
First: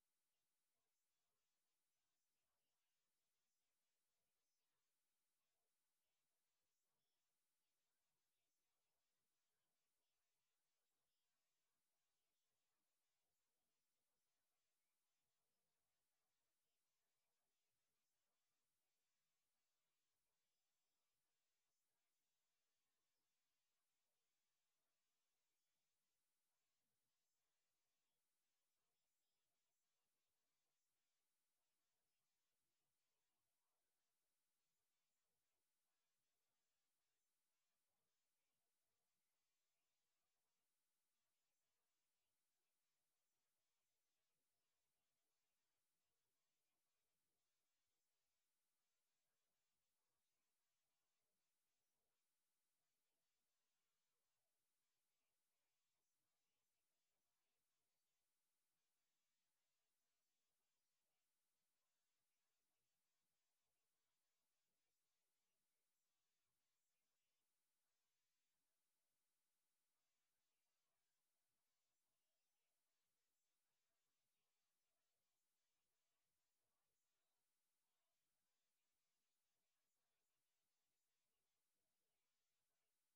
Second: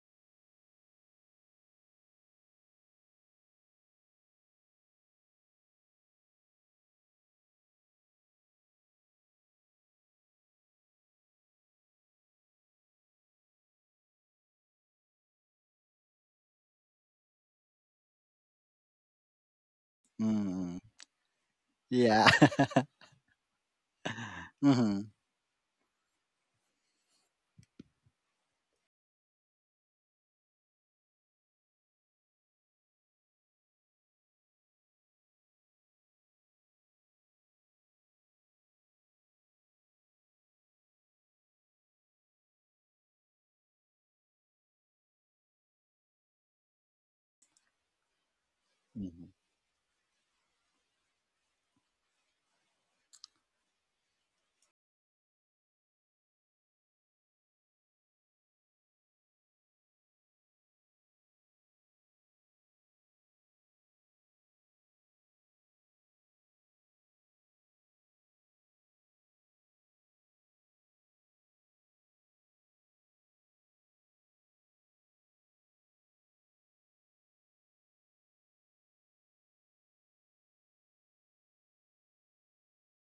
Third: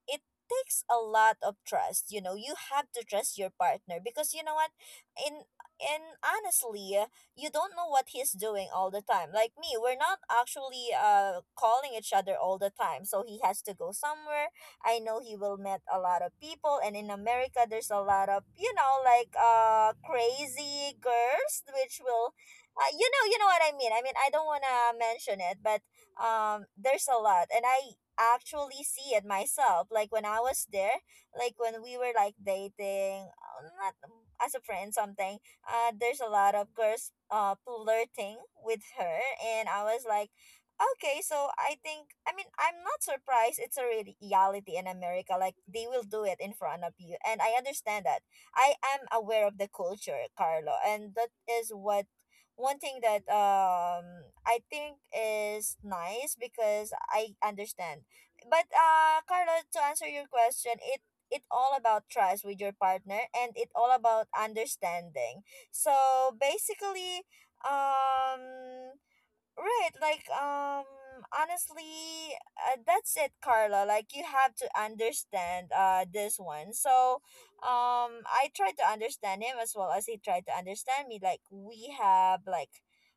Speaker 1: it takes a lot of trust. You know, you have to trust your partner, because you know what, in and honestly, you don't know what he's doing all the time. Like me, we're not actually calling each other all the time, so he has to go somewhere. I know he will meet a lot of people, and in America there's a lot of, you know, like
Speaker 3: Mm-hmm.
Speaker 1: crazy girls, which
Speaker 3: Yeah.
Speaker 1: will you know, you know what I mean, I mean, I don't want to
Speaker 3: Mm-hmm.
Speaker 1: mention it, but there's a lot, and I actually see it myself. Like when I was there, like when we were like dating, not as a friend, something. There's a lot of girls flirting with her, and I was like. Okay, so I think, I mean, I'm not surprised, it's a reality in America. Like they will do it in front of you, and I understand that. I am
Speaker 3: Mm-hmm.
Speaker 1: aware of the culture, Carlo, and that is what one thing that I think is nice because I understand. But Carla, to answer your question, it all about trust with your partner, and it all about understanding. So basically, um right, like honestly, that's it, Carla. Like you have to understand this one. So, I tried to understand him as well as he tried to understand me. Like we have like,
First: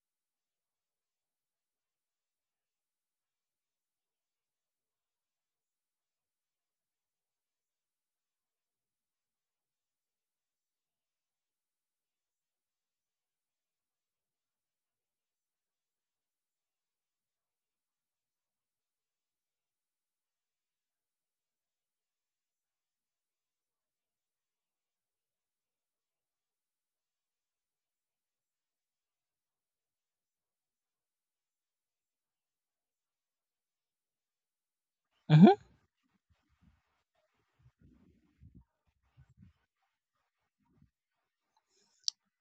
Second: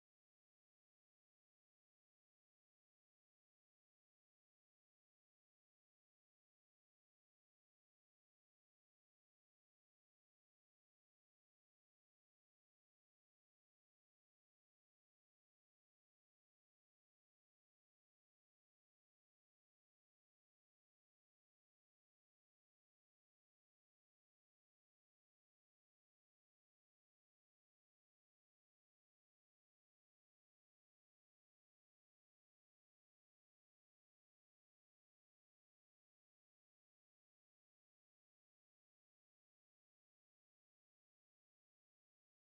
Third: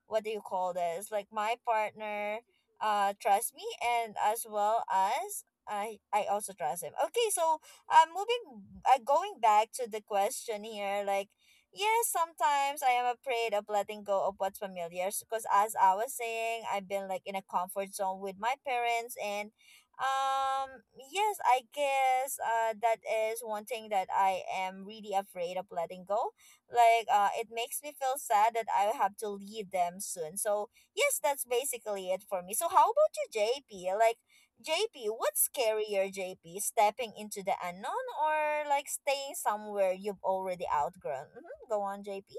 Speaker 1: what do you call this? Like my partner trusts me, and as well as I also trust him. Okay, so moving going back to the question here, like yes, sometimes I am afraid of letting go of what's familiar, because as I was saying, I've been like in a comfort zone with my parents, and um yes, I guess that is one thing that I am really afraid of letting go. Like it makes me feel sad that I have to leave them soon. So, yes, that's basically it for me. So, how about you, JP? Like JP, what's scarier, JP? Stepping into the unknown or like staying somewhere you've already outgrown? Hmm. Go on, JP.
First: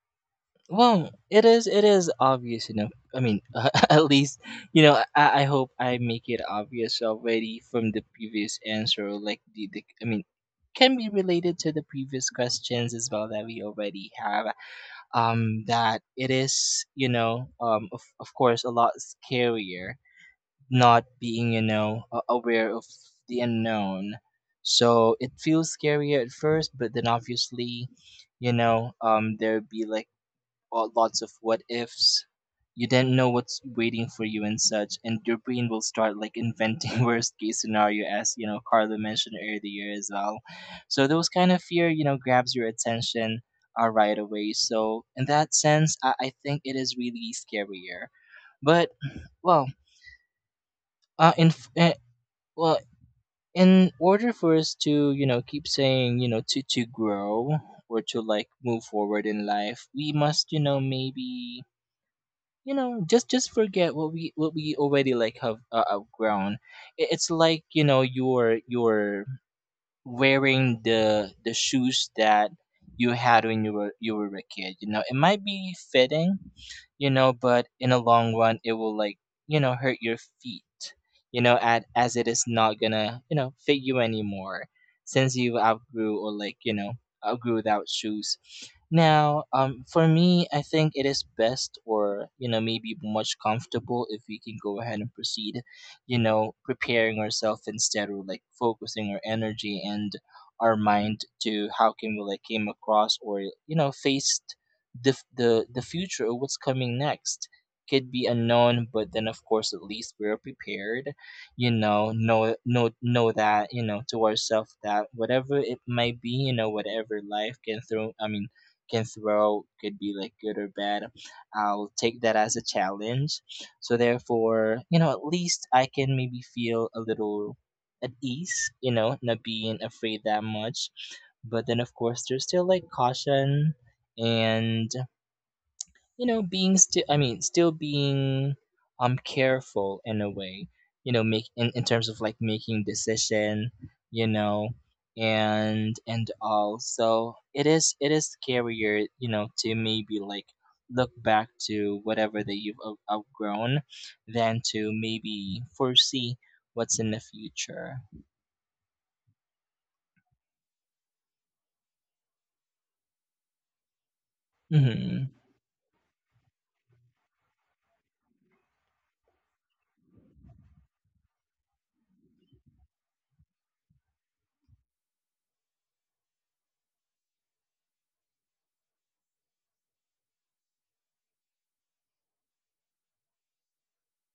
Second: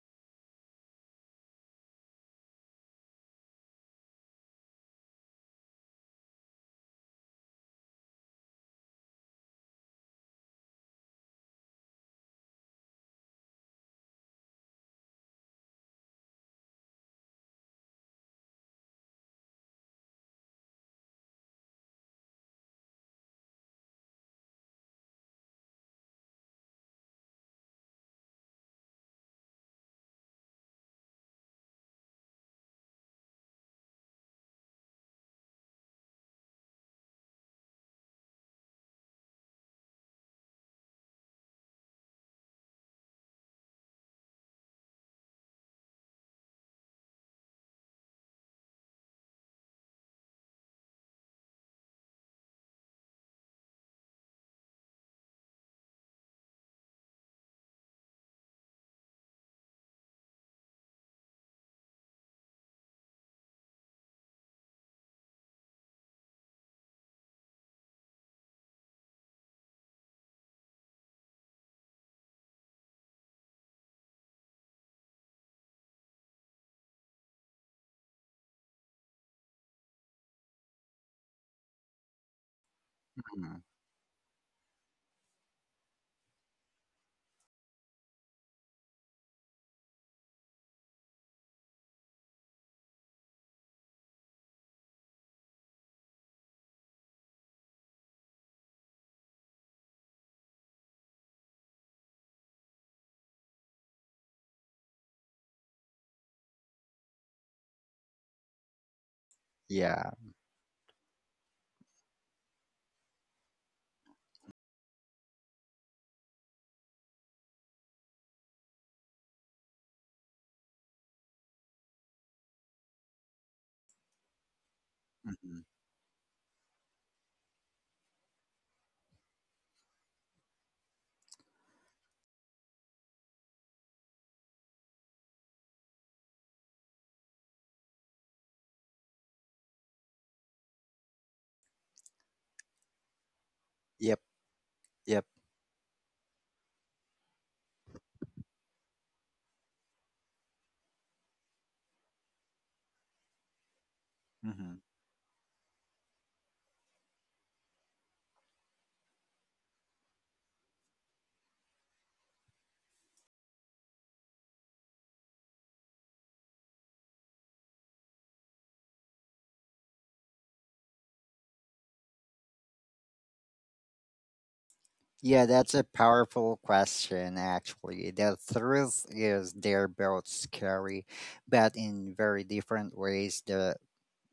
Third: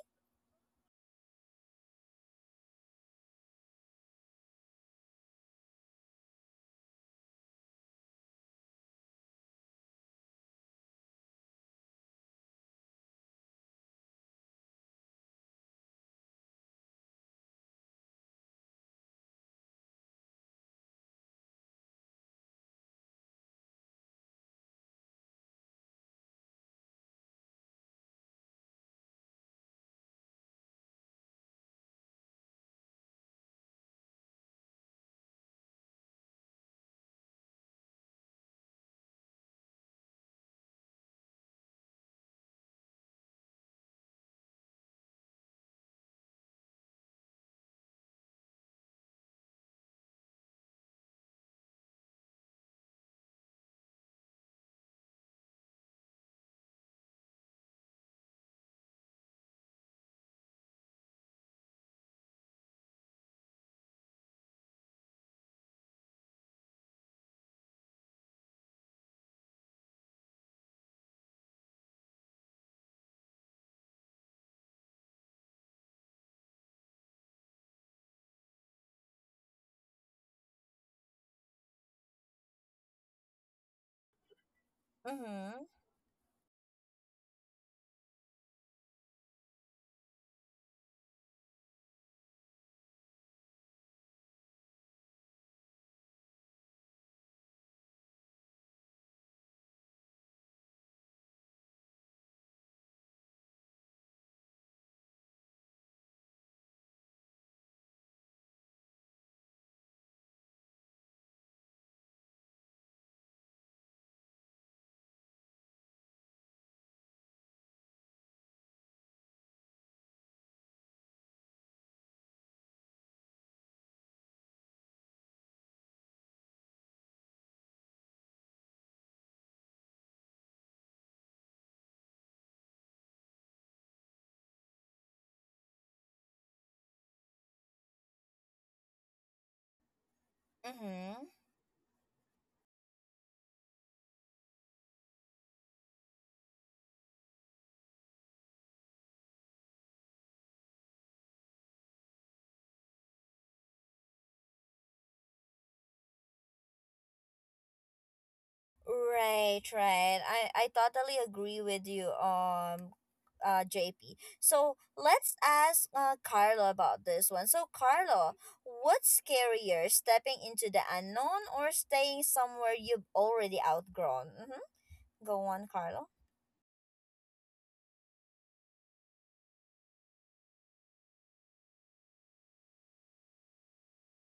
Speaker 2: Well, it is obvious enough. I mean, at least you know. I hope I make it obvious already from the previous answer. Like the I mean, can be related to the previous questions as well that we already have. That it is, you know, um, of course a lot scarier not being, you know, aware of the unknown. So it feels scarier at first, but then obviously you know there'd be like all lots of what ifs. You don't know what's waiting for you and such, and your brain will start like inventing worst case scenario, as you know Carla mentioned earlier as well. So those kind of fear, you know, grabs your attention, right away. So in that sense, I think it is really scarier. But well, uh, in f- eh, well, in order for us to, you know, keep saying, you know, to grow or to like move forward in life, we must, you know, maybe you know just forget what we already like have, outgrown. I- it's like, you know, your wearing the shoes that you had when you were a kid. You know, it might be fitting, you know, but in the long run, it will like you know hurt your feet. You know, at as it is not gonna you know fit you anymore since you
Speaker 1: Mm-hmm.
Speaker 2: outgrew or like you know outgrew without shoes. Now, for me, I think it is best or you know maybe much comfortable if we can go ahead and proceed, you know, preparing ourselves instead or like focusing our energy and our mind to how can we like came across or, you know, faced the f- the future or what's coming next. Could be unknown, but then of course at
Speaker 3: Yeah.
Speaker 2: least we're prepared, you know that you know to ourselves that whatever it might be, you know, whatever life can throw, I mean, can throw could be like good or bad. I'll take that as a challenge. So therefore, you know, at
Speaker 3: Mm-hmm.
Speaker 2: least I can maybe feel a little at ease, you know, not being afraid that much. But then of course there's still like caution, and you know being still I mean still being, um, careful in a way, you know,
Speaker 1: Mm-hmm.
Speaker 2: in terms of like making decision,
Speaker 3: Yep.
Speaker 2: you know,
Speaker 3: Yep.
Speaker 2: and all. So it is scarier, you know, to maybe like look back to whatever that you've outgrown than
Speaker 3: Mm-hmm.
Speaker 2: to maybe foresee what's in the future.
Speaker 1: Right, right. I totally agree with you, JP. So
Speaker 2: Hmm.
Speaker 1: let's ask Carlo about this one. So, Carlo, what's scarier, stepping into the unknown or staying somewhere you've already outgrown? Mm-hmm. Go
Speaker 3: Yeah,
Speaker 1: on,
Speaker 3: that's a
Speaker 1: Carlo.
Speaker 3: powerful question, actually. The truth is they're both scary, but in very different ways. The,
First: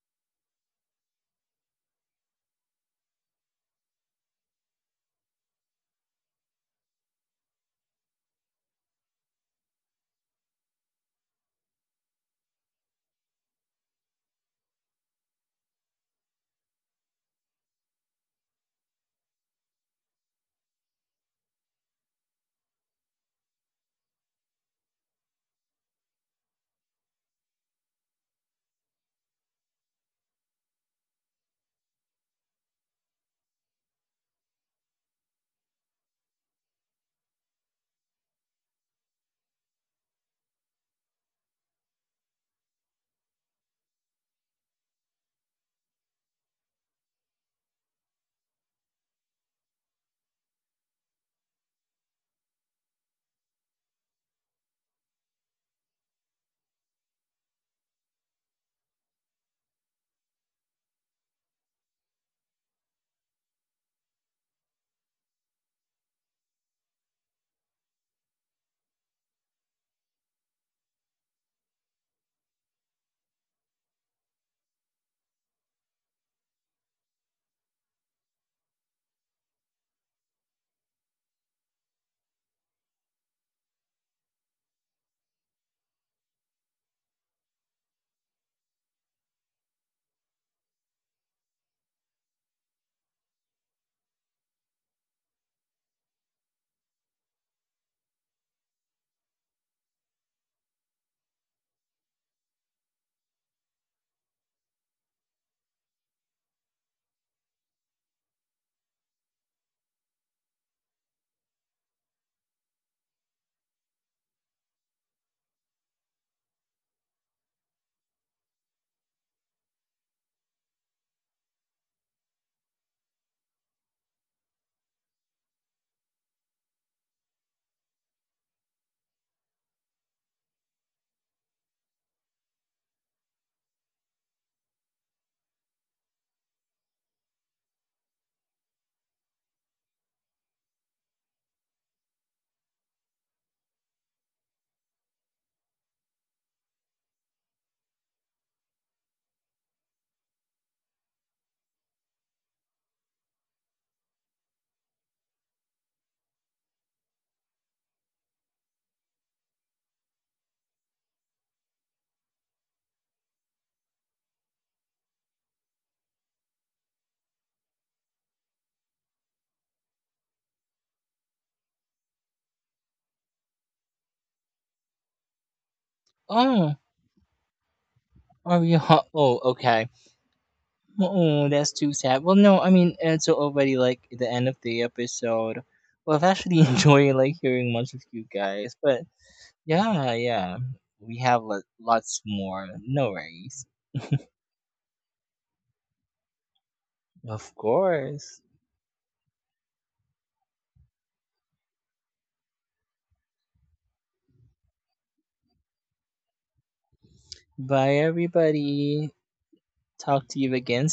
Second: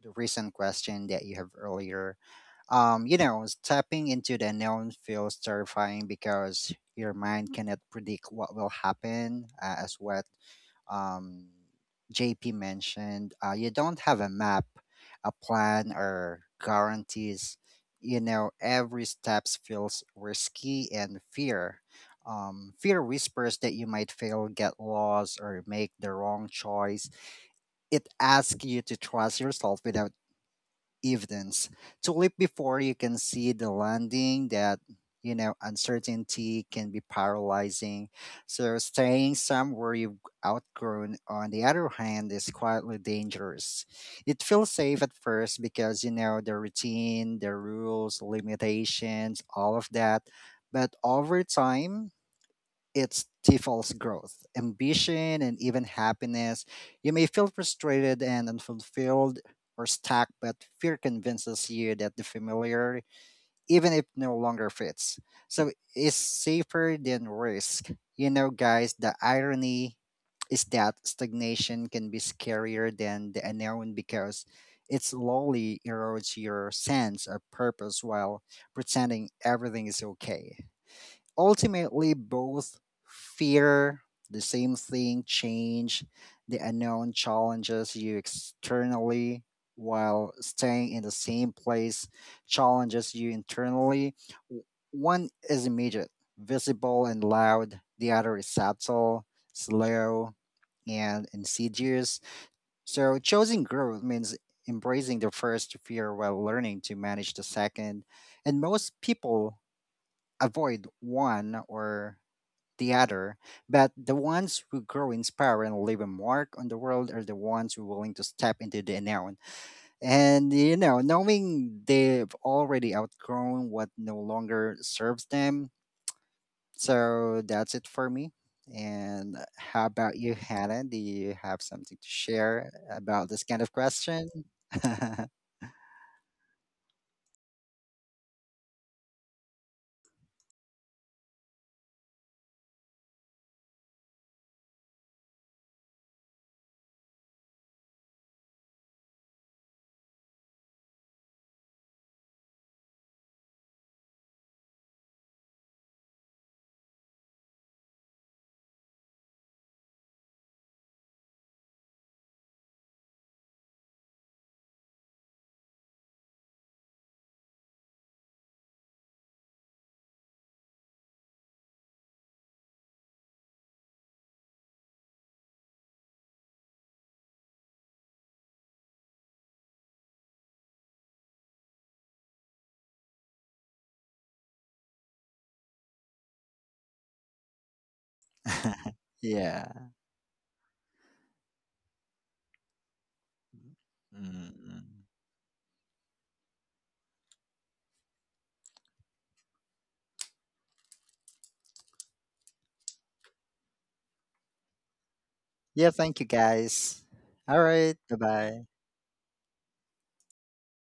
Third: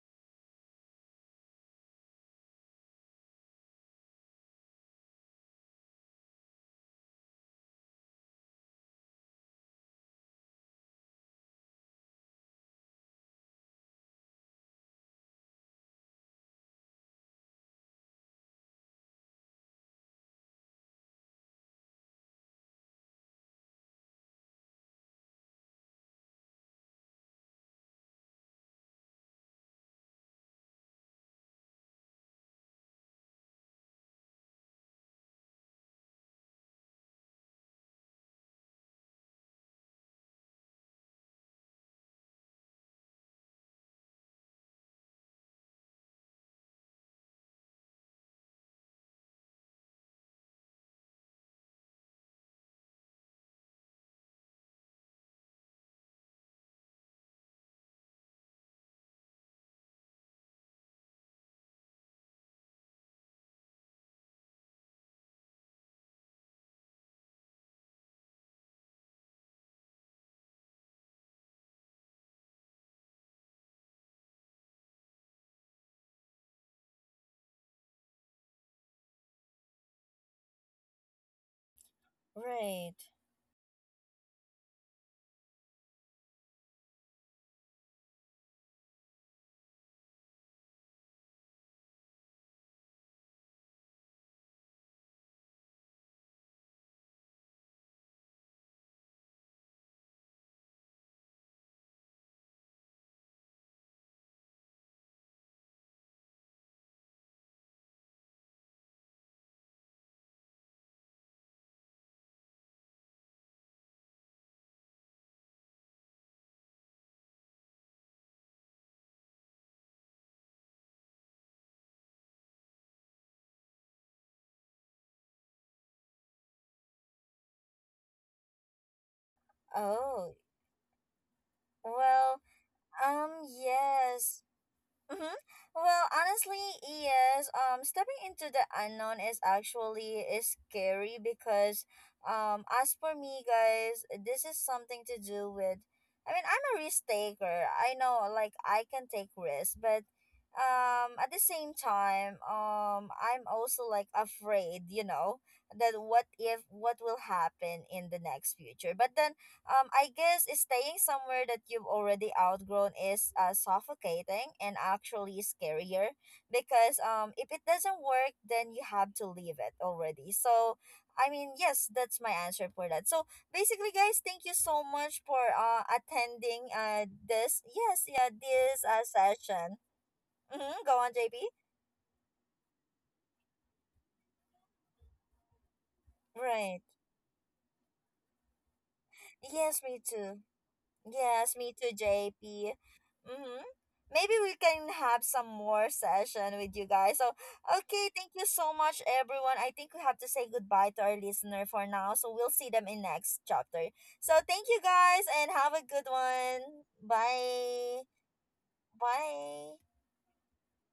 Speaker 3: the recent question that you have earlier, you know, stepping into the unknown feels terrifying because your mind cannot predict what will happen, as what um, JP mentioned, you don't have a map, a plan, or guarantees. You know, every step feels risky and fear. Fear whispers that you might fail, get lost, or make the wrong choice. It asks you to trust yourself without evidence. To leap before you can see the landing, that, you know, uncertainty can be paralyzing. So staying somewhere you've outgrown, on the other hand, is quietly dangerous. It feels safe at first because you know the routine, the rules, limitations, all of that. But over time, it's stifles growth, ambition, and even happiness. You may feel frustrated and unfulfilled or stuck, but fear convinces you that the familiar, even if no longer fits, so is safer than risk. You know, guys, the irony is that stagnation can be scarier than the unknown because it slowly erodes your sense of purpose while pretending everything is okay. Ultimately both
Speaker 1: Right.
Speaker 3: fear the same thing, change. The unknown challenges you externally, while staying in the same place challenges you internally. W- One is immediate, visible and loud. The other is subtle, slow, and insidious. So choosing growth means embracing the first fear while learning to manage the second, and most people avoid one or the other, but the ones who grow inspired and leave a mark on the world are the ones who are willing to step into the unknown. And, you know, knowing they've already outgrown what no longer serves them. So that's it for me. And how about
Speaker 1: Oh,
Speaker 3: you, Hannah? Do you have something to
Speaker 1: well,
Speaker 3: share
Speaker 1: um,
Speaker 3: about this kind of question?
Speaker 1: yes. Mm-hmm. Well, honestly, yes. Stepping into the unknown is actually is scary because, as for me, guys, this is something to do with. I mean, I'm a risk taker. I know, like, I can take risks, but, at the same time, I'm also like afraid. You know that what if what will happen in the next future, but then I guess staying somewhere that you've already outgrown is suffocating and actually scarier because if it doesn't work, then you have to leave it already. So, I mean, yes, that's my answer for that. So, basically, guys, thank you so much for attending
Speaker 2: Oh,
Speaker 1: this, yes, yeah,
Speaker 2: are you
Speaker 1: this
Speaker 2: oh,
Speaker 1: session.
Speaker 2: okay.
Speaker 1: Mm-hmm, go on, JP.
Speaker 2: Oh, that's too sad. Well, no, I mean it's already like the end of the episode. Well, I've actually
Speaker 1: Right.
Speaker 2: enjoyed like hearing much of you guys, but
Speaker 3: Yeah.
Speaker 1: Yes, me
Speaker 2: yeah,
Speaker 1: too.
Speaker 2: yeah, we have
Speaker 1: Yes,
Speaker 2: lo-
Speaker 1: me too,
Speaker 2: lots more.
Speaker 1: JP.
Speaker 2: No
Speaker 1: Mm-hmm.
Speaker 2: worries.
Speaker 1: Maybe we can
Speaker 3: Mm.
Speaker 1: have some more session with you guys. So,
Speaker 2: Of
Speaker 1: okay, thank
Speaker 2: course.
Speaker 1: you so much, everyone. I think we have to say goodbye to our listener for now. So, we'll see them in next chapter. So, thank you guys and have a
Speaker 3: Yeah,
Speaker 1: good
Speaker 3: thank you
Speaker 1: one.
Speaker 3: guys. All
Speaker 2: Bye,
Speaker 3: right.
Speaker 1: Bye.
Speaker 3: Bye bye.
Speaker 2: everybody.
Speaker 1: Bye.
Speaker 2: Talk to you again.